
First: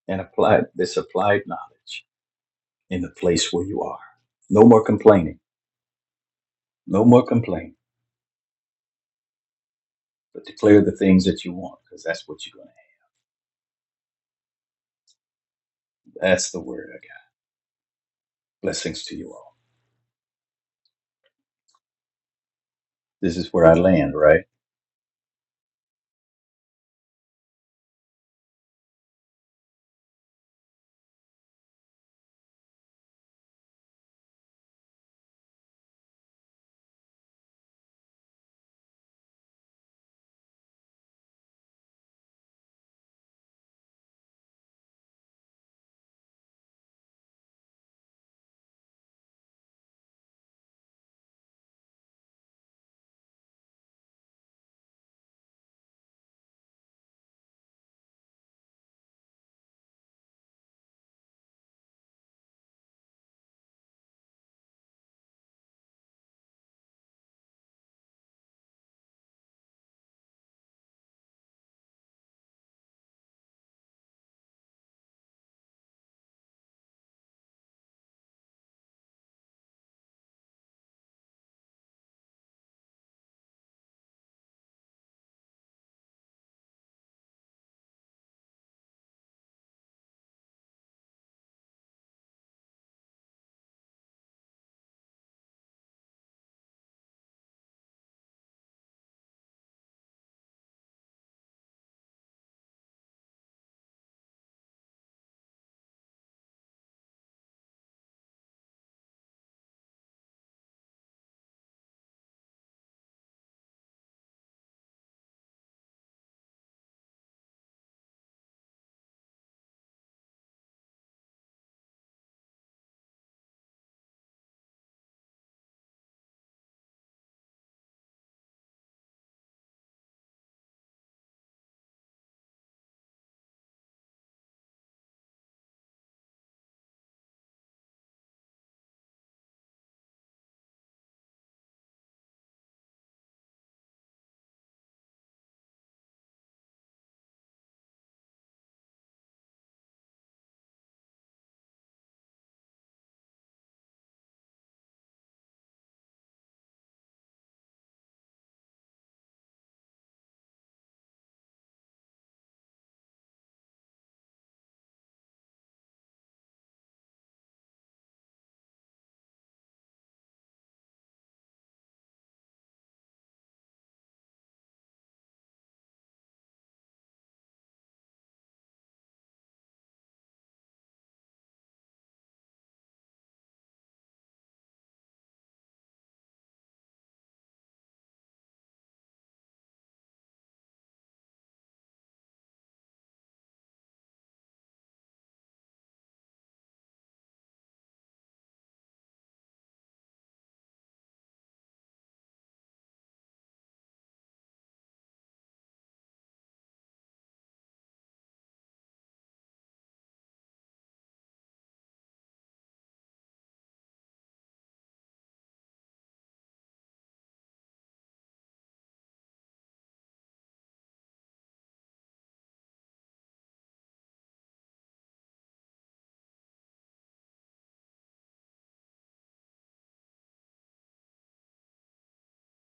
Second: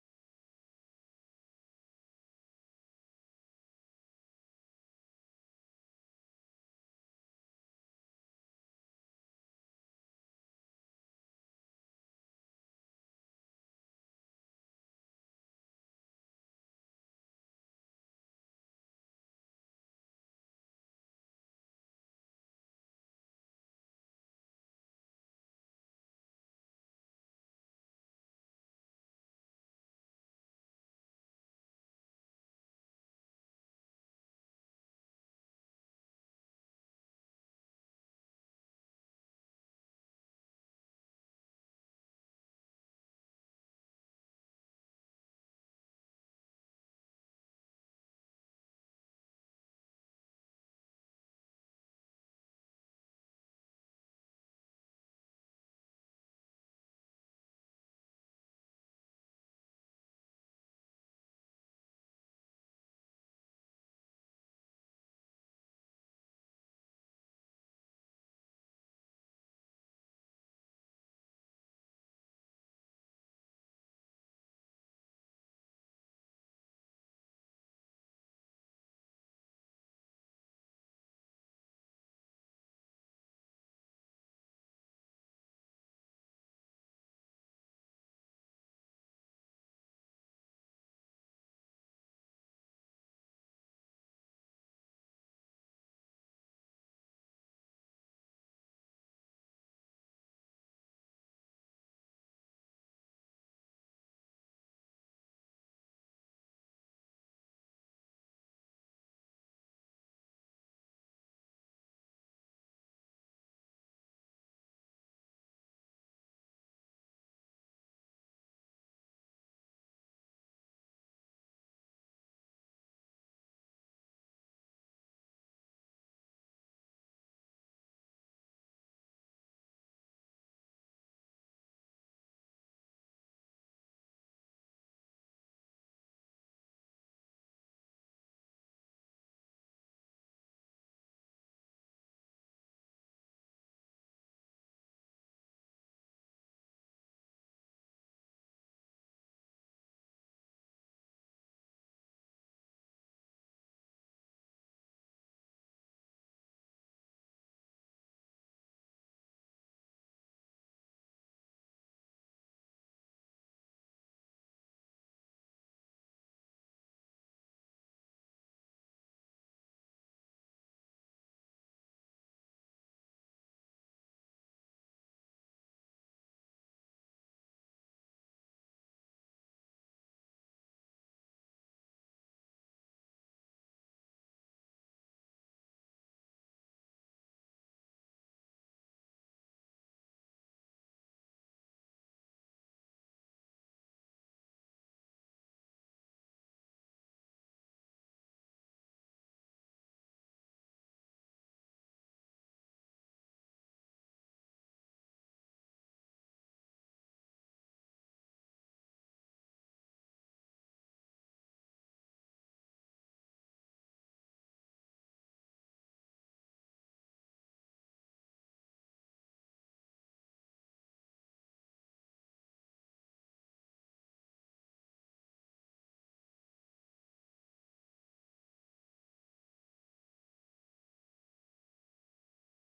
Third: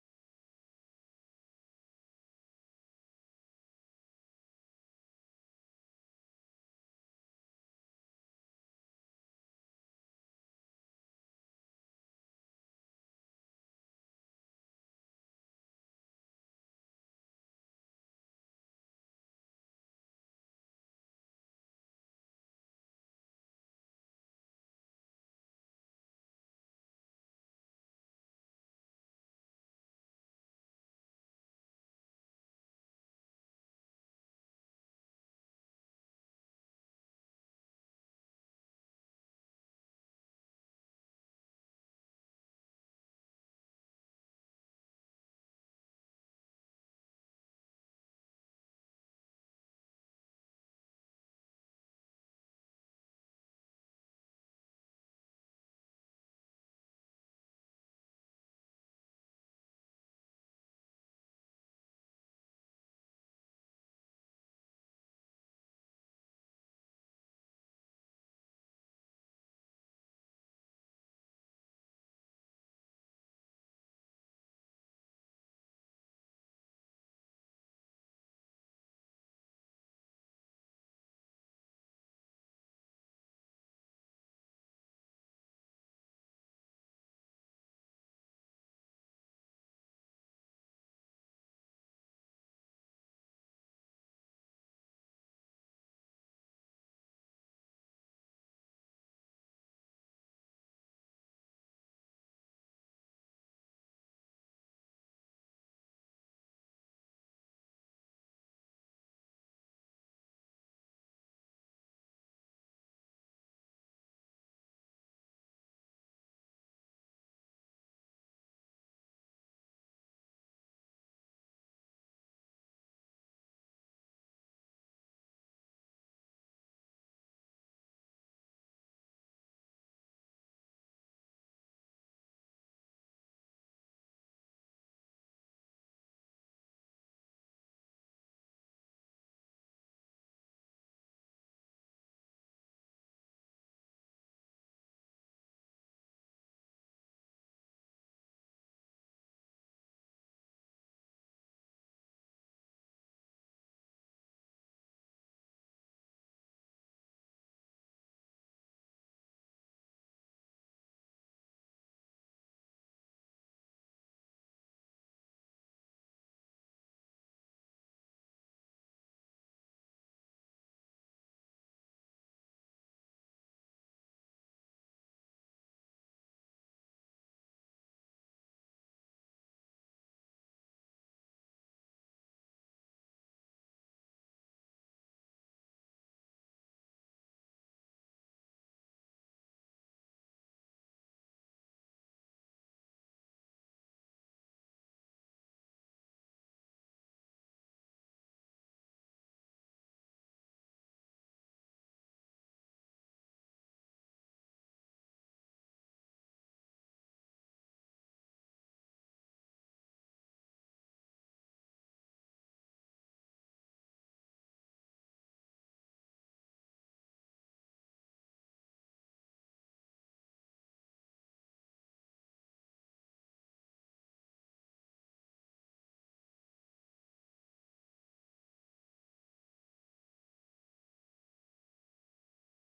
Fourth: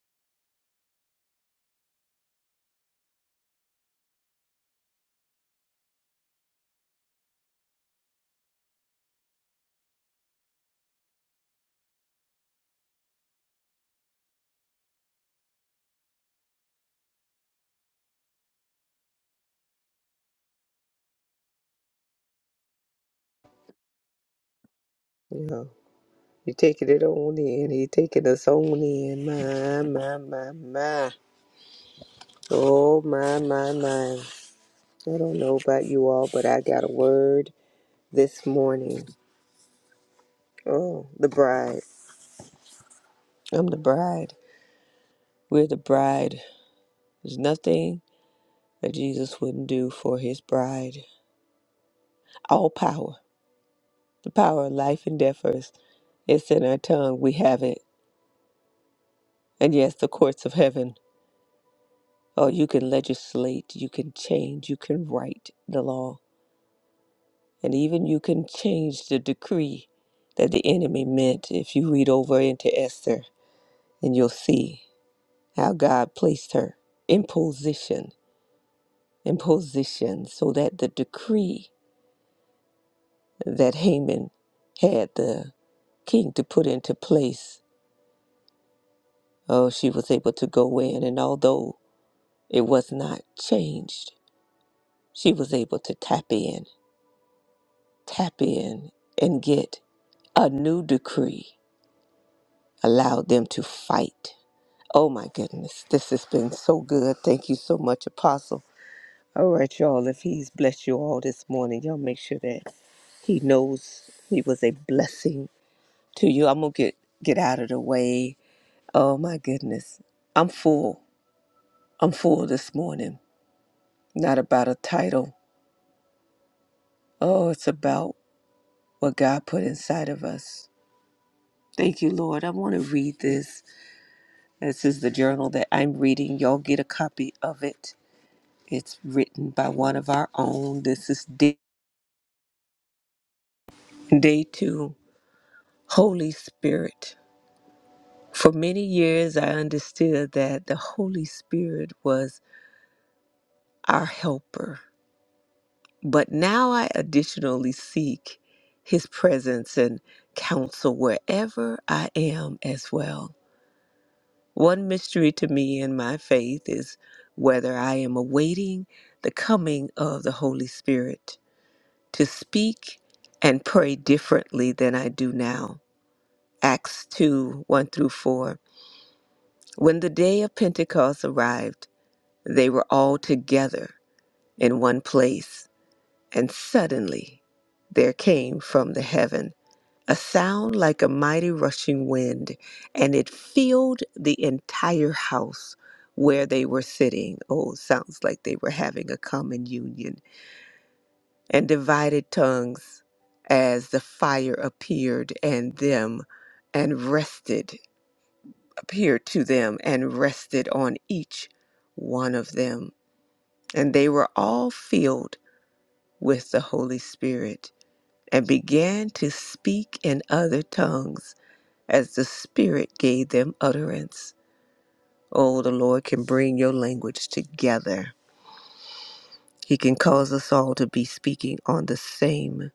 and apply this applied knowledge in the place where you are. No more complaining. No more complaining. But declare the things that you want, because that's what you're going to. have. That's the word. Blessings to you all. This is where I land, right? Yeah, you taking it on in. He taking us on in. My, my, my, my. Oh, my, my, my. I don't know about you all, but I got a word this morning. Oh, the bride. I'm the bride. We're the bride. There's nothing that Jesus wouldn't do for his bride. All power, the power of life and death 1st it's in our tongue. We have it. And yes, the courts of heaven. Oh, you can legislate, you can change, you can write the law, and even you can change the decree that the enemy meant. If you read over into Esther, and you'll see how God placed her in position, in position, so that the decree that Haman had the king to put into place Oh, she was able to go in, and although it was not changed, she was able to tap in, tap in, and get a new decree allowed them to fight. Oh my goodness, this has been so good. Thank you so much, Apostle. All right, y'all, if he's blessed you all this morning, y'all make sure that he knows he was a blessing to you. I'm gonna get get out of the way. Oh my goodness. I'm full. I'm full this morning. not about a title. Oh, it's about what God put inside of us. Thank you, Lord. I want to read this. This is the journal that I'm reading. Y'all get a copy of it. It's written by one of our own. This is day, day two Holy Spirit. For many years, I understood that the Holy Spirit was our helper, but now I additionally seek his presence and counsel wherever I am as well. One mystery to me in my faith is whether I am awaiting the coming of the Holy Spirit to speak and pray differently than I do now. Acts 2 1 through 4. When the day of Pentecost arrived, they were all together in one place, and suddenly there came from the heaven a sound like a mighty rushing wind, and it filled the entire house where they were sitting. Oh, sounds like they were having a common union. And divided tongues as the fire appeared and them and rested, appeared to them and rested on each one of them. And they were all filled with the Holy Spirit and began to speak in other tongues as the Spirit gave them utterance. Oh, the Lord can bring your language together. He can cause us all to be speaking on the same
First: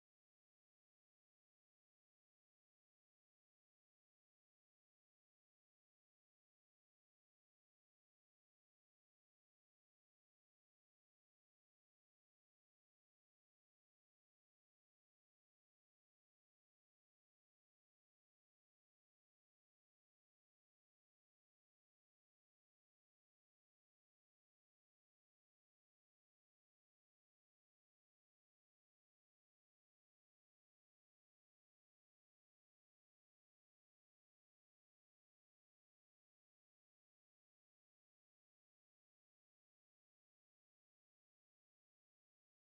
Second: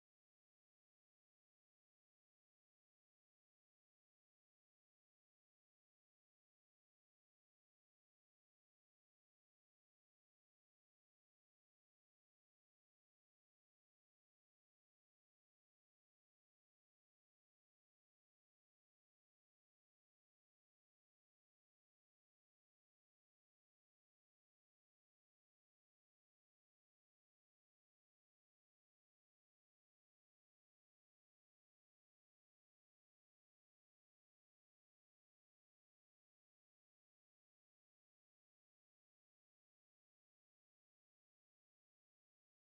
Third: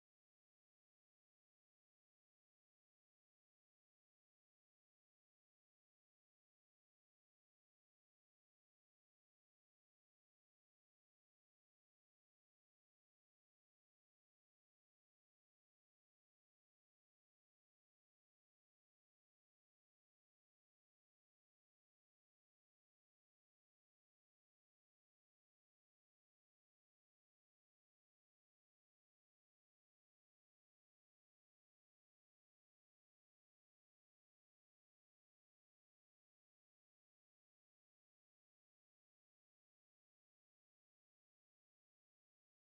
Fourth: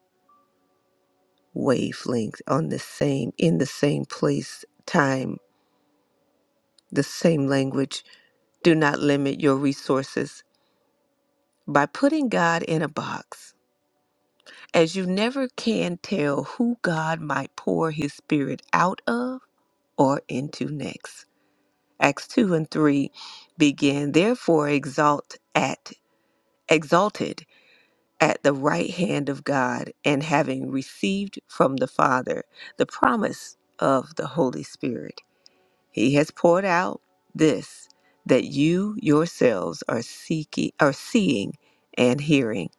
wavelength, on the same, in the same place, time, the same language. Do not limit your resources by putting God in a box. As you never can tell who God might pour his spirit out of or into next. Acts 2 and 3 begin, Therefore exalt at exalted at the right hand of God and having received from the Father the promise of the Holy Spirit. He has poured out this that you yourselves are seeking are seeing and hearing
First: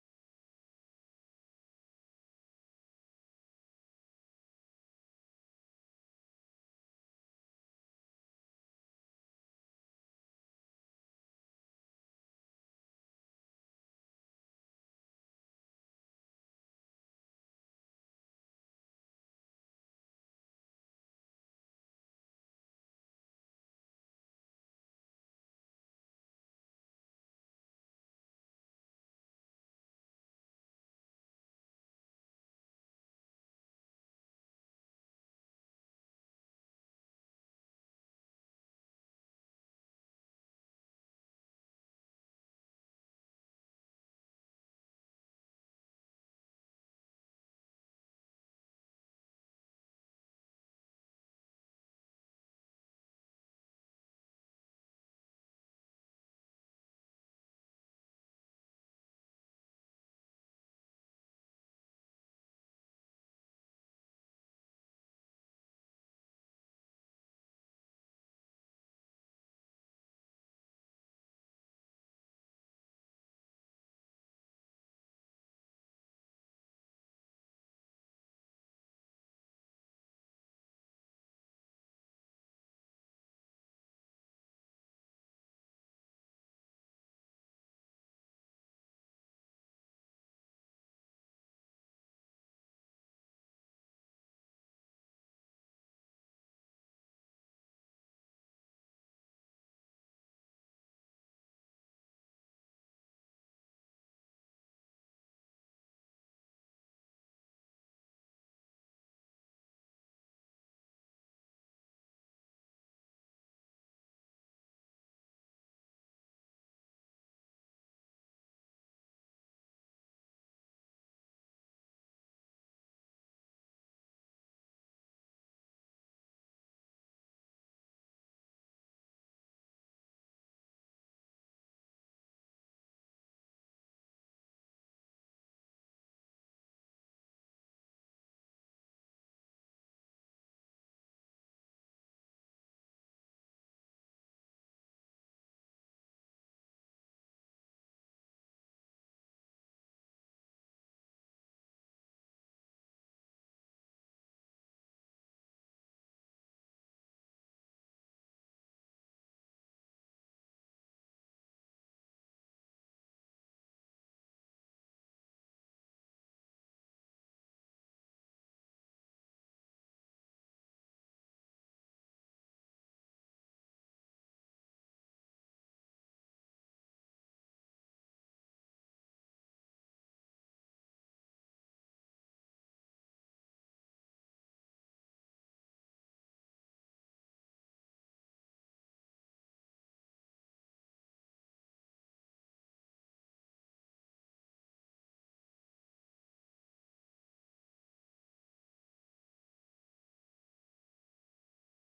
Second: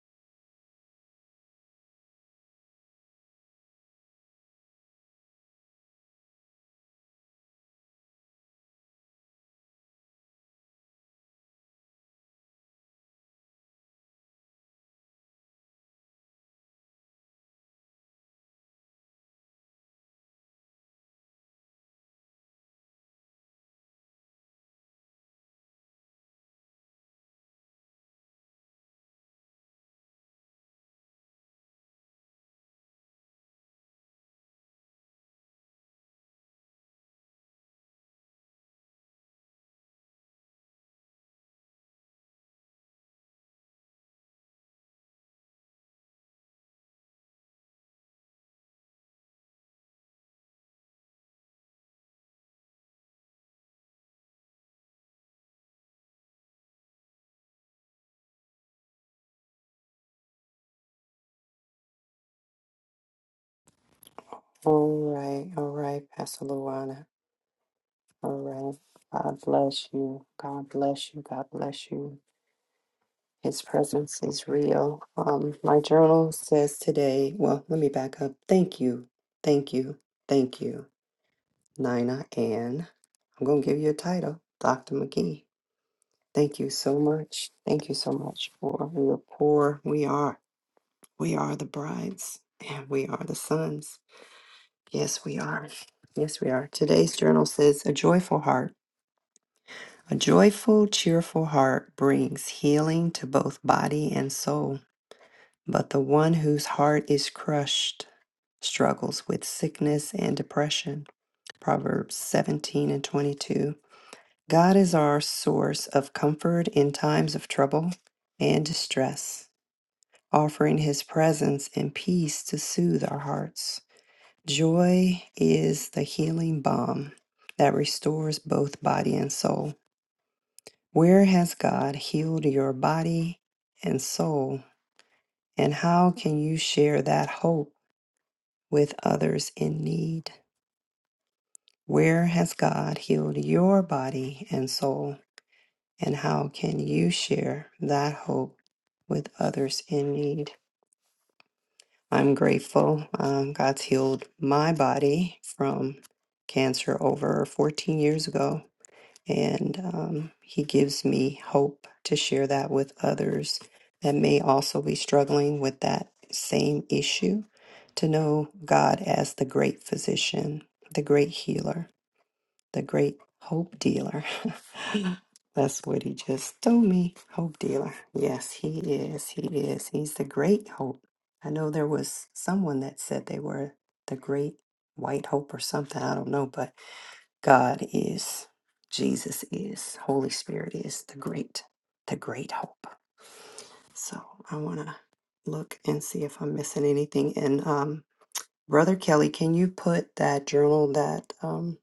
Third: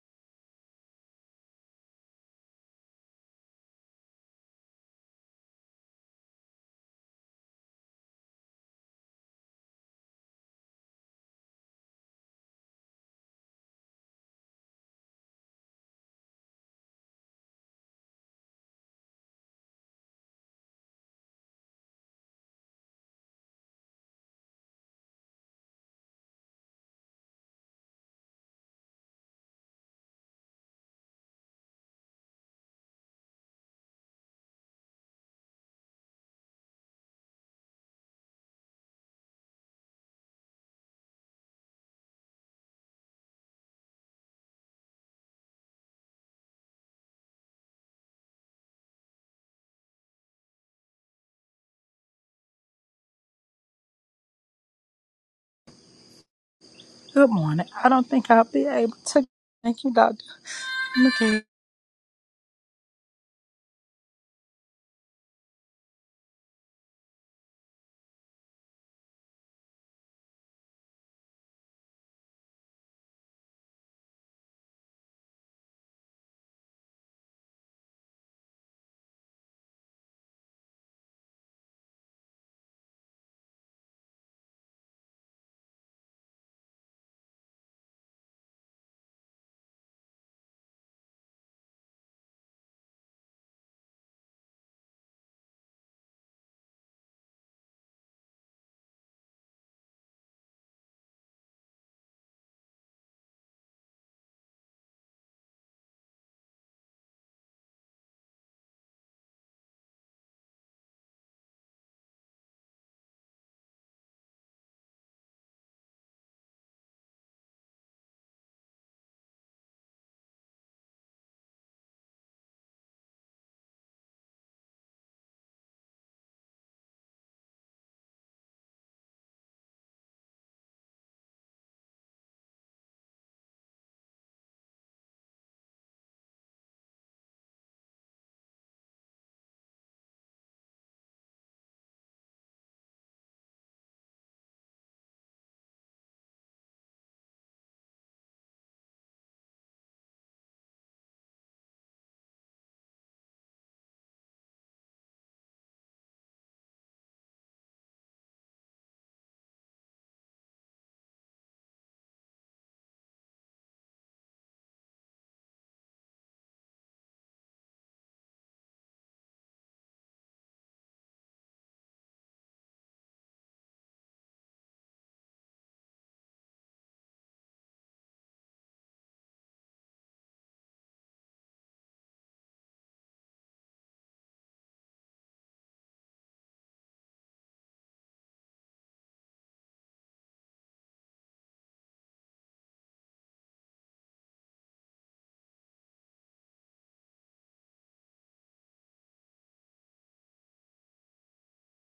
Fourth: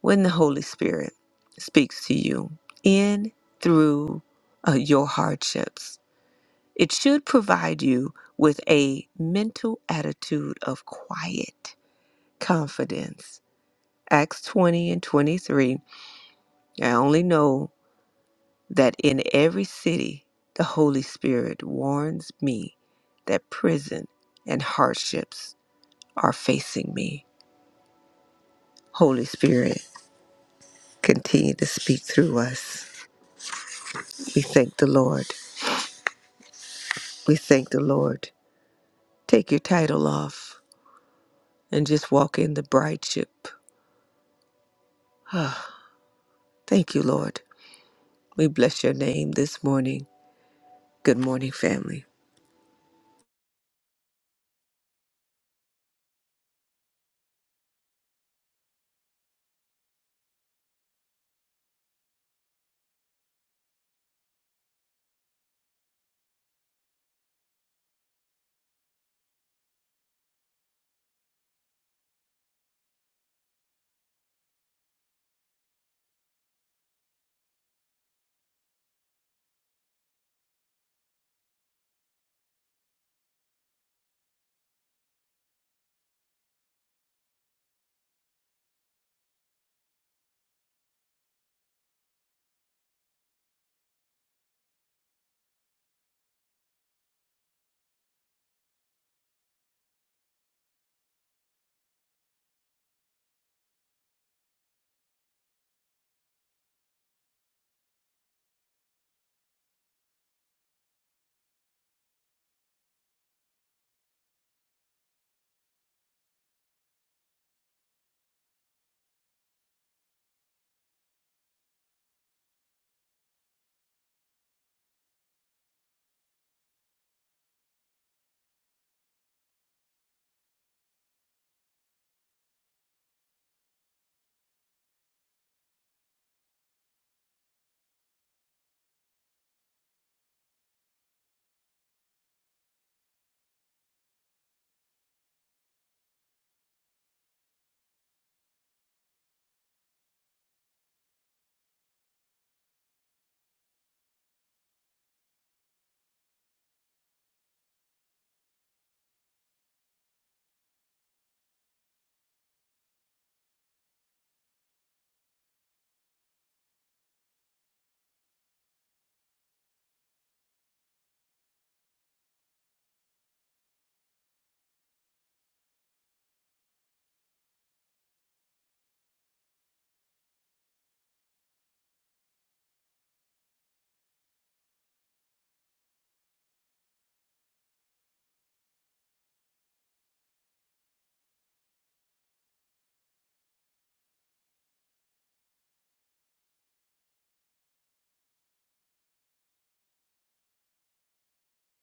when the Holy Spirit speaks to you in through uh, your hardships. It should provide you with a mental attitude of quiet confidence. Acts 20 and 23 I only know that in every city, the Holy Spirit warns me that prison and hardships are facing me. Holy Spirit, continue to speak through us. We thank the Lord. We thank the Lord. Take your title off and just walk in the brideship. Ah, thank you, Lord. We bless your name this morning. Good morning, family. Good morning. I don't think I'll be able to. Thank you, Doctor. McKee. All right, all right, Pastor Luana. All right. God bless you. God bless you. God bless you. His presence is real. Um, my journal says today, well, let me back up. Thank you. Thank you. Thank you, Nina Ann. I'm gonna give you a title, Dr. McGee. Thank you so much. Thank you so much for your poor. We are. We are the brides and we are the sons. Yes, we are. Yes, we are. Today's journal says a joyful heart. A joyful, cheerful heart brings healing to both body and soul. But the one whose heart is crushed struggles with sickness and depression. Proverbs 17 and 22. God is our source of comfort in times of trouble and distress, offering his presence and peace to soothe our hearts. Joy is the healing balm that restores both body and soul. Where has God healed your body and soul? And how can you share that hope with others in need? Where has God healed your body and soul? And how can you share that hope with others in need? I'm grateful. Um, God's healed my body from cancer over 14 years ago And um, he gives me hope to share that with others that may also be struggling with that same issue to know God as the great physician, the great healer, the great hope dealer. That's what he just told me. Hope dealer. Yes, he is. He is. He's the great hope. I know there was someone that said they were the great white hope or something. I don't know, but. God is, Jesus is, Holy Spirit is the great, the great hope. So I want to look and see if I'm missing anything. And um, Brother Kelly, can you put that journal that um,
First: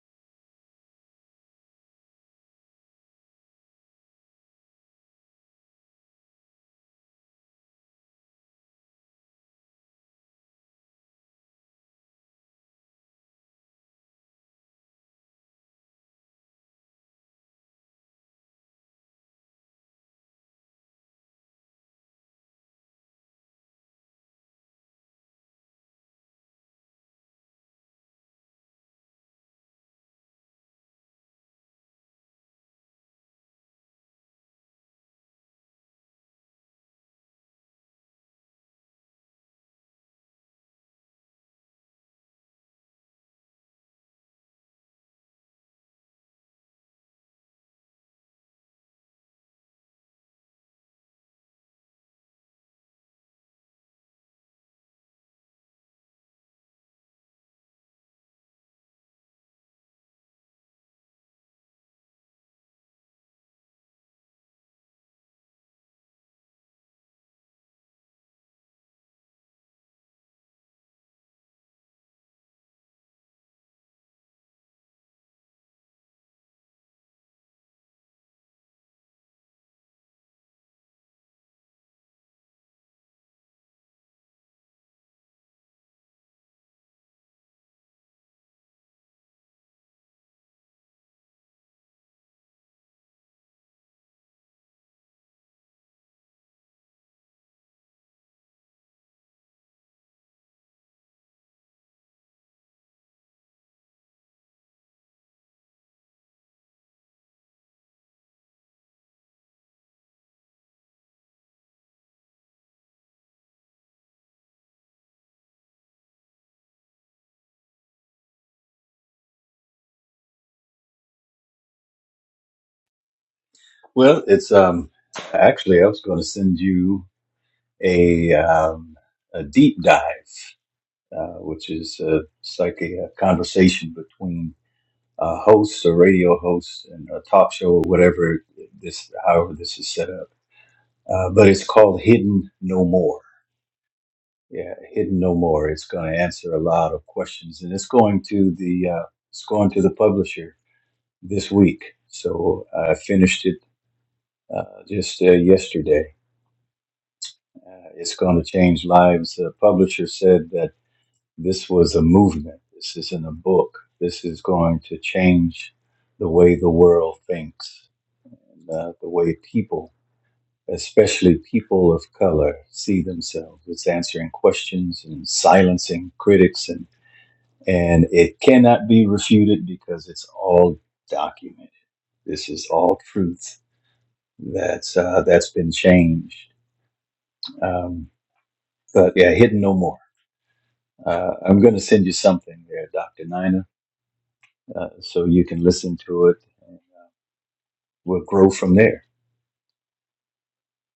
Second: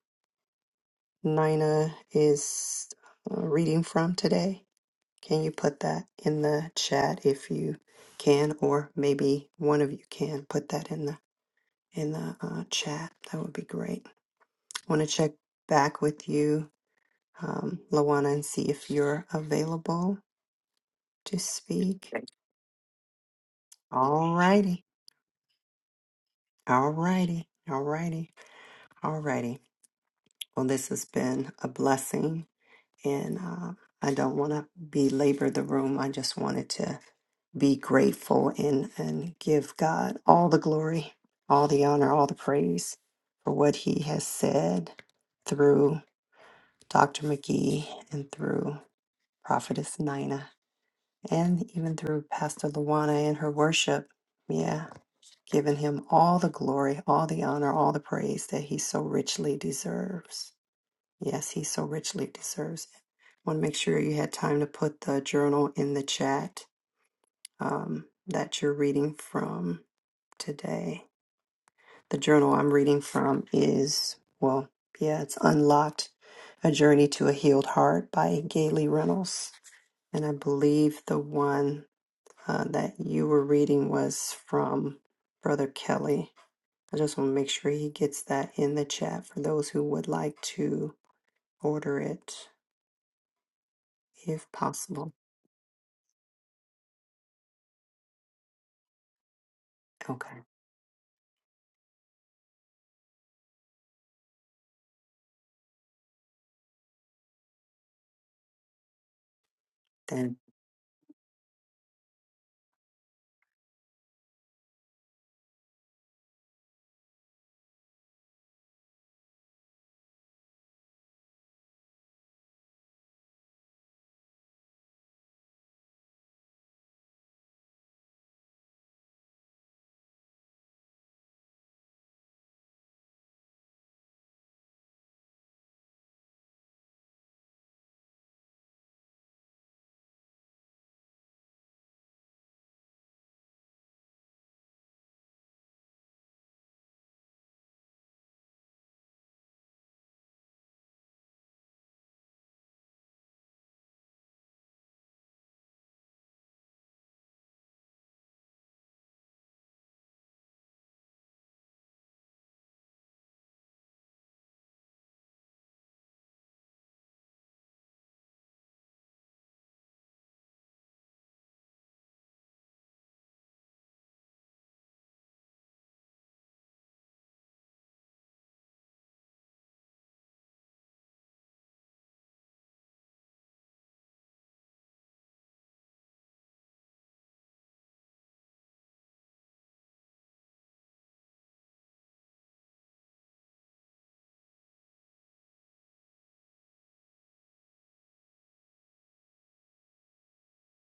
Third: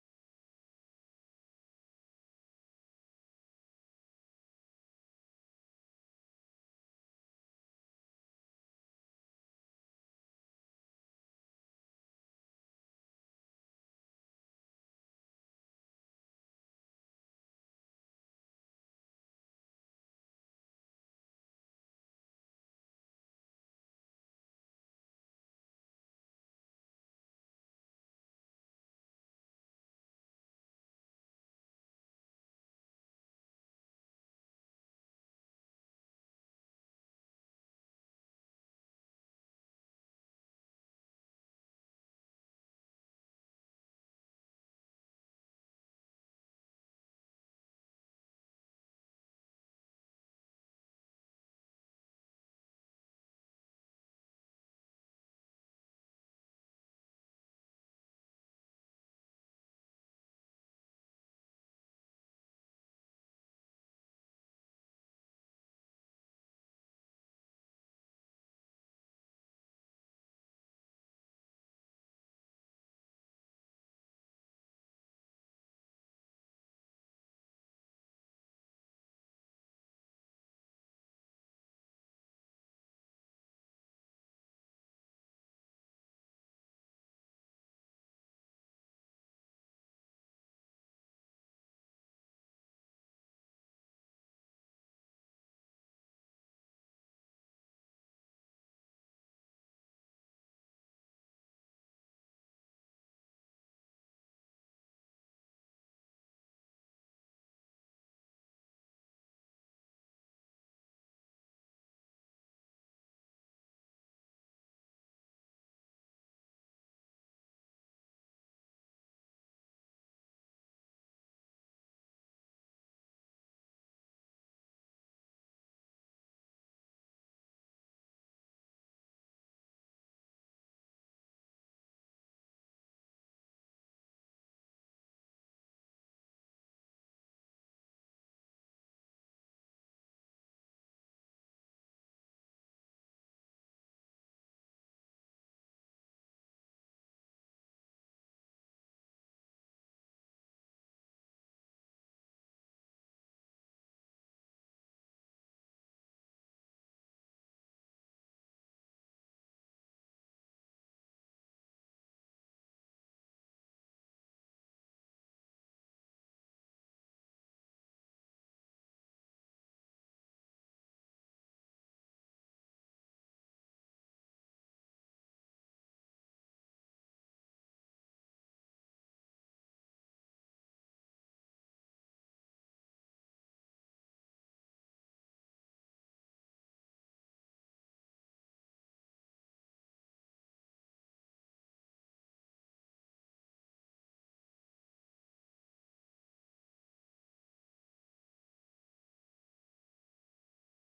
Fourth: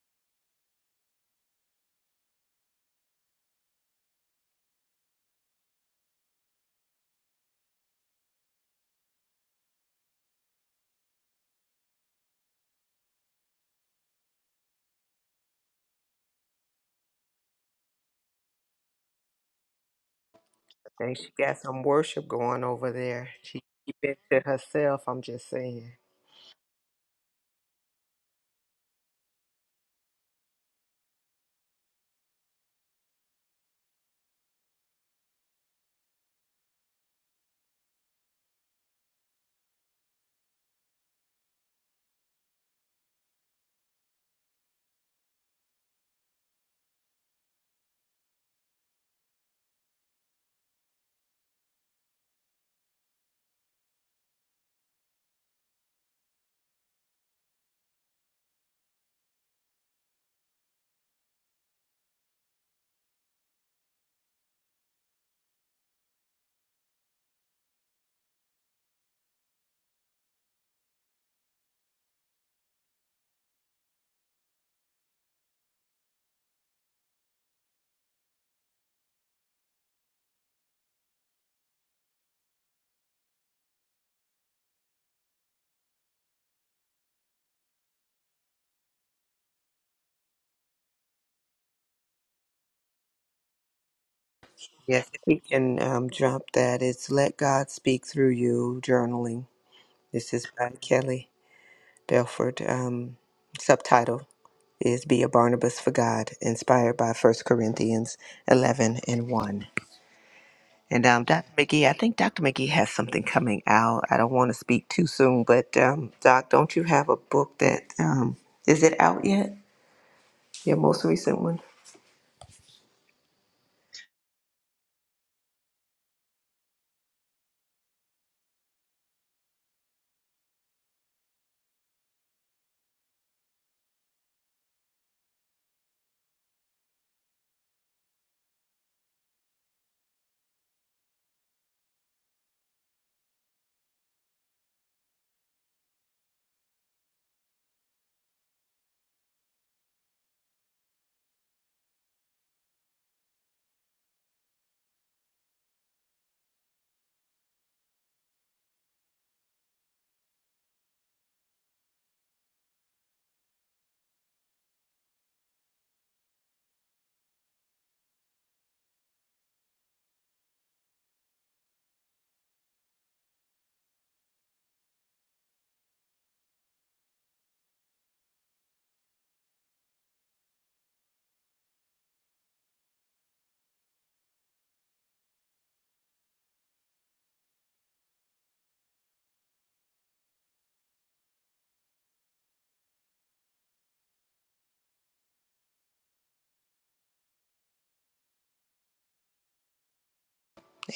Nina is uh, reading from today? Can you put that in the chat if you can, or maybe one of you can put that in the in the uh, chat? That would be great. I want to check back with you um, Lawana and see if you're available I think she to got some speak. worship going over there. She keep it All to righty. herself. I'm just saying. All righty. All righty. All righty. Well, this has been a blessing, and uh, I don't want to belabor the room. I just wanted to be grateful and, and give God all the glory, all the honor, all the praise for what He has said through Dr. McGee and through Prophetess Nina and even through Pastor Luana and her worship. Yeah, giving him all the glory, all the honor, all the praise that he so richly deserves. Yes, he so richly deserves. want to make sure you had time to put the journal in the chat um, that you're reading from today. The journal I'm reading from is, well, yeah, it's Unlocked A Journey to a Healed Heart by Gayle Reynolds. And I believe the one. uh, that you were reading was from Brother Kelly. I just want to make sure he gets that in the chat for those who would like to order it if Yes, possible. if we can um, drop that, it's Let God Speak Through You Journaling. This Okay, is by Kelly Belford. Um, subtitle is Be a Barnabas for God, inspired by First Corinthians 11 and 1. then And um, Dr. McGee, I think Dr. McGee has something coming out. I don't want to speak too soon, but um, Doc, don't you have a book that um, is it out yet? Your most recent one? Well, it's um actually I was going to send you a um, a deep dive, uh, which is uh, it's like a, a conversation between a host, a radio host, and a talk show, or whatever this, however this is set up. Uh, but it's called Hidden No More. Yeah, Hidden No More. It's going to answer a lot of questions, and it's going to the uh, it's going to the publisher this week. So uh, I finished it uh, just uh, yesterday. Uh, it's going to change lives. The publisher said that this was a movement. This isn't a book. This is going to change the way the world thinks, and, uh, the way people, especially people of color, see themselves. It's answering questions and silencing critics, and, and it cannot be refuted because it's all documented. This is all truth that's uh, that's been changed. Um, but yeah, hidden no more. Uh, I'm going to send you something there, Dr. Nina, uh, so you can listen to it. We'll grow from there.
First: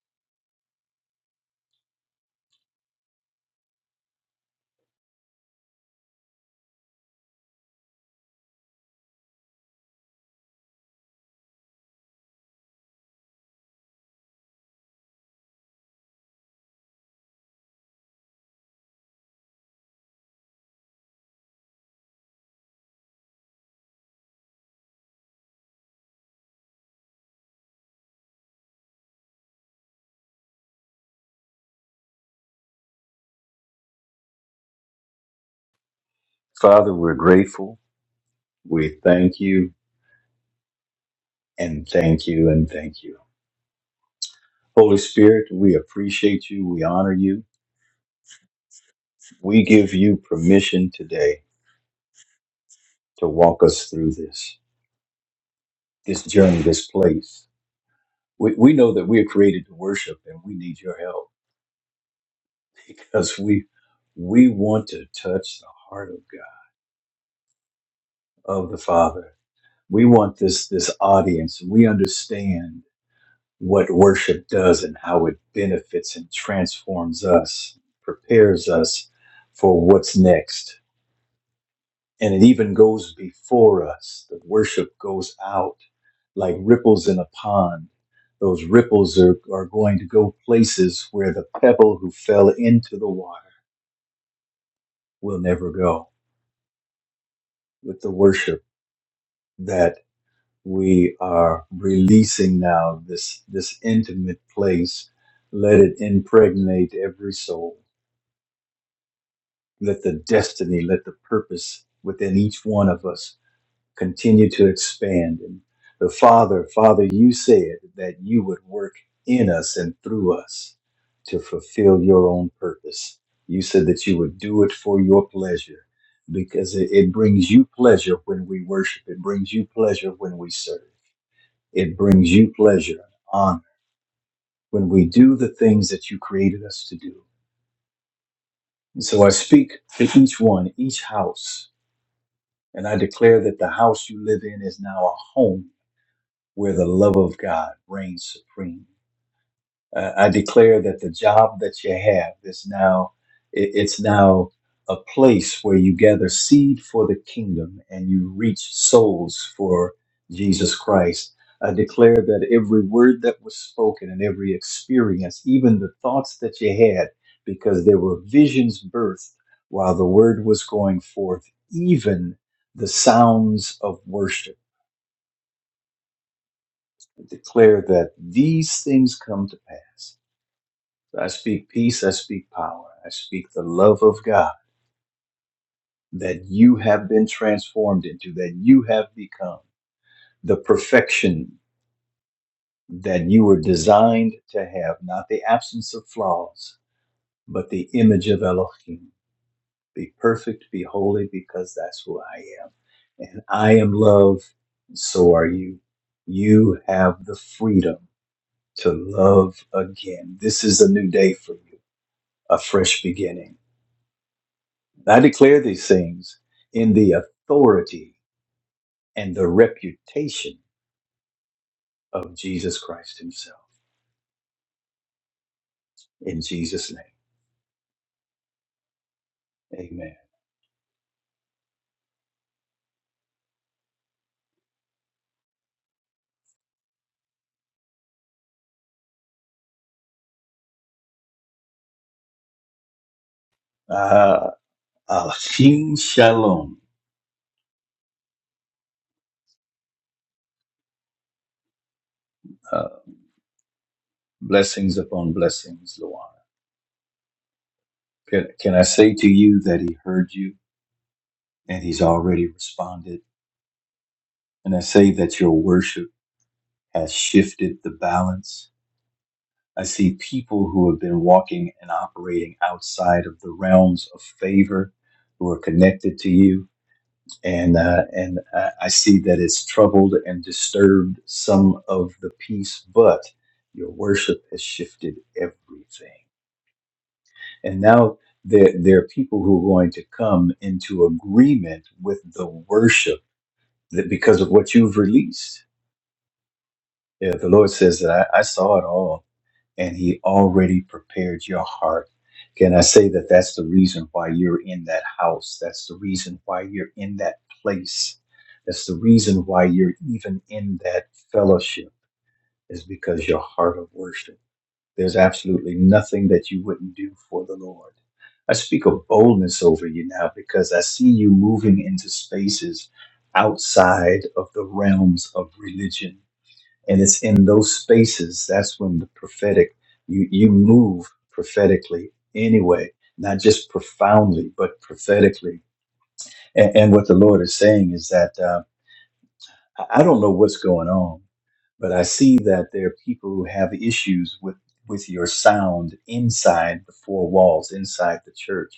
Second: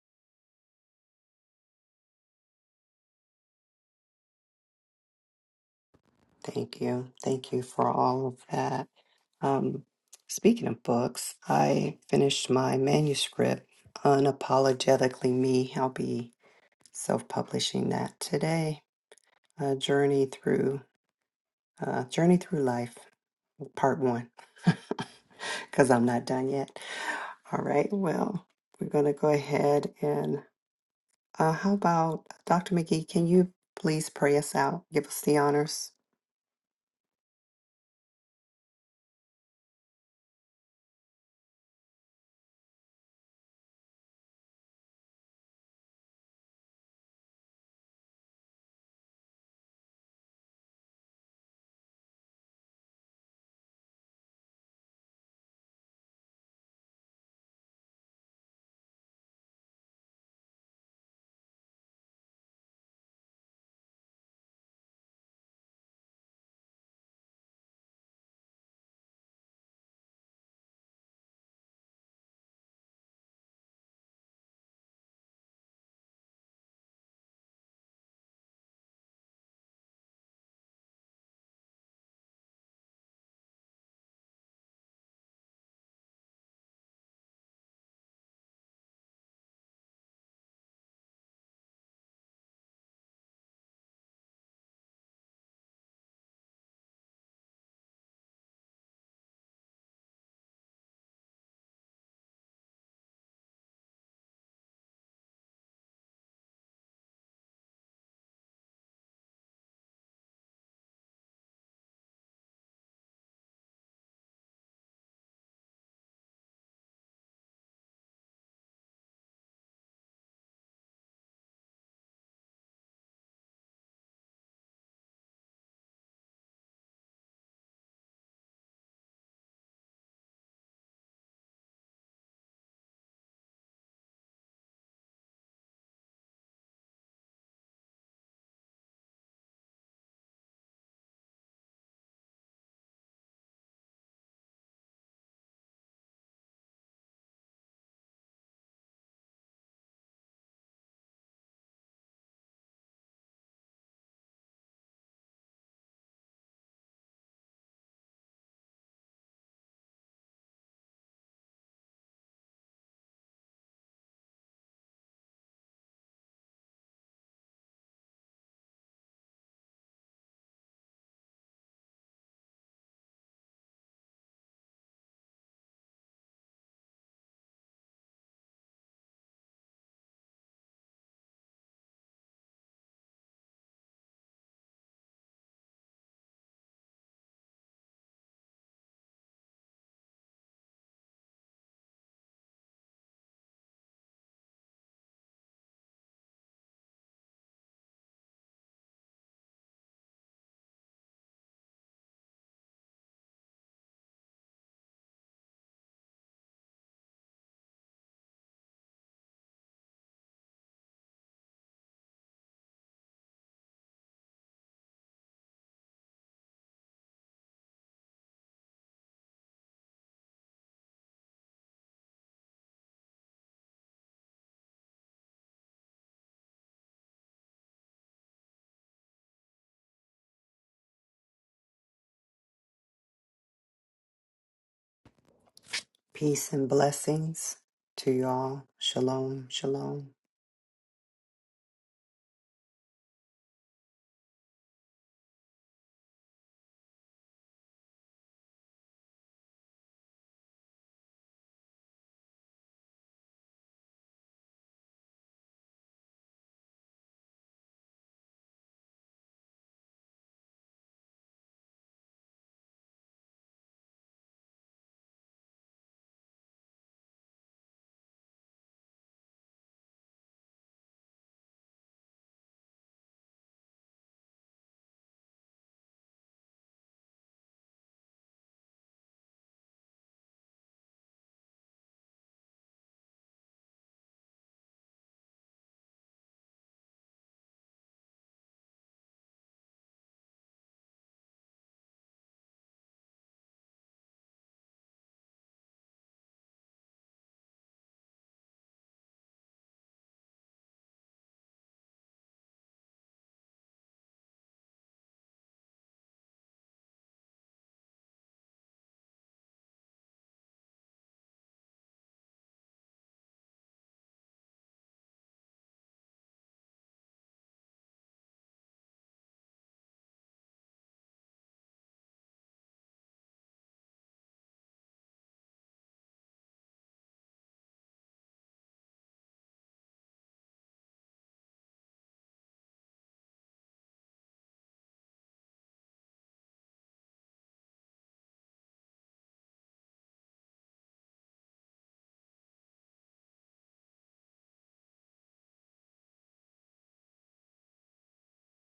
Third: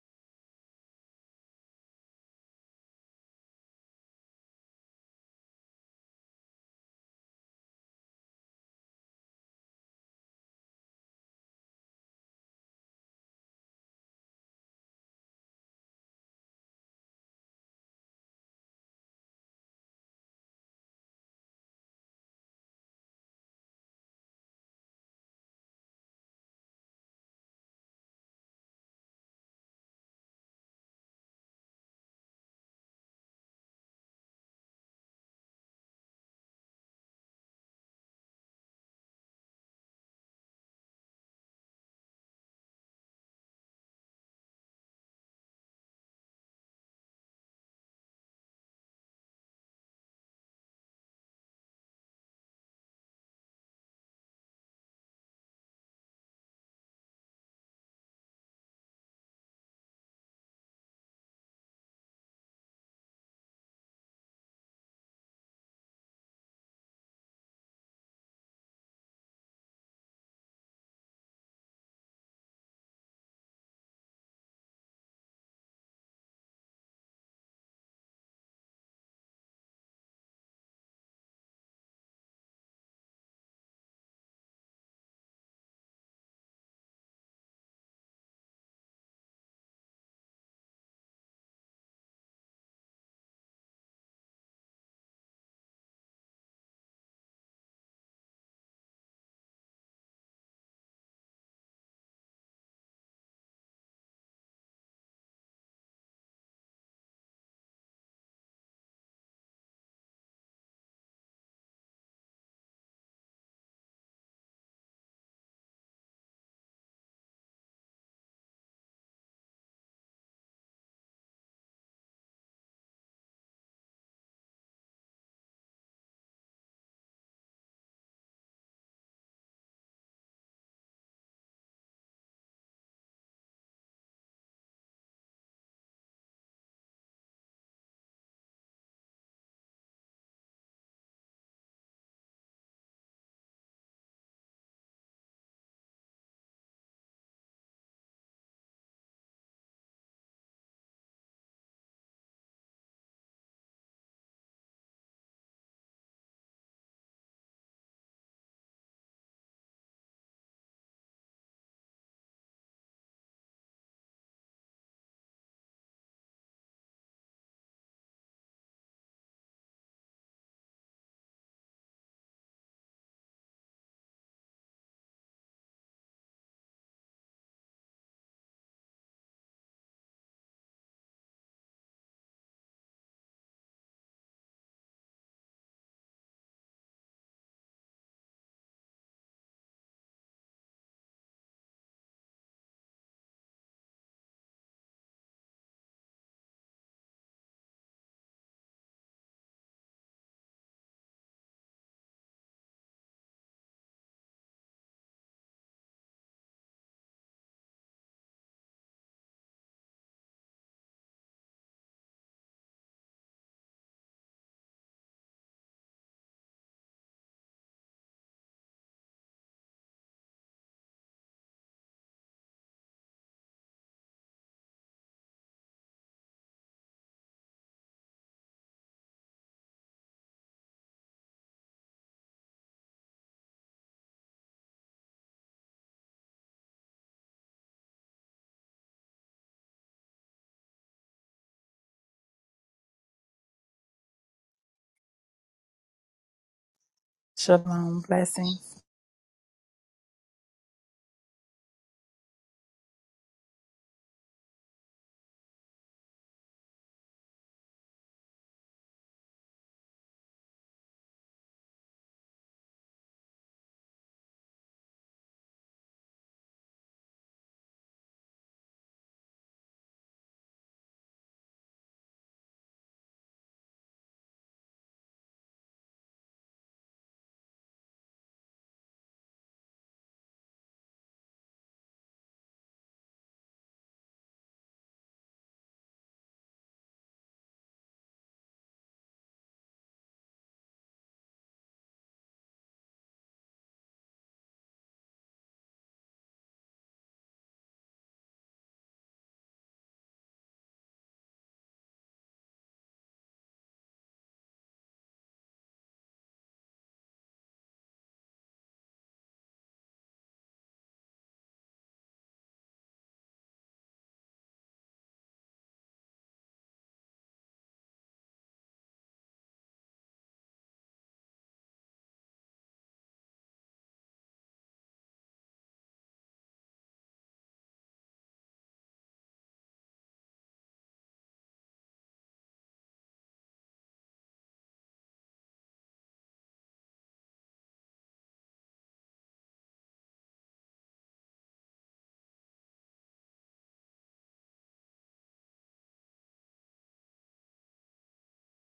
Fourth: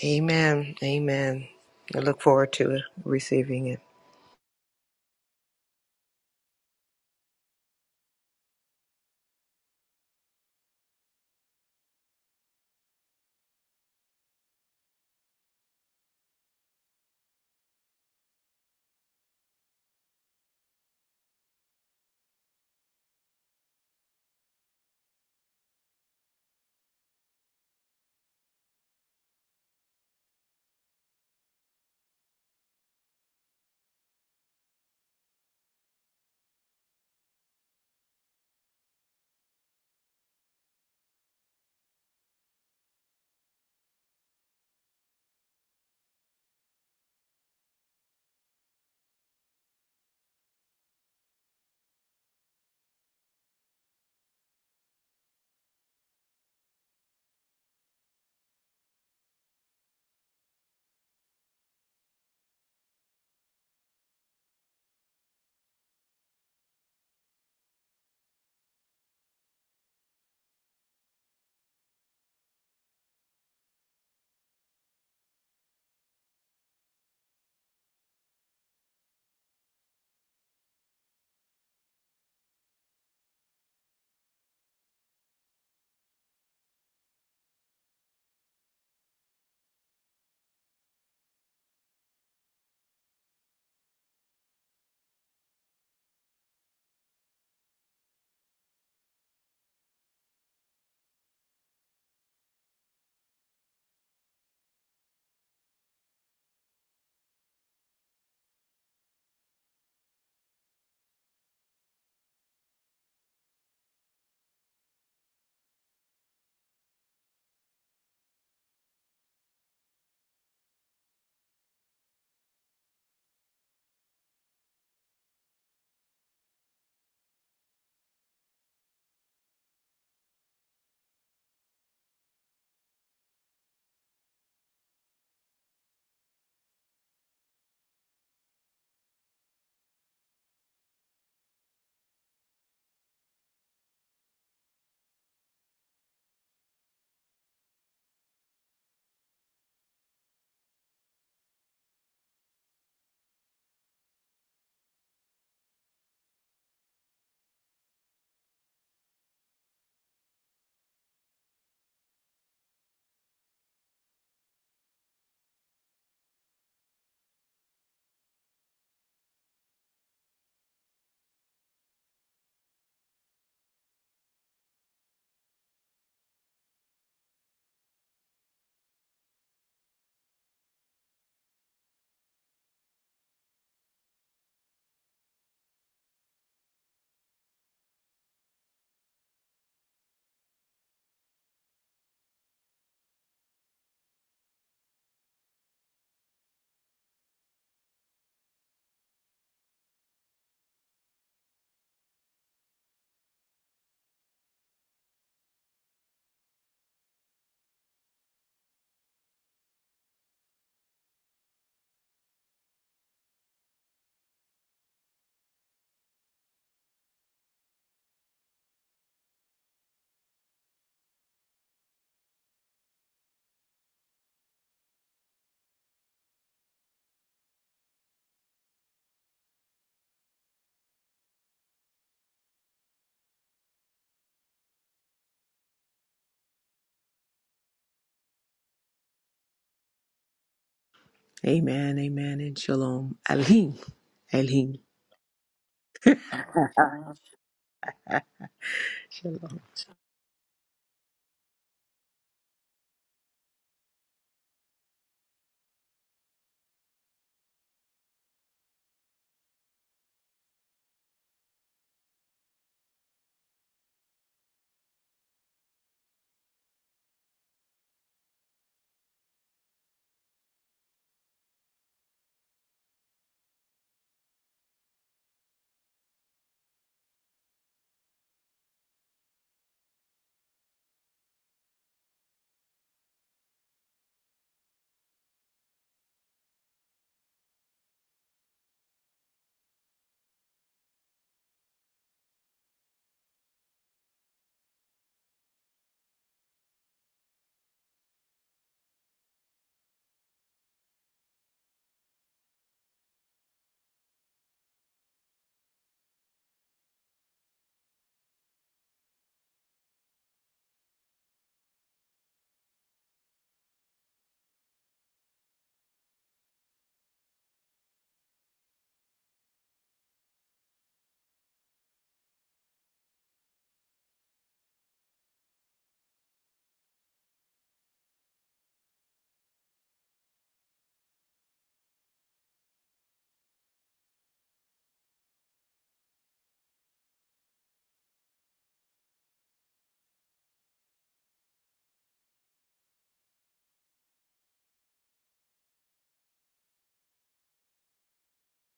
Amen. Amen. I look forward to receiving it. thank you. Thank you for all of that. Um, speaking of books, I finished my manuscript, Unapologetically Me. I'll be self publishing that today. A journey through, uh, journey through life. part one, because I'm not done yet. All right, well, we're going to go ahead and uh, how about Dr. McGee? Can you please pray us out? Give us the honors. Father, we're grateful. We thank you and thank you and thank you. Holy Spirit, we appreciate you. We honor you. We give you permission today to walk us through this, this journey, this place. We, we know that we are created to worship and we need your help. because we we want to touch the heart of God, of the Father. We want this this audience. We understand what worship does and how it benefits and transforms us, prepares us for what's next. And it even goes before us. The worship goes out like ripples in a pond. Those ripples are, are going to go places where the pebble who fell into the water will never go with the worship that we are releasing now this this intimate place let it impregnate every soul let the destiny let the purpose within each one of us continue to expand and the father father you said that you would work in us and through us to fulfill your own purpose you said that you would do it for your pleasure because it, it brings you pleasure when we worship it brings you pleasure when we serve it brings you pleasure and honor when we do the things that you created us to do. And so I speak to each one, each house, and I declare that the house you live in is now a home where the love of God reigns supreme. Uh, I declare that the job that you have is now it- it's now a place where you gather seed for the kingdom and you reach souls for Jesus Christ. I declare that every word that was spoken and every experience, even the thoughts that you had, because there were visions birthed while the word was going forth, even the sounds of worship. I declare that these things come to pass So I speak peace, I speak power, I speak the love of God that you have been transformed into, that you have become the perfection that you were designed to have, not the absence of flaws, but the image of Elohim. Be perfect, be holy, because that's who I am. And I am love, and so are you. You have the freedom to love again. This is a new day for you, a fresh beginning I declare these things in the authority and the reputation of Jesus Christ Himself. In Jesus' name, Amen. Peace and blessings to you all. Shalom, shalom. Amen, amen, and shalom. Alim, Uh, alim. Achim Shalom. Shalom. Blessings. shalom. Uh, blessings upon blessings, Luana. Can, can I say to you that He heard you and He's already responded? And I say that your worship has shifted the balance. I see people who have been walking and operating outside of the realms of favor who are connected to you and uh, and I, I see that it's troubled and disturbed some of the peace, but your worship has shifted everything. And now there there are people who are going to come into agreement with the worship that because of what you've released. Yeah, the Lord says that I, I saw it all and he already prepared your heart. Can I say that that's the reason why you're in that house? That's the reason why you're in that place. That's the reason why you're even in that fellowship is because your heart of worship. There's absolutely nothing that you wouldn't do for the Lord. I speak of boldness over you now because I see you moving into spaces outside of the realms of religion and it's in those spaces that's when the prophetic you you move prophetically anyway not just profoundly but prophetically and, and what the lord is saying is that uh, I I don't know what's going on, but I see that there are people who have issues with with your sound inside the four walls, inside the church.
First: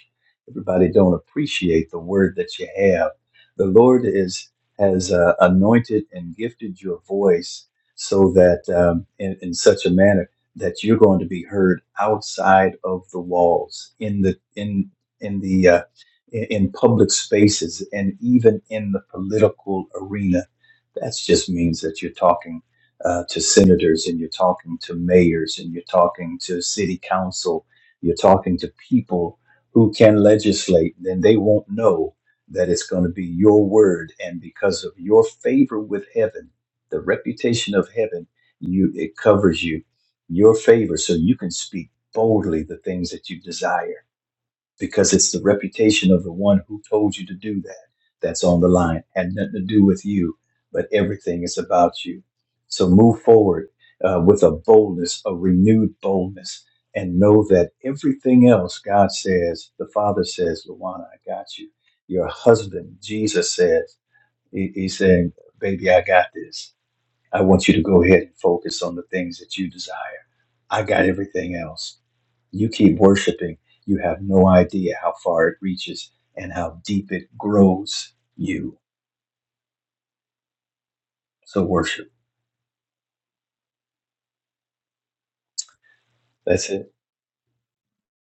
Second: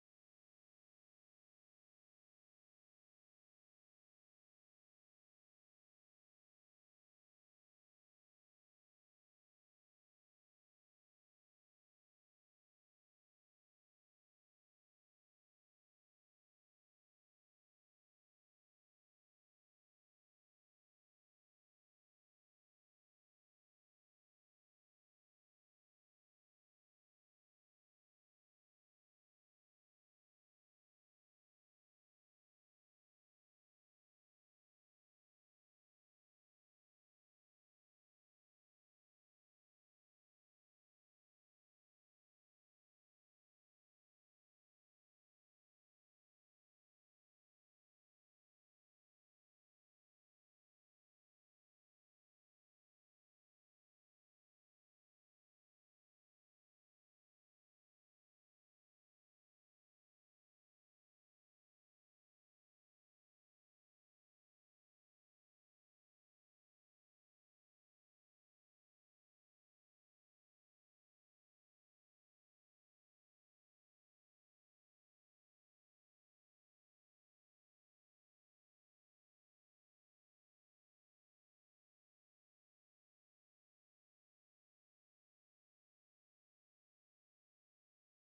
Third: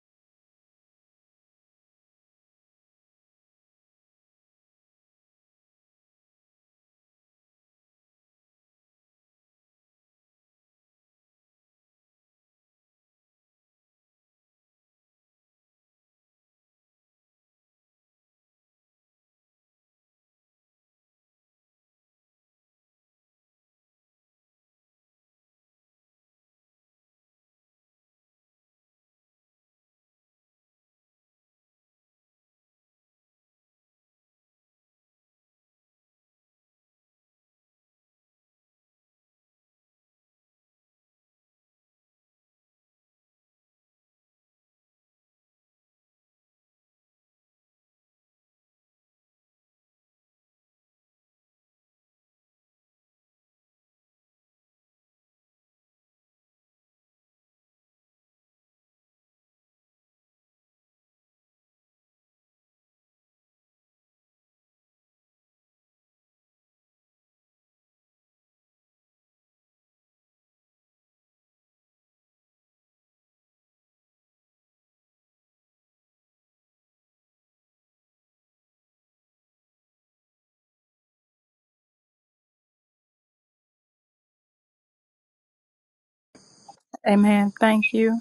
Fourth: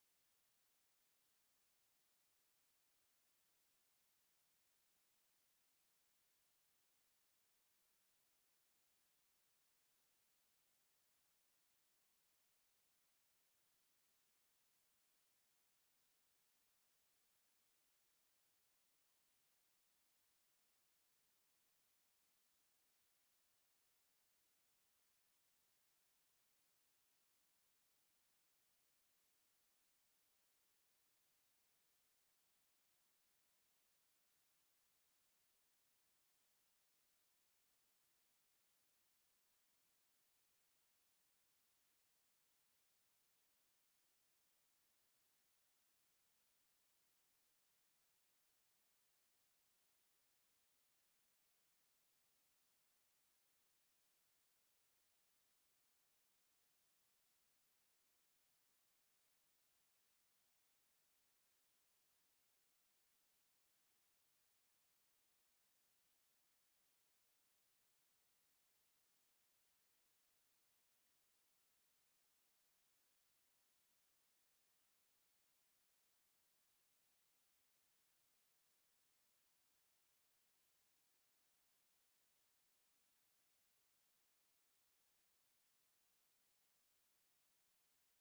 Everybody don't appreciate the word that you have. The Lord is has uh, anointed and gifted your voice so that um, in, in such a manner that you're going to be heard outside of the walls, in the in in the uh, in in public spaces, and even in the political arena that just means that you're talking uh, to senators and you're talking to mayors and you're talking to city council. You're talking to people who can legislate, then they won't know that it's going to be your word. And because of your favor with heaven, the reputation of heaven, you it covers you, your favor, so you can speak boldly the things that you desire because it's the reputation of the one who told you to do that that's on the line. Had nothing to do with you, but everything is about you. So move forward uh, with a boldness, a renewed boldness, and know that everything else God says, the Father says, Luana, I got you. Your husband, Jesus says, he, He's saying, Baby, I got this. I want you to go ahead and focus on the things that you desire. I got everything else you keep worshiping. You have no idea how far it reaches and how deep it grows you. So worship. That's it. Amen. Thank you.